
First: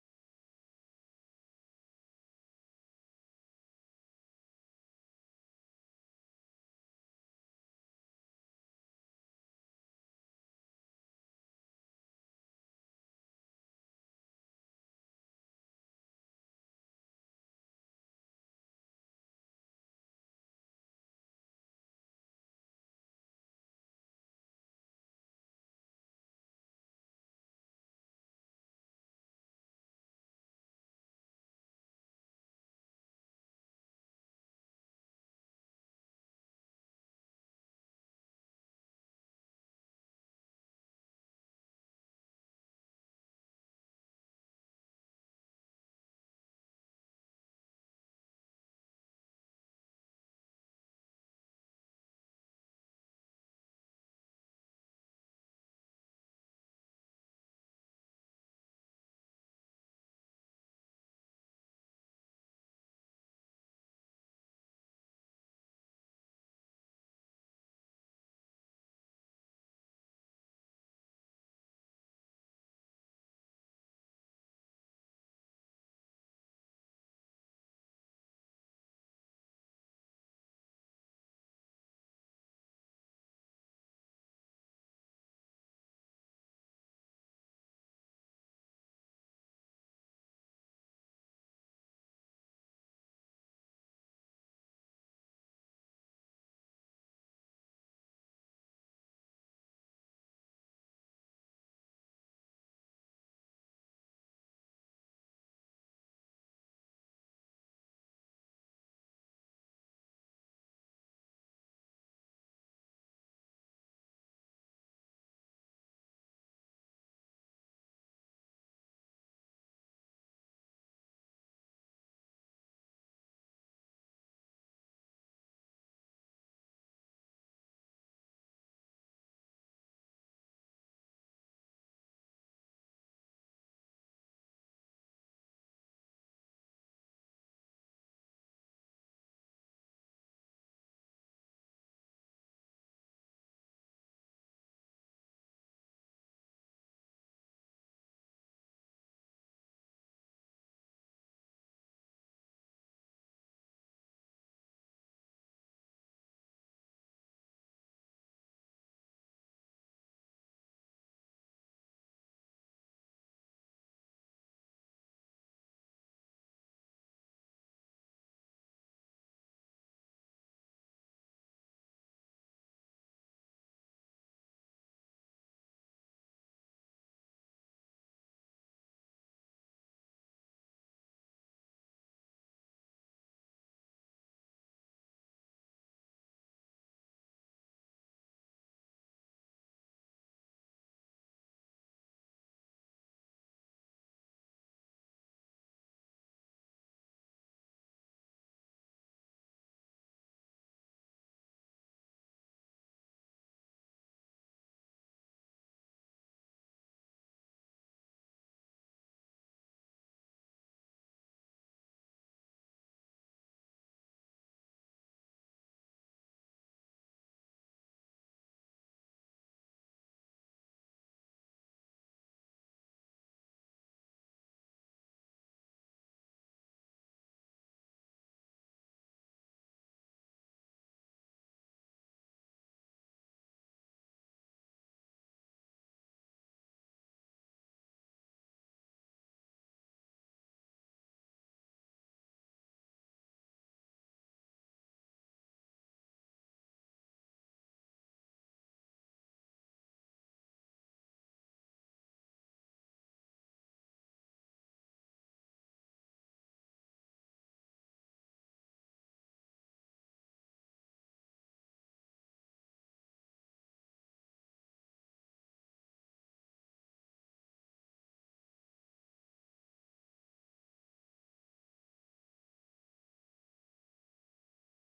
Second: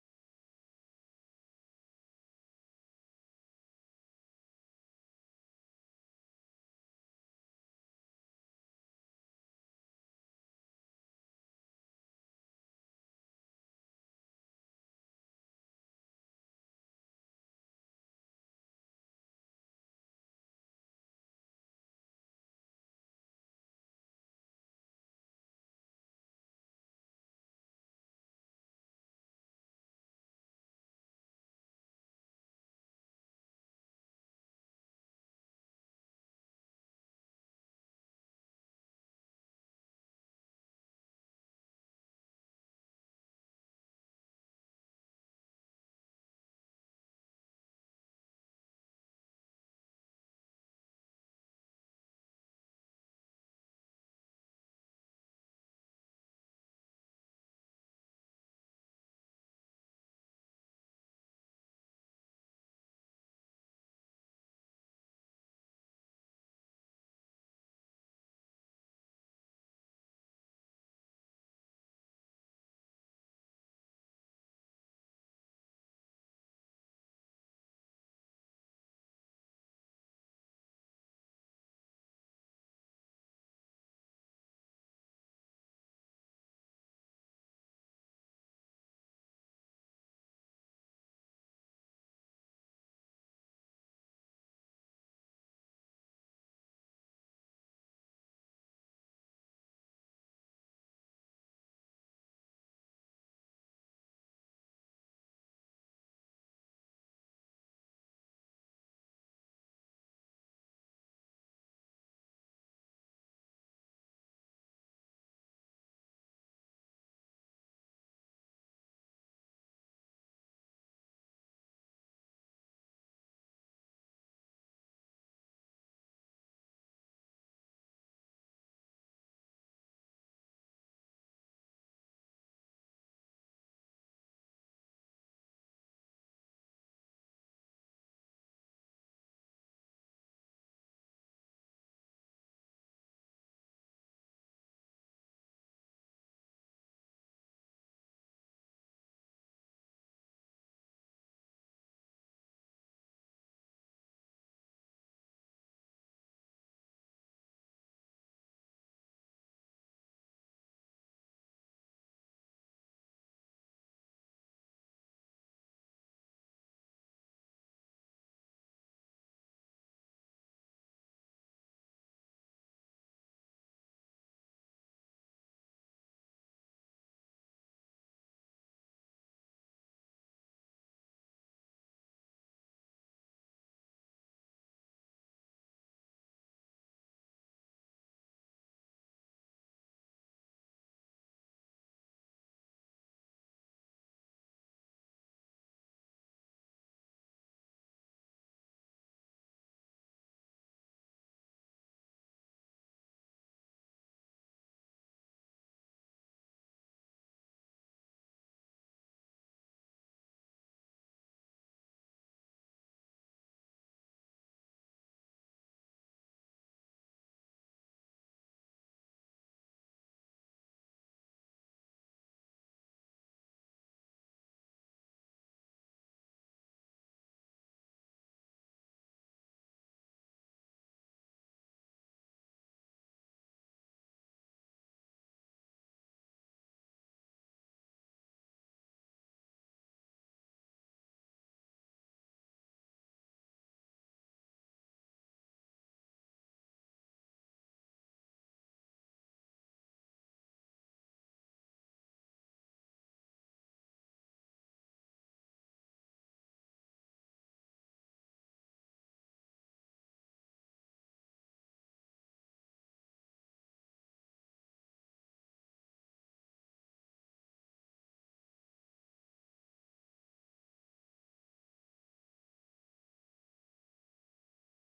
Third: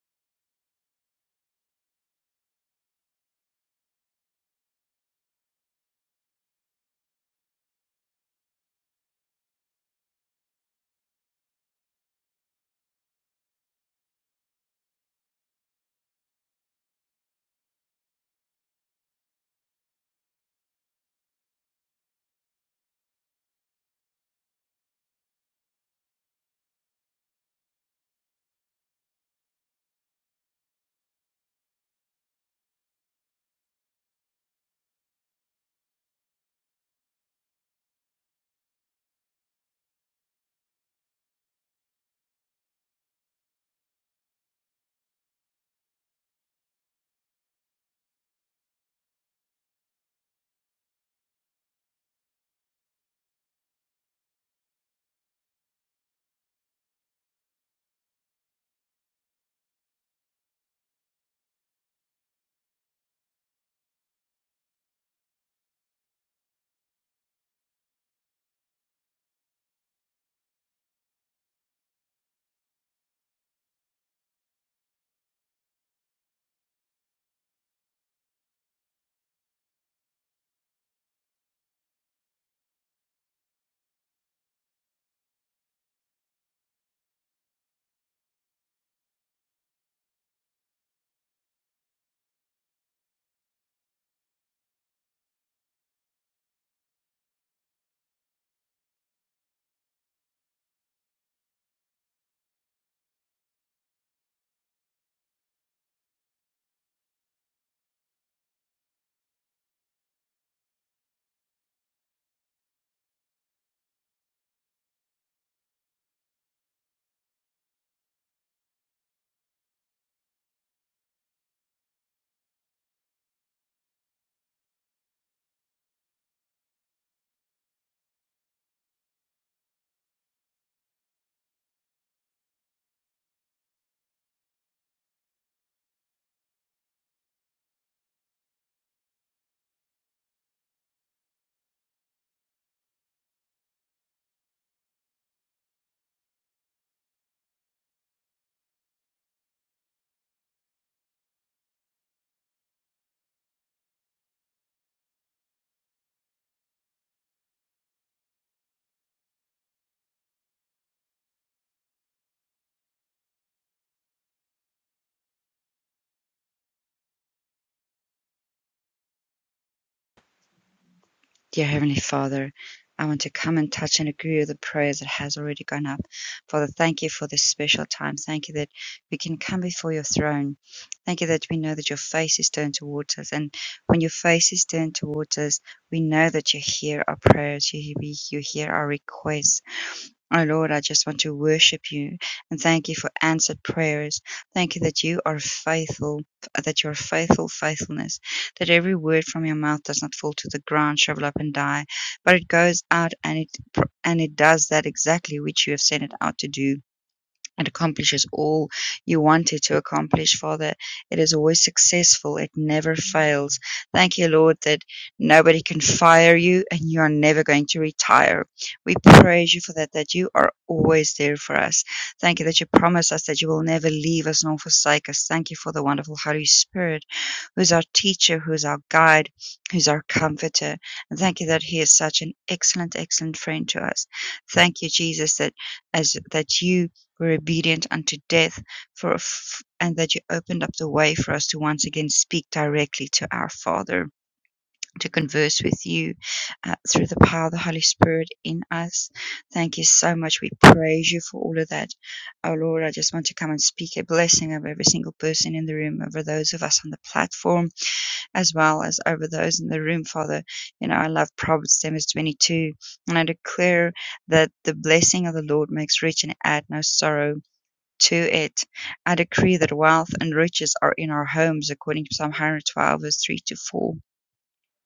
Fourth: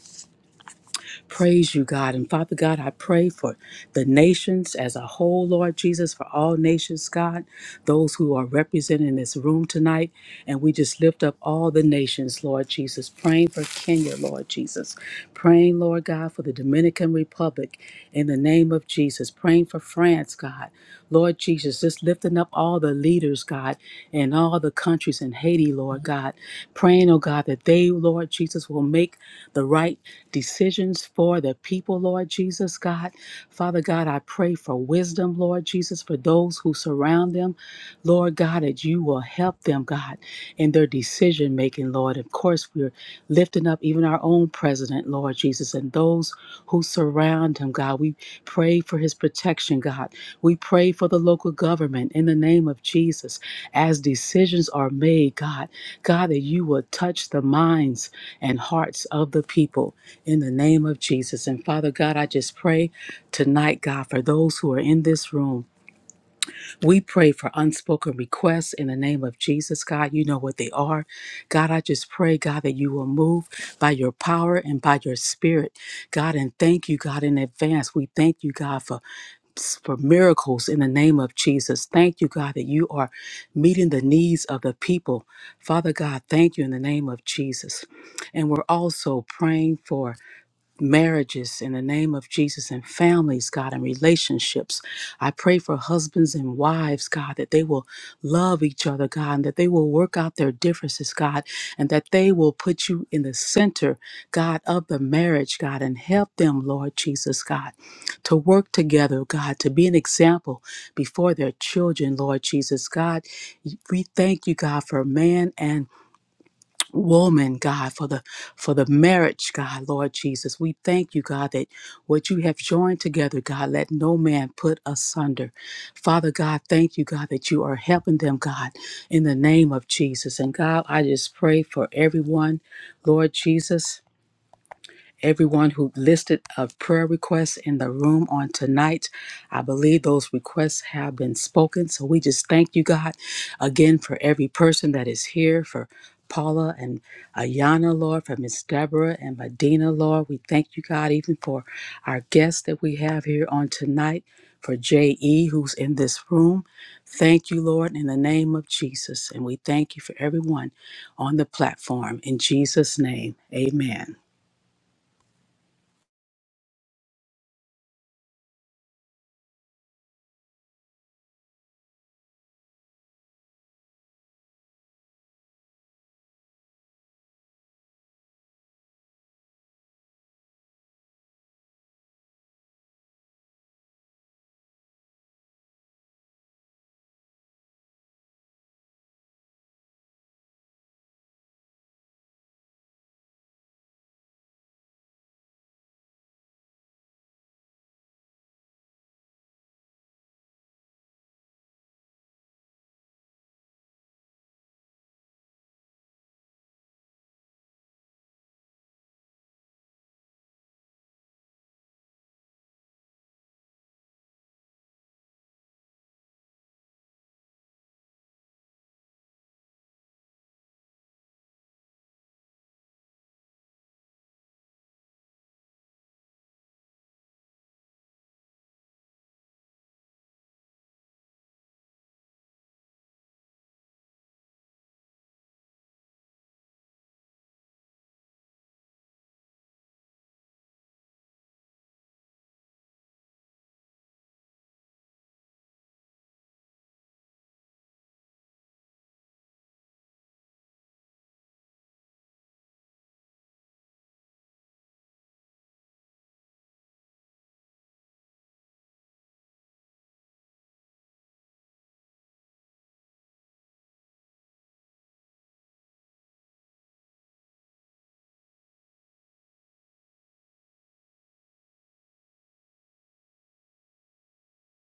Speaker 3: Praise you, God. And Father God, I pray for the nations as a whole, Lord Jesus, for all nations, God, those who are represented in this room tonight. And we just lift up all the nations, Lord Jesus, praying for Kenya, Lord Jesus, praying, Lord God, for the Dominican Republic in the name of Jesus, praying for France, God. Lord Jesus, just lifting up all the leaders, God, in all the countries in Haiti, Lord God, praying, oh God, that they, Lord Jesus, will make the right decisions for the people, Lord Jesus, God. Father God, I pray for wisdom, Lord Jesus, for those who surround them, Lord God, that you will help them, God, in their decision making, Lord. Of course, we're lifting up even our own president, Lord Jesus, and those who surround him, God. We pray for his protection, God. We pray for the local government in the name of Jesus as decisions are made, God. God, that you will touch the minds and hearts of the people in the name of Jesus. And Father God, I just pray tonight, God, for those who are in this room. We pray for unspoken requests in the name of Jesus, God. You know what they are. God, I just pray, God, that you will move by your power and by your spirit, God. And thank you, God, in advance. We thank you, God, for, for miracles in the name of Jesus. Thank you, God, that you are meeting the needs of the people. Father God, thank you in the name of Jesus. And we're also praying for marriages in the name of Jesus and families, God, and relationships. I pray for husbands and wives, God, that they will love each other, God, and that they will work out their differences, God, and that they will put you in the center, God, of the marriage, God, and help them, Lord Jesus, God, to work together, God, to be an example before their children, Lord Jesus, God. We thank you, God, for man and woman, God, for the for the marriage, God, Lord Jesus. We thank you, God, that what you have joined together, God, let no man put asunder. Father God, thank you, God, that you are helping them, God, in the name of Jesus. And God, I just pray for everyone, Lord Jesus everyone who listed a prayer request in the room on tonight. I believe those requests have been spoken. So we just thank you, God, again for every person that is here, for Paula and Ayana, Lord, for Miss Deborah and Medina, Lord. We thank you, God, even for our guests that we have here on tonight, for J.E., who's in this room. Thank you, Lord, in the name of Jesus. And we thank you for everyone on the platform. In Jesus' name, amen.
Speaker 2: Dear Heavenly Father, I want to come and touch and agree with the prayers that has already gone up. Father, thank you for this special time. Thank you that we can come before your throne. Thank you that we know that your face is turned towards us. And when your face is turned towards us, we know that you hear our prayers, you, you hear our requests. O Lord, I just want to worship you and thank you for answered prayers. Thank you that you are faithful, uh, that your faithful faithfulness, that every word from your mouth does not fall to the ground, shrivel up and die, but it goes out and it and it does that exactly which you have sent it out to do. It accomplishes all you want it to accomplish, Father. It is always successful. It never fails. Thank you, Lord, that nobody can fire you and you are never going to retire. We praise you for that, that you are always there for us. Thank you that you promise us that you will never leave us nor forsake us. Thank you for the wonderful Holy Spirit, who's our teacher, who's our guide, who's our comforter. And thank you that he is such an excellent, excellent friend to us. Thank you, Jesus, that as that you were obedient unto death for f- and that you opened up the way for us to once again speak directly to our father to converse with you uh, through the power of the holy spirit in us thank you so much we praise you for all of that oh lord i just want to come and speak a blessing over every single person in the room over those of us on the platform as well as over those in the room father you know i love proverbs 22 and i declare that the blessing of the lord makes rich and add no sorrow to it. I decree that wealth and riches are in our homes, according to Psalm 112, verse 3 to 4.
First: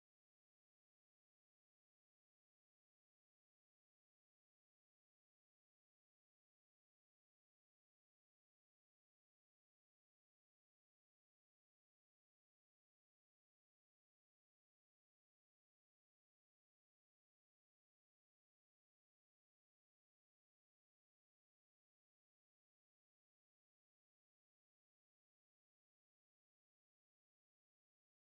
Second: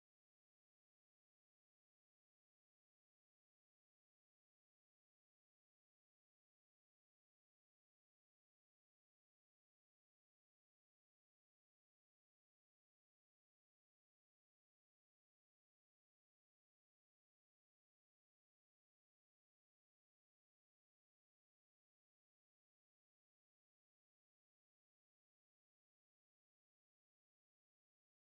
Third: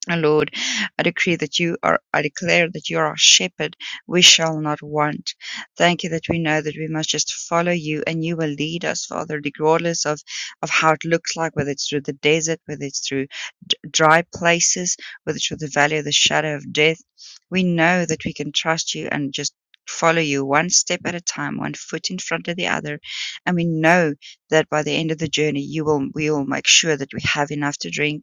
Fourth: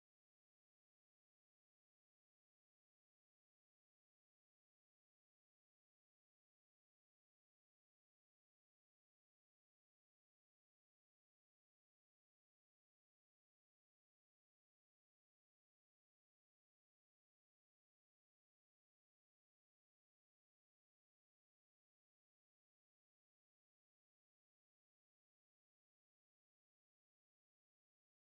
Speaker 2: And Lord, I decree that you are, I declare that you are our shepherd. We shall not want. Thank you that we know that we must just follow you and you will lead us, Father, regardless of, of how it looks like, whether it's through the desert, whether it's through d- dry places, whether it's through the valley of the shadow of death. We know that we can trust you and just follow you one step at a time, one foot in front of the other. And we know that by the end of the journey, you will, we will make sure that we have enough to drink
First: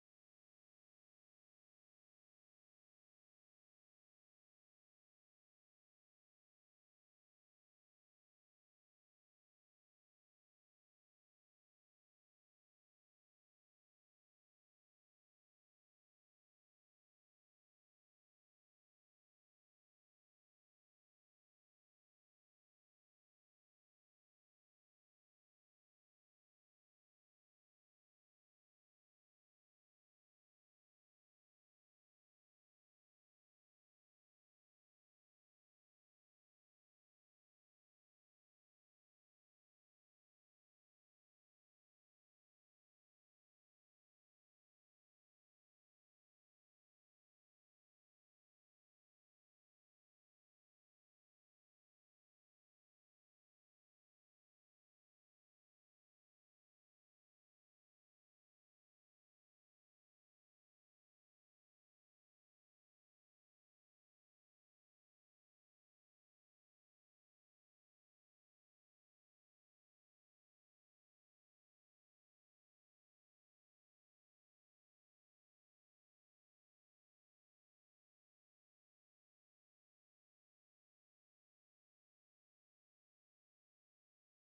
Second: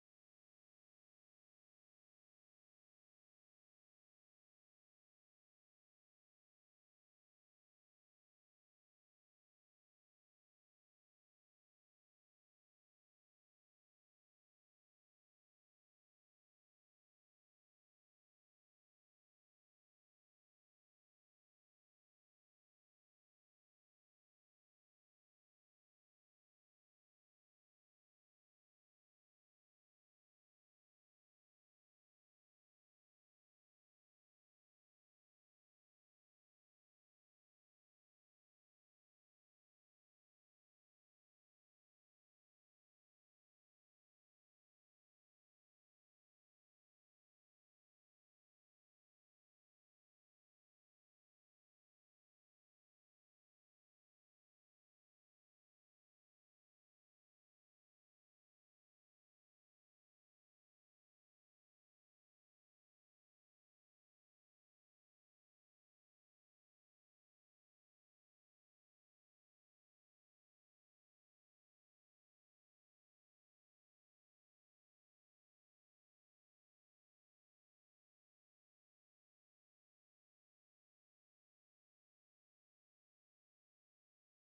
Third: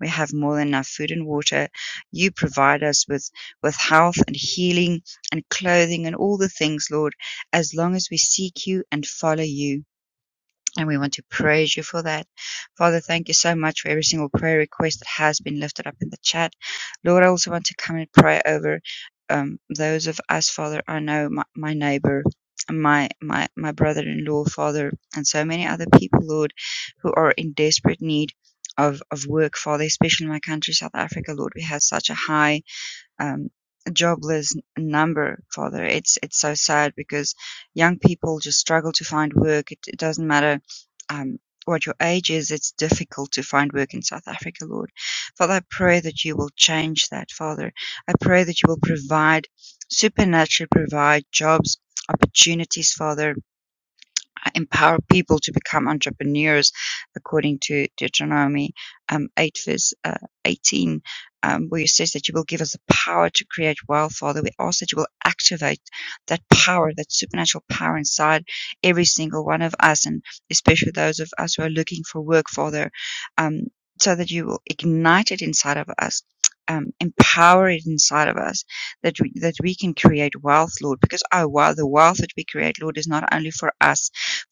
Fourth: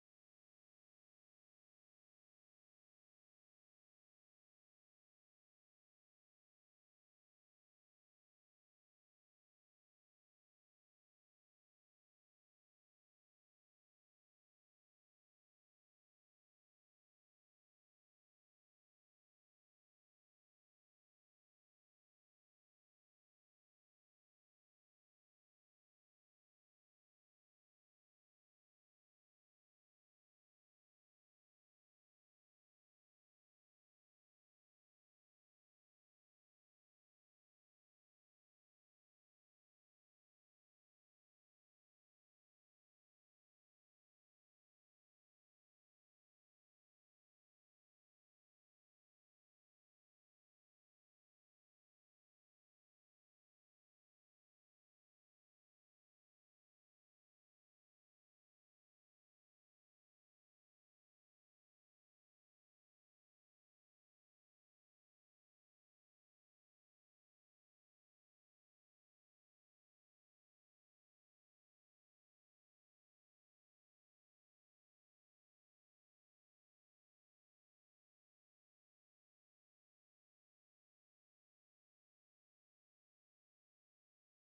Speaker 2: we have more than enough food and water. You provide us with, with health and healing and clothing and all the things, Lord, as long as we seek you and follow you. And we want to praise you for that. Father, thank you so much for every single prayer request that has been lifted up in the chat. Lord, I also want to come and pray over um, those of us, Father. I know my, my neighbor, my, my, my brother in law, Father, and so many other people, Lord, who are in desperate need. Of, of work, Father, especially in my country, South Africa, Lord, we have such a high um, jobless n- number father it's it's so sad because young people just struggle to find work it, it doesn't matter um, what your age is it's difficult to find work in south africa lord father i pray that you will change that father i pray that you will provide supernaturally provide jobs opportunities father uh, empower people to become entrepreneurs, according to Deuteronomy um, 8, verse uh, 18, um, where it says that you will give us the power to create wealth, Father. We ask that you will activate that power, that supernatural power inside every single one of us, and especially those of us who are looking for work, Father, um, so that you will ignite it inside of us. Um, empower it inside of us that we, that we can create wealth, Lord, because oh wow, the wealth that we create, Lord, is not only for us,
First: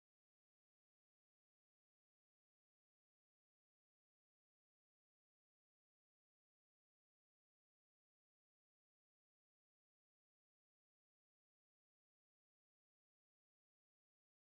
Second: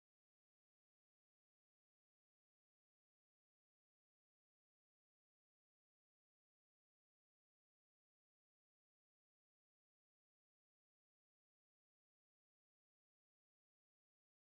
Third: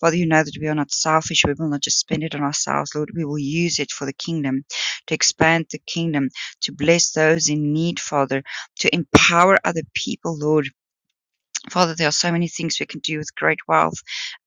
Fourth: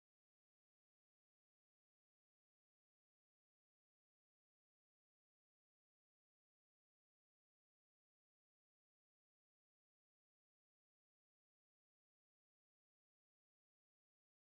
Speaker 2: Father, you know that we are not selfish. We will not just spend it on ourselves, Lord. We will use it for the kingdom, to expand the kingdom, to bless those in need, Father, to empower other people, Lord Father, there are so many things we can do with great wealth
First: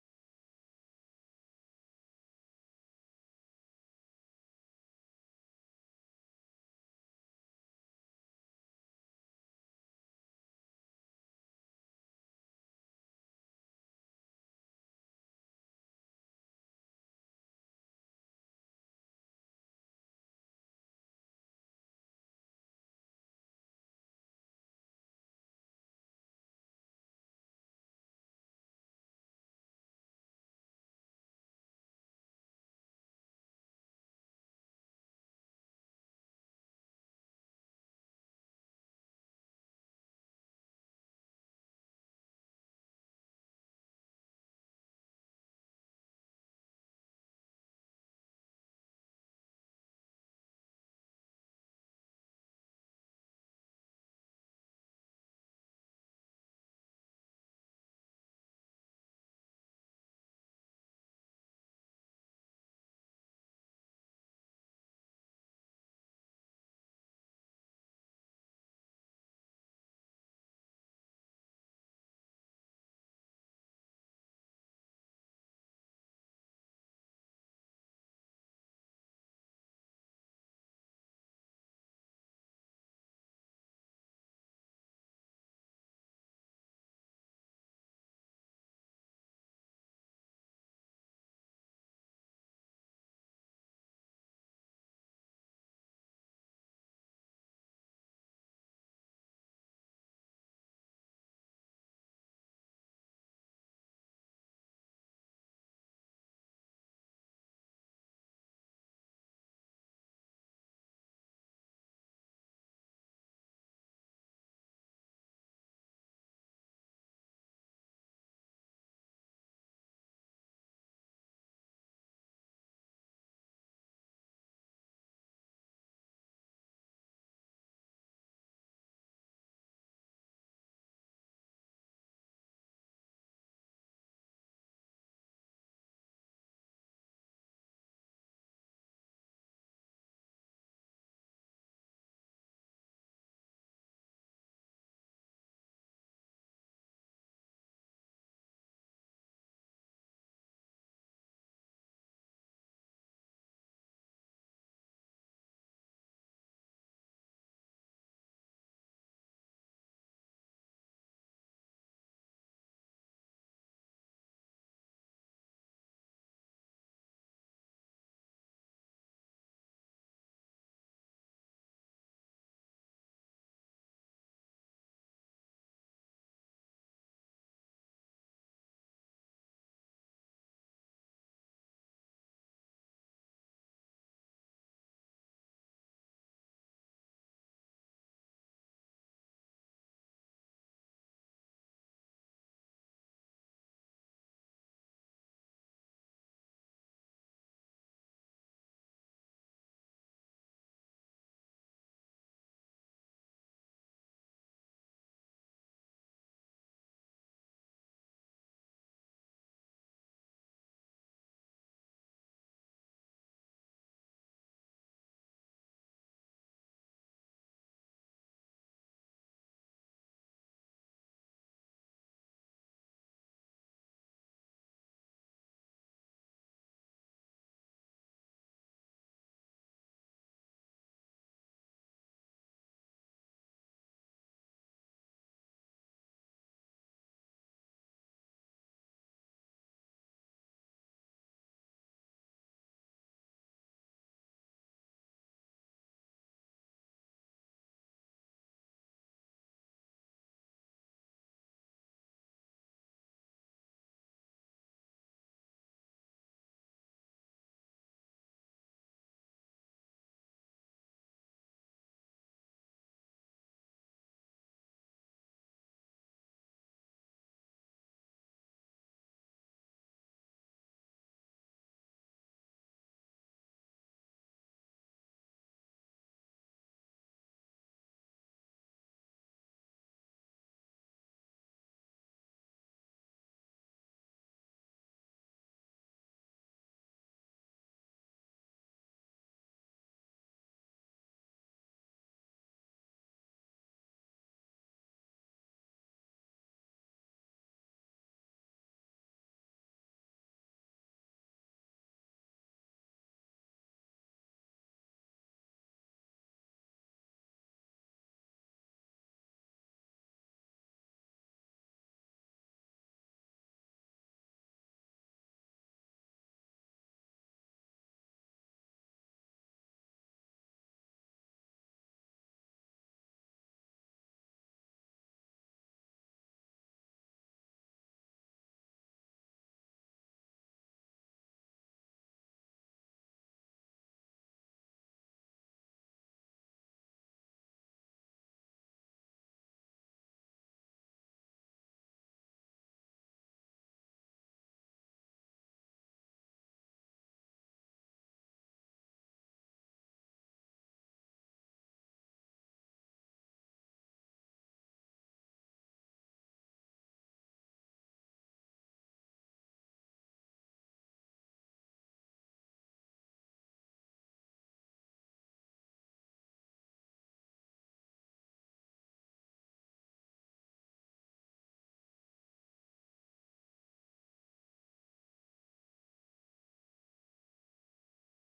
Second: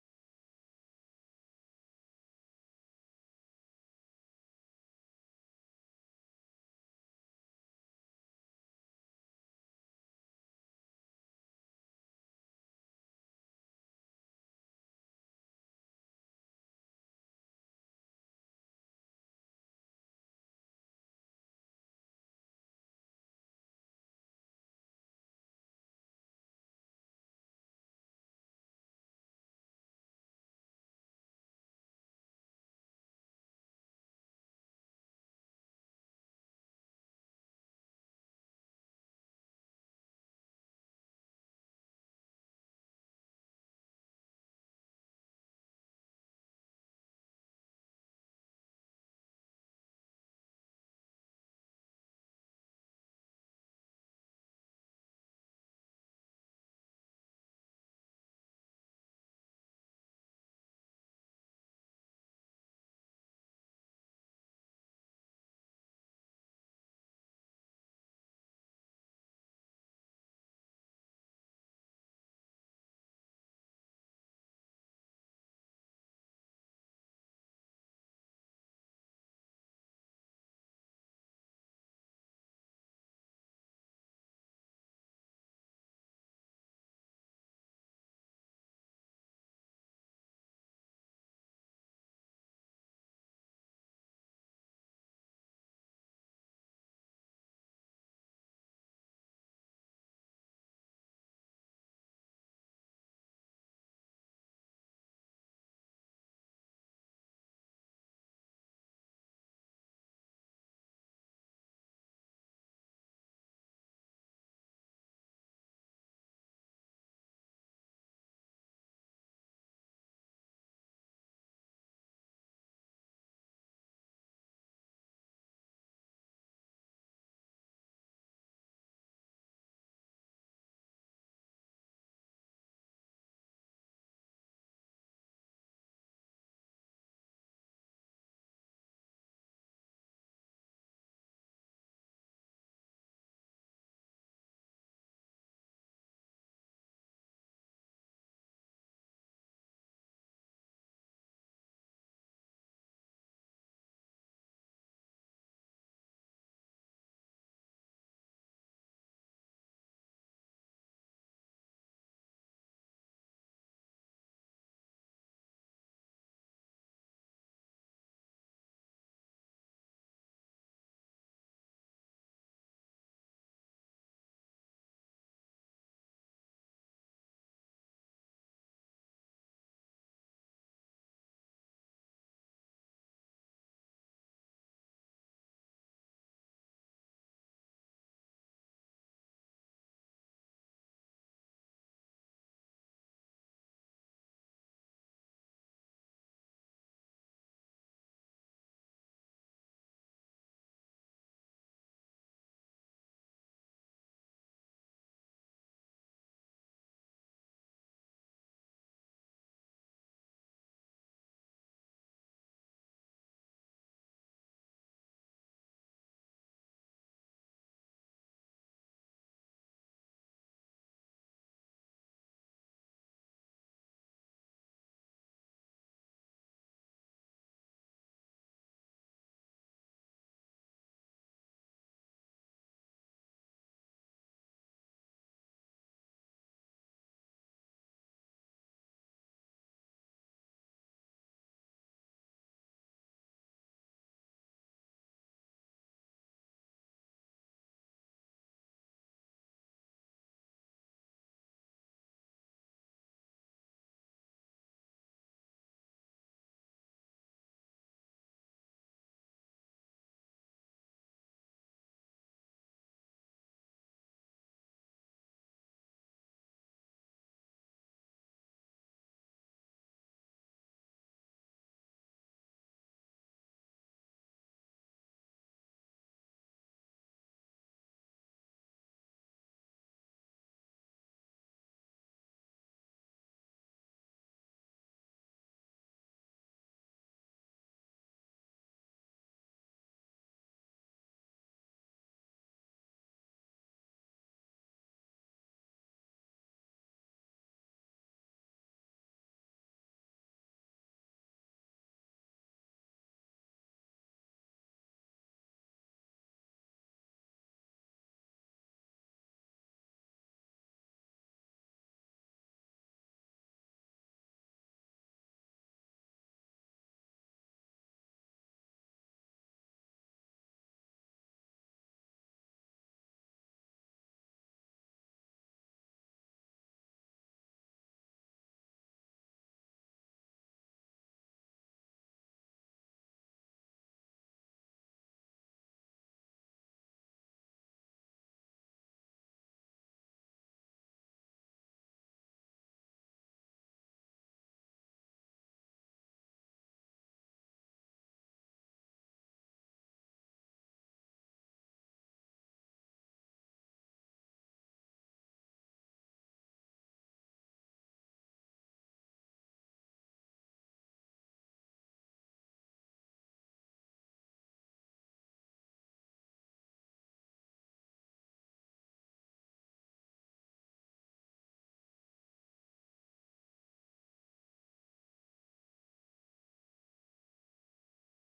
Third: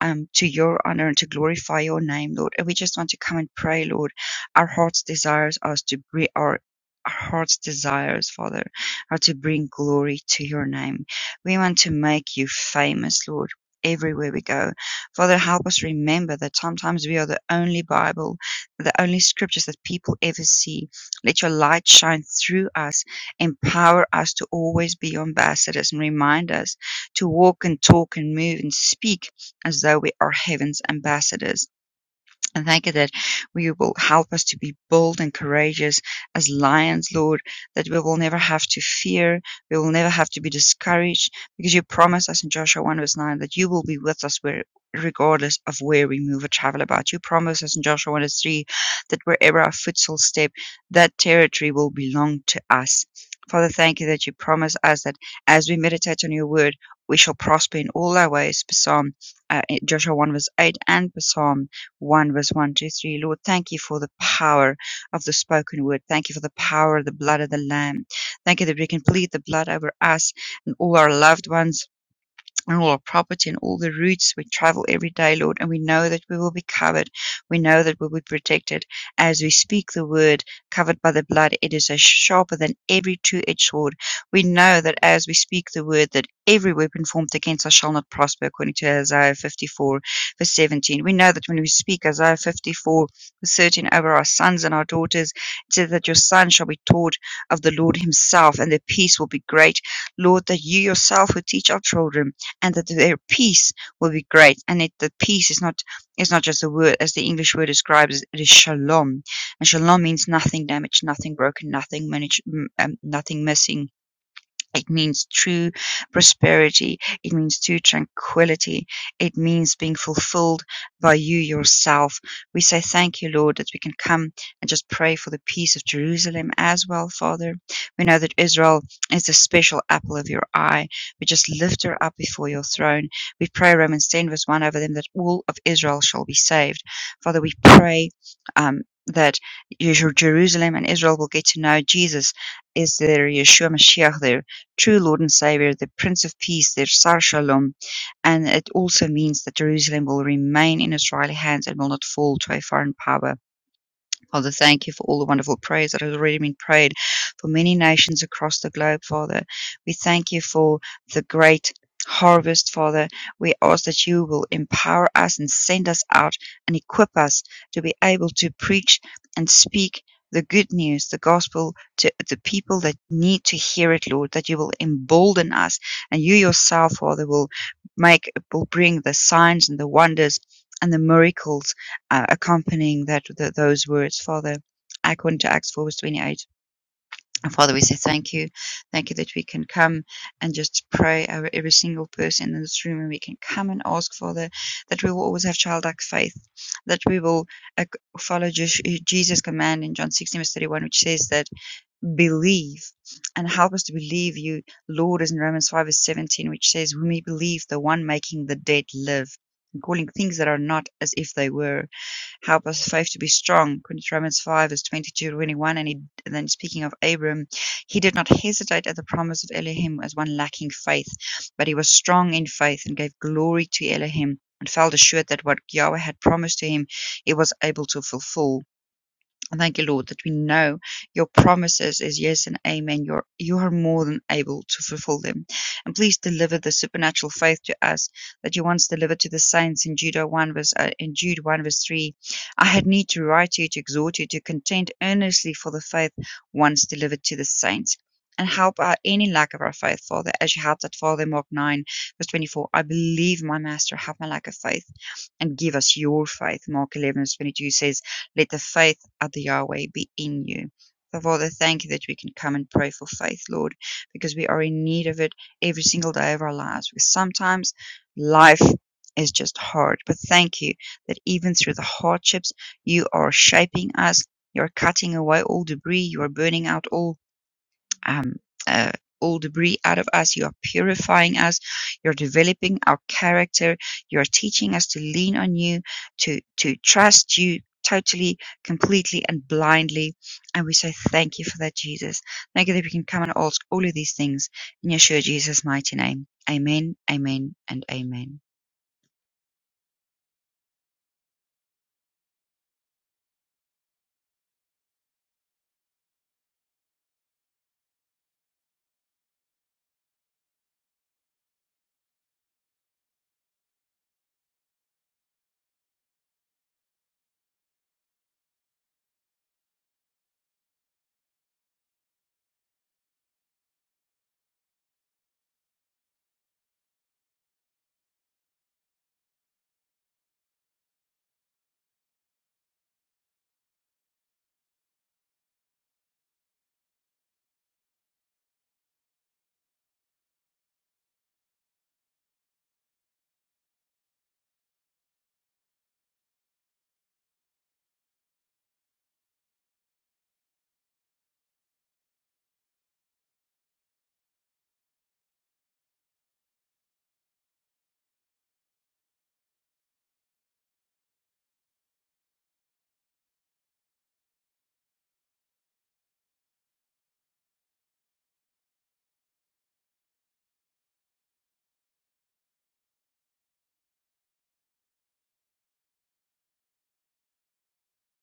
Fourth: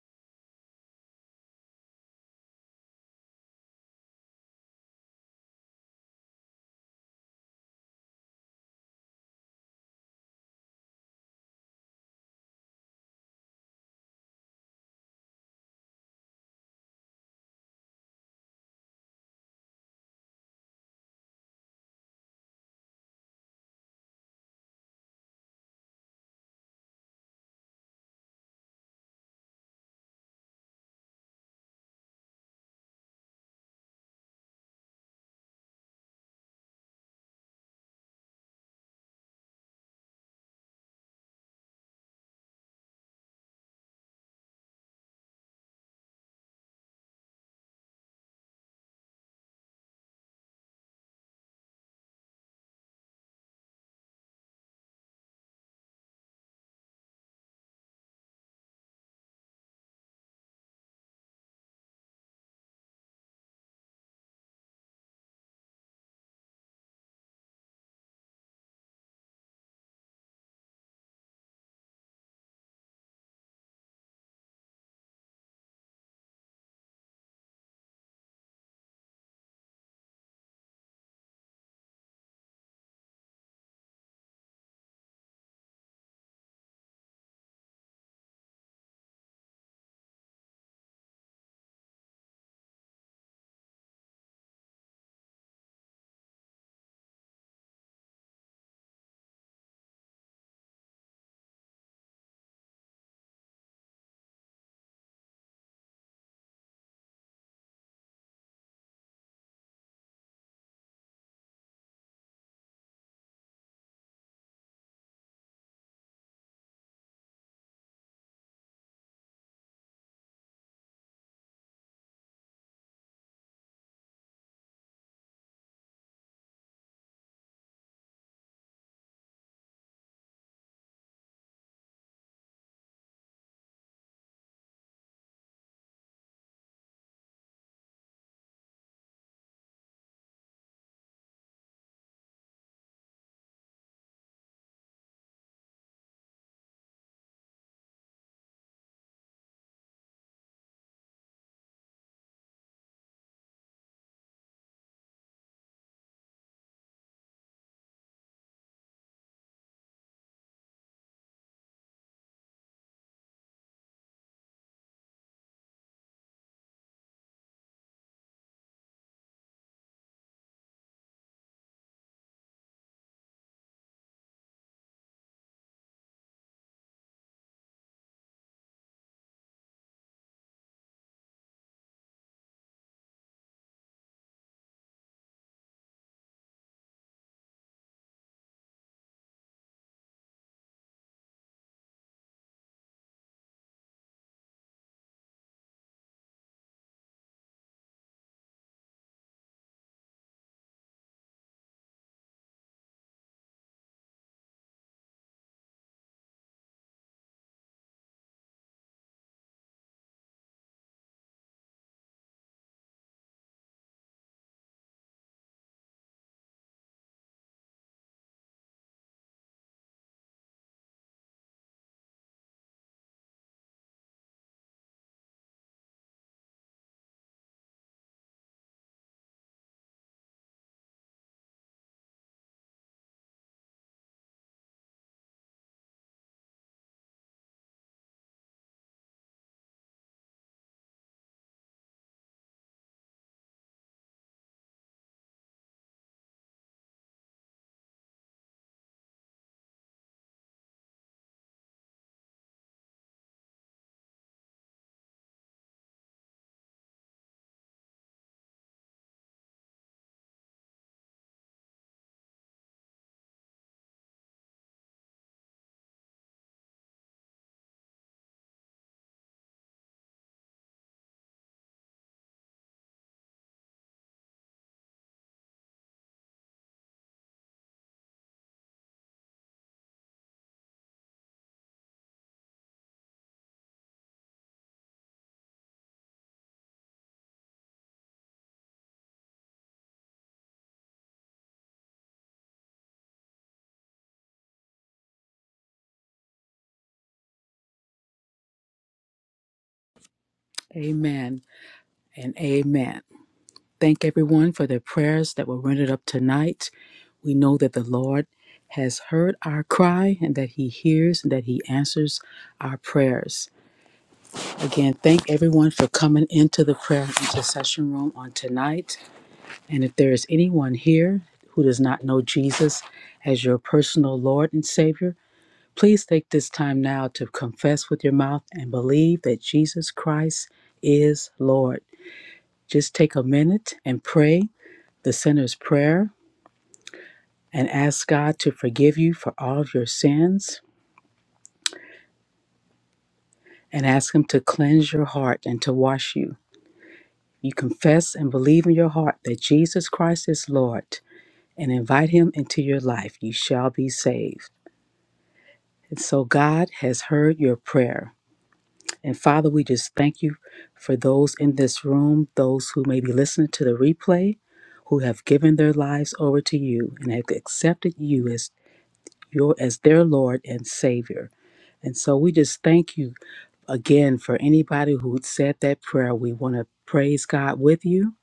Speaker 2: um, to your honor and to glorify your name, Lord. And we just want to come and pray, Lord. Our heart's desires us to bring our our heart's desires, Father, are to bring glory to your name. We want to make you famous, Lord, everywhere we go. Father, help us remember that sometimes we are the only Bible, the only scriptures that people ever see. Let your light shine through us, empower us to always be ambassadors, and remind us to walk and talk and move and speak as though we are heaven's ambassadors and thank you that we will help us to be bold and courageous as lions, Lord, that we will never have to fear. We will never have to be discouraged because you promised us in Joshua 1 verse 9 that you will be with us where regardless of where we move or travel about. You promised us in Joshua 1 verse 3 that wherever our foot shall step, that territory will belong to us. Father, thank you that you promise us that as we meditate on your word, we shall prosper in all our ways. Psalm, uh, Joshua 1 verse 8 and Psalm one verse 1 to 3. Lord, thank you for the power of the spoken word. Thank you for the power of the blood of the Lamb. Thank you that we can plead the blood over us and all our loved ones and all our property and all the routes we travel every day, Lord. And we know that we will be covered. We know that we'll be protected as we speak the word covered by the blood. It is a sharper than every two-edged sword. We know that as we speak the word that every weapon formed against us shall not prosper according to Isaiah 54 verse 17. We know that when we speak Isaiah 54 verse 13 over our sons and our daughters, it says that your son shall be taught of the Lord himself and the peace will be great. Lord, that you yourself will teach our children and that their peace will be great. And it that peace is not is not just a word, as the English word describes it is shalom. And shalom means nothing damaged, nothing broken, nothing managed, um, nothing missing. It means true prosperity. It means true tranquility. It means being fulfilled by you yourself. We say thank you, Lord, that we can come and just pray for the peace of Jerusalem as well, Father. We know that Israel is the special apple of your eye. We just lift her up before your throne. We pray, Romans 10, verse 1, over them that all of Israel shall be saved. Father, we pray um, that Jer- Jerusalem and Israel will get to know Jesus is their Yeshua Mashiach, their true Lord and Savior, the Prince of Peace, their Sar Shalom. And it also means that Jerusalem will remain in Israeli hands and will not fall to a foreign power. Father, thank you for all the wonderful prayers that has already been prayed for many nations across the globe, Father. We thank you for the great harvest, Father. We ask that you will empower us and send us out and equip us to be able to preach and speak the good news, the gospel to the people that need to hear it, Lord, that you will embolden us and you yourself, Father, will make, will bring the signs and the wonders and the miracles uh, accompanying that th- those words, Father. According to Acts 4 verse 28. And Father, we say thank you. Thank you that we can come and just pray over every single person in this room. And we can come and ask, Father, that we will always have childlike faith, that we will uh, follow Jesus' command in John 16, verse 31, which says that believe and help us to believe you, Lord, as in Romans 5, verse 17, which says, When we believe, the one making the dead live, and calling things that are not as if they were help us faith to be strong. Corinthians Romans 5, verse 22 to 21. And, he, and then speaking of Abram, he did not hesitate at the promise of Elohim as one lacking faith, but he was strong in faith and gave glory to Elohim and felt assured that what Yahweh had promised to him, he was able to fulfill. And thank you, Lord, that we know your promises is yes and amen. You're, you are more than able to fulfill them. And please deliver the supernatural faith to us that you once delivered to the saints in Jude 1 verse, uh, in Jude 1 verse 3. I had need to write to you to exhort you to contend earnestly for the faith once delivered to the saints. And help our any lack of our faith, Father, as you helped that Father in Mark 9, verse 24. I believe my master, help my lack of faith and give us your faith. Mark 11, verse 22 says, Let the faith at the Yahweh be in you. So, Father, thank you that we can come and pray for faith, Lord, because we are in need of it every single day of our lives. Because sometimes life is just hard. But thank you that even through the hardships, you are shaping us. You're cutting away all debris. You are burning out all um, uh, all debris out of us. You are purifying us. You're developing our character. You're teaching us to lean on you, to, to trust you totally, completely, and blindly. And we say thank you for that, Jesus. Thank you that we can come and ask all of these things in Yeshua Jesus' mighty name. Amen, amen, and amen.
Speaker 3: Amen and amen. Thank everyone for their prayers that were rendered up tonight. We know that the Lord has heard our cry and that He hears and that He answers our prayers. Again, thank everyone for coming into the prayer and intercession room on tonight. And if there is anyone here who does not know Jesus as your personal Lord and Savior, please take this time now to confess with your mouth and believe that Jesus Christ is Lord. Just take a minute and pray the sinner's prayer and ask God to forgive you for all of your sins and ask Him to cleanse your heart and to wash you. You confess and believe in your heart that Jesus Christ is Lord and invite Him into your life. You shall be saved. And so God has heard your prayer. And Father, we just thank you for those in this room, those who may be listening to the replay, who have given their lives over to you and have accepted you as you as their Lord and Savior. And so we just thank you again for anybody who said that prayer. We want to praise God with you.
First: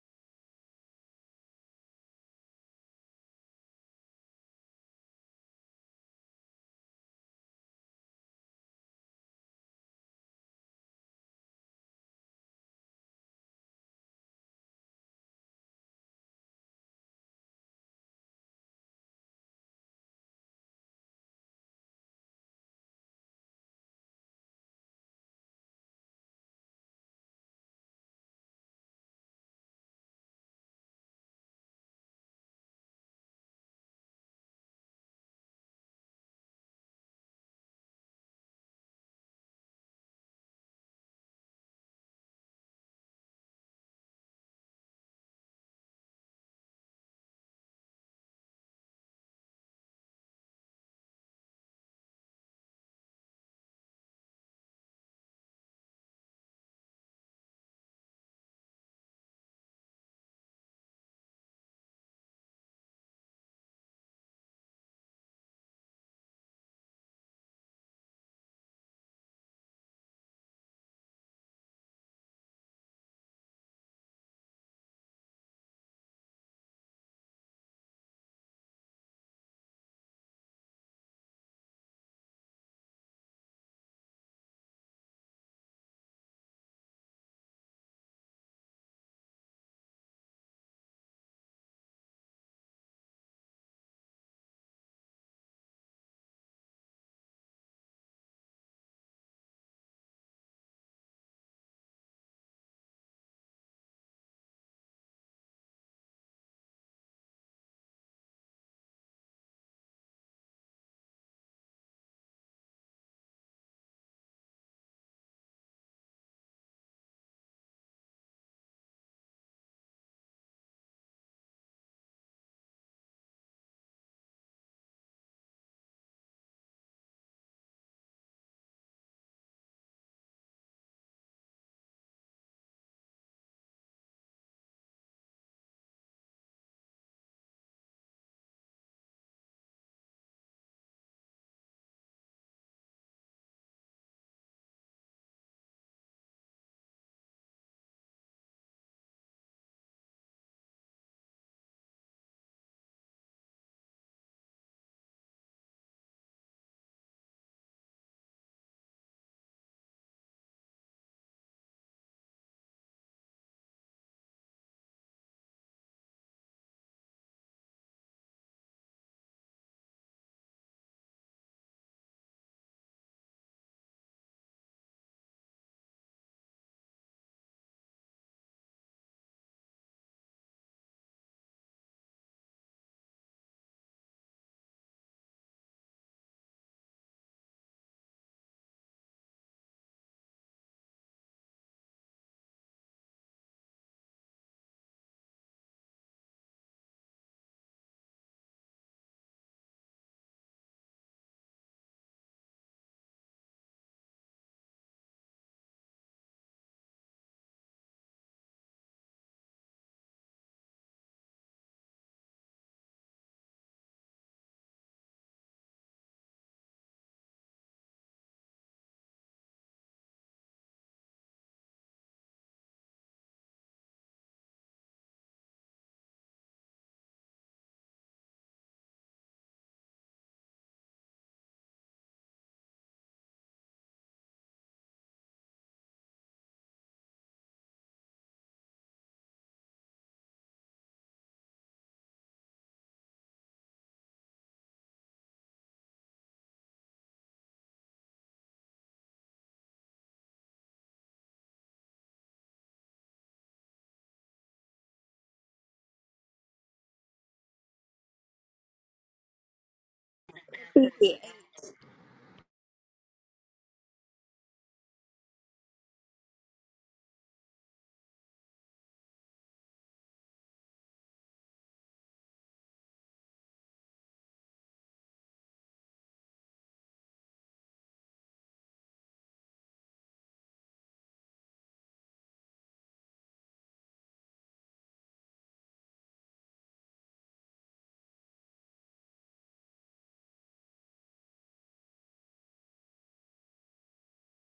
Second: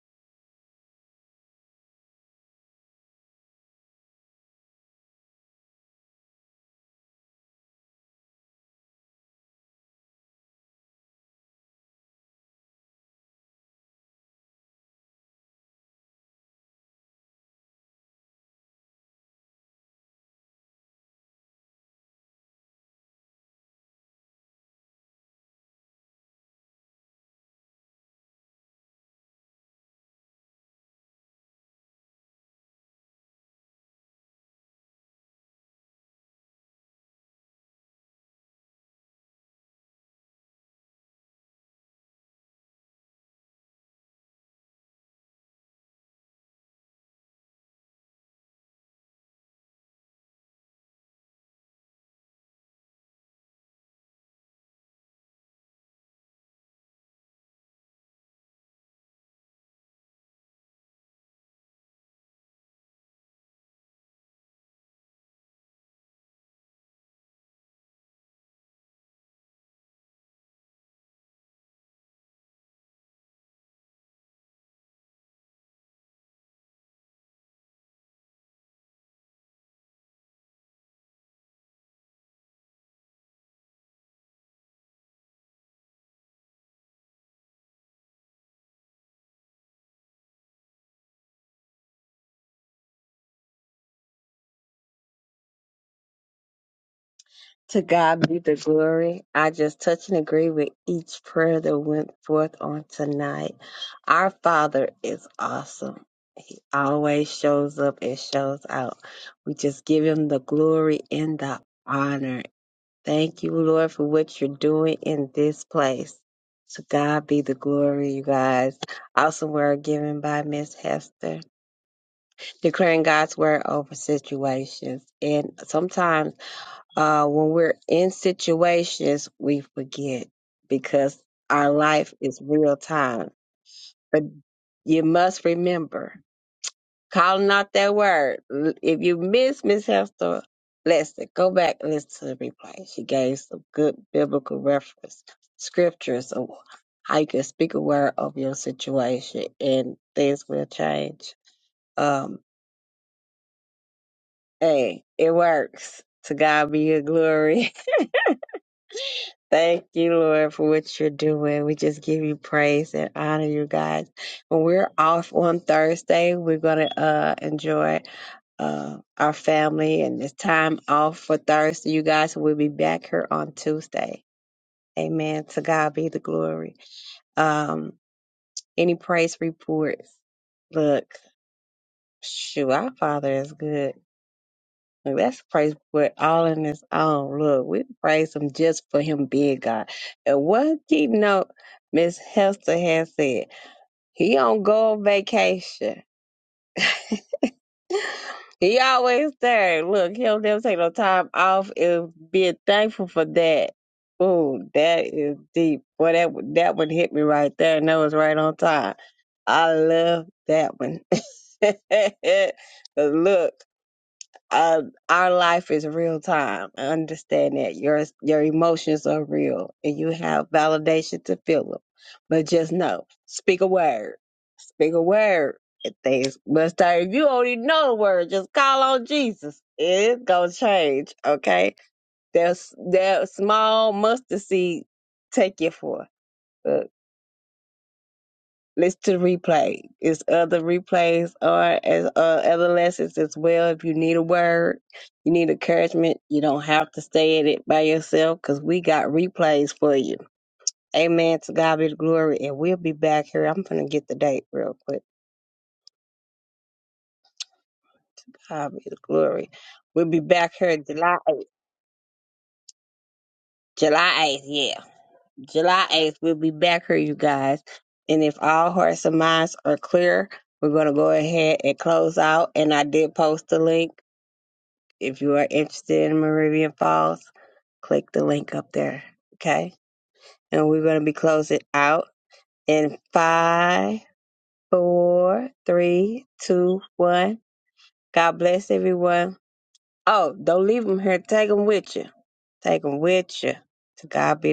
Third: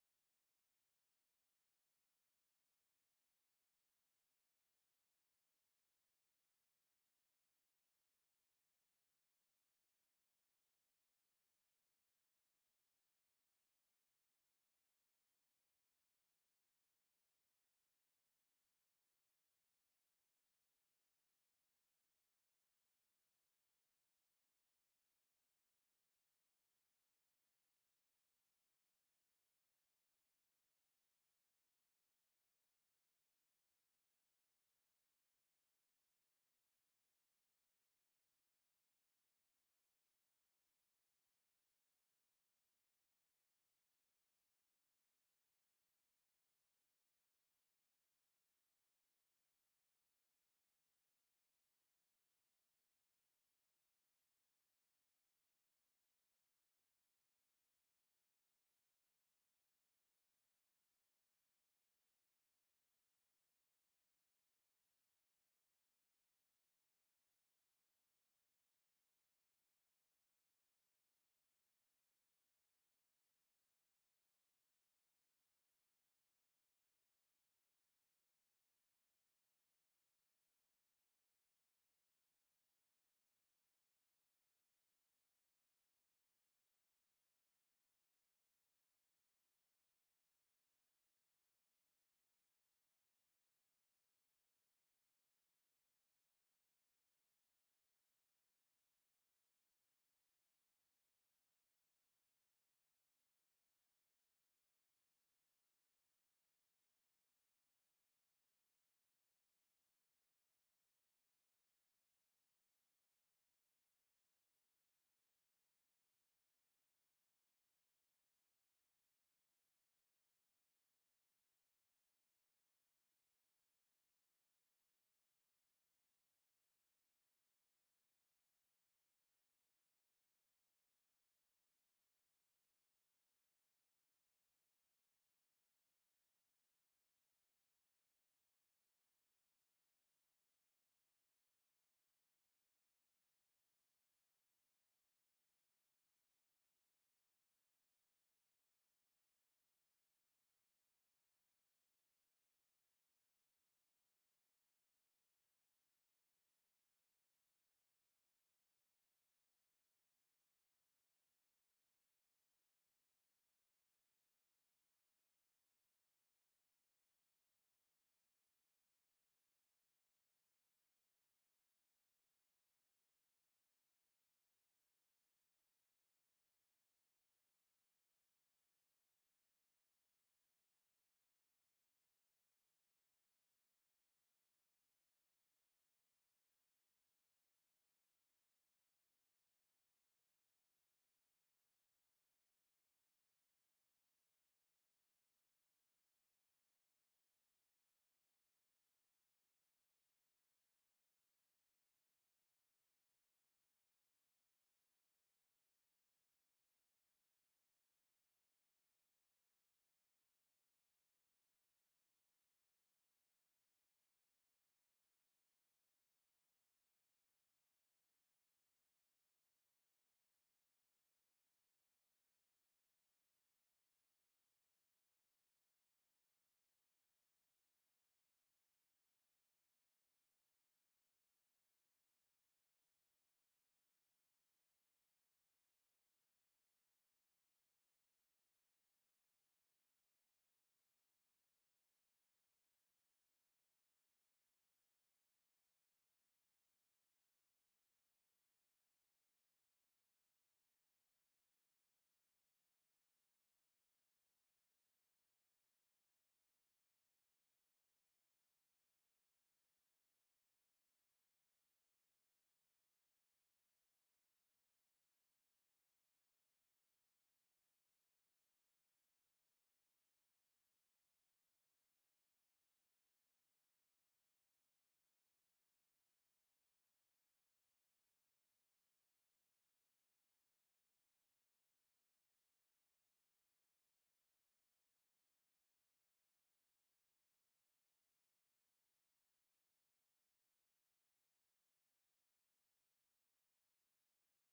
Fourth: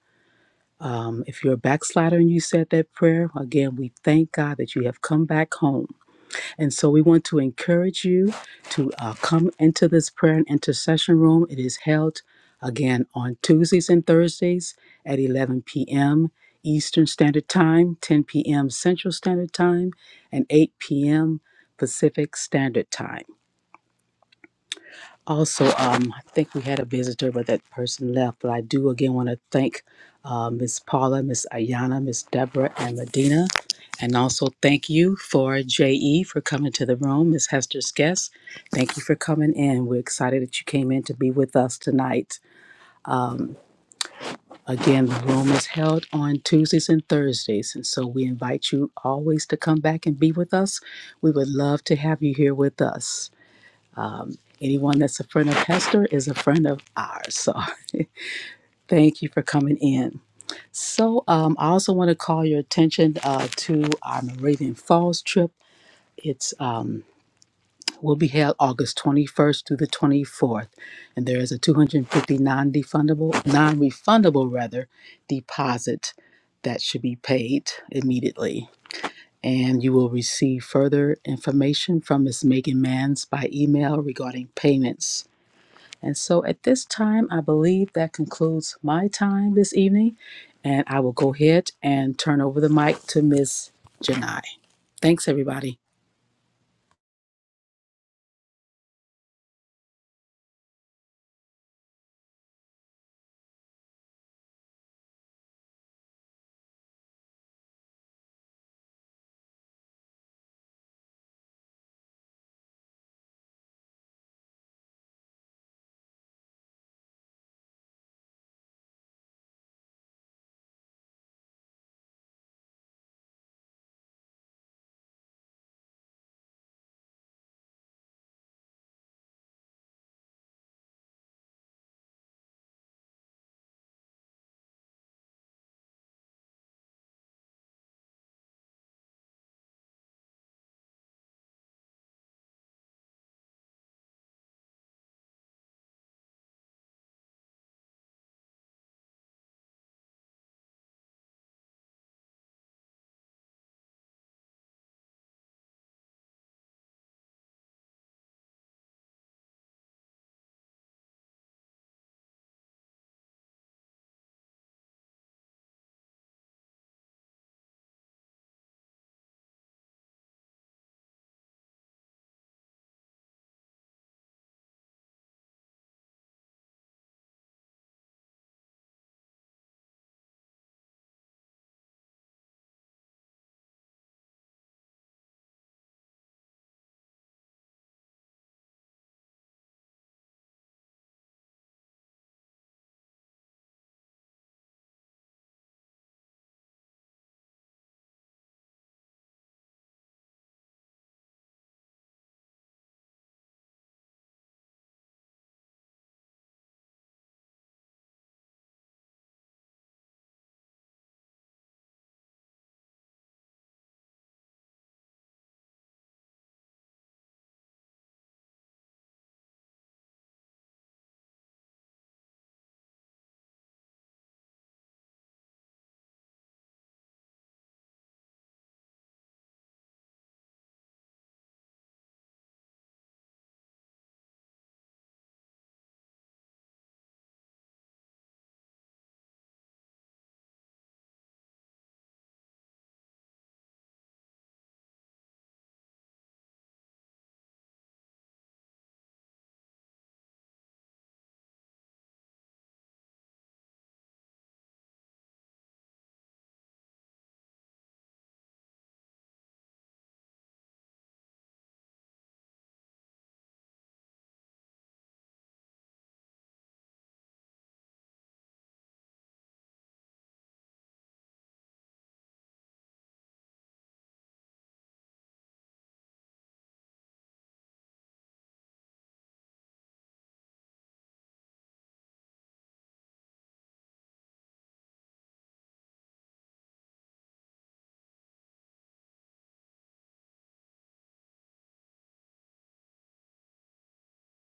Speaker 3: Um, if you're a backslider and you said that prayer, again, we thank God that you have come back home and so we want to encourage you to uh, come into this prayer and intercession room. It is held again on Tuesdays and Thursdays at 11 p.m. Eastern Standard Time, 10 p.m. Central Standard Time, and 8 p.m. Pacific Standard Time. Also, um, I think we had a visitor, but that person left. But I do again want to thank uh, Miss Paula, Miss Ayana, Miss Deborah, and Medina. And also thank you for JE for coming to the room, Miss Hester's guest. Thank you for coming in. We're excited that you came in to be with us tonight. Again, the room is held on Tuesdays and Thursdays. And so we invite you always to come back and be with us. We would love to have you here with us. Anyone that's a friend of Hester is a friend of ours. So Thank you for coming in. So, um, I also want to call your attention uh, to our Moravian Falls trip. It's um, will be held August 21st through the 24th, and there is a 250 non-refundable, non-refundable rather, deposit that should be paid immediately. And you will receive further information from Ms. Megan Manns by email regarding payments. And so at this time, I believe that concludes my time this evening. And I will go ahead and turn over the mic to Ms. Janai. Thanks, everybody.
Speaker 1: To God be the glory. I just touch and agree with each prayer that went forth on tonight. Our Father is awesome. Always shows up and shows out. We just give him the glory and the honor. Thank you, Lord, for what you're doing in this place. To God be the glory, you guys. Awesome word given by Miss Hester, declaring God's word over situations. And sometimes uh, when we're in situations, we forget because our life is real time. But you must remember calling out that word. L- If you miss Miss Hester, listen, go back and listen to the replay. She gave some good biblical reference, scriptures of how you can speak a word of your situation and things will change. Um, hey, it works. To God be your glory. Thank you, Lord, for what you're doing. We just give you praise and honor you guys. When we're off on Thursday, we're gonna uh enjoy uh our family and this time off for Thursday, you guys. We'll be back here on Tuesday. Amen. To God be the glory. Um, any praise reports? Look, shoot, our Father is good. Like, that's a praise report all in its own. Look, we praise him just for him being God. And one thing note, Miss Hester has said, he don't go on vacation. He always there. Look, he don't never take no time off and being thankful for that. Ooh, that is deep. Boy, that one- that one hit me right there, and that was right on time. I love that one. 'Cause look uh, our life is real time. I understand that your your emotions are real, and you have validation to feel them. But just know, speak a word, speak a word. and Things must start. If you don't even know the word, just call on Jesus. It's gonna change. Okay, there's that small mustard seed. Take it for listen to the replay. It's other replays or as uh, other lessons as well. If you need a word, you need encouragement, you don't have to stay in it by yourself because we got replays for you. Amen. To God be the glory. And we'll be back here. I'm going to get the date real quick. God be the glory. We'll be back here July 8th. July 8th, yeah. July 8th, we'll be back here, you guys. And if all hearts and minds are clear, we're going to go ahead and close out. And I did post the link If you are interested in Moravian Falls, click the link up there. Okay. And we're going to be closing out in five, four, three, two, one. God bless everyone. Oh, don't leave them here. Take them with you. Take them with you. To God be the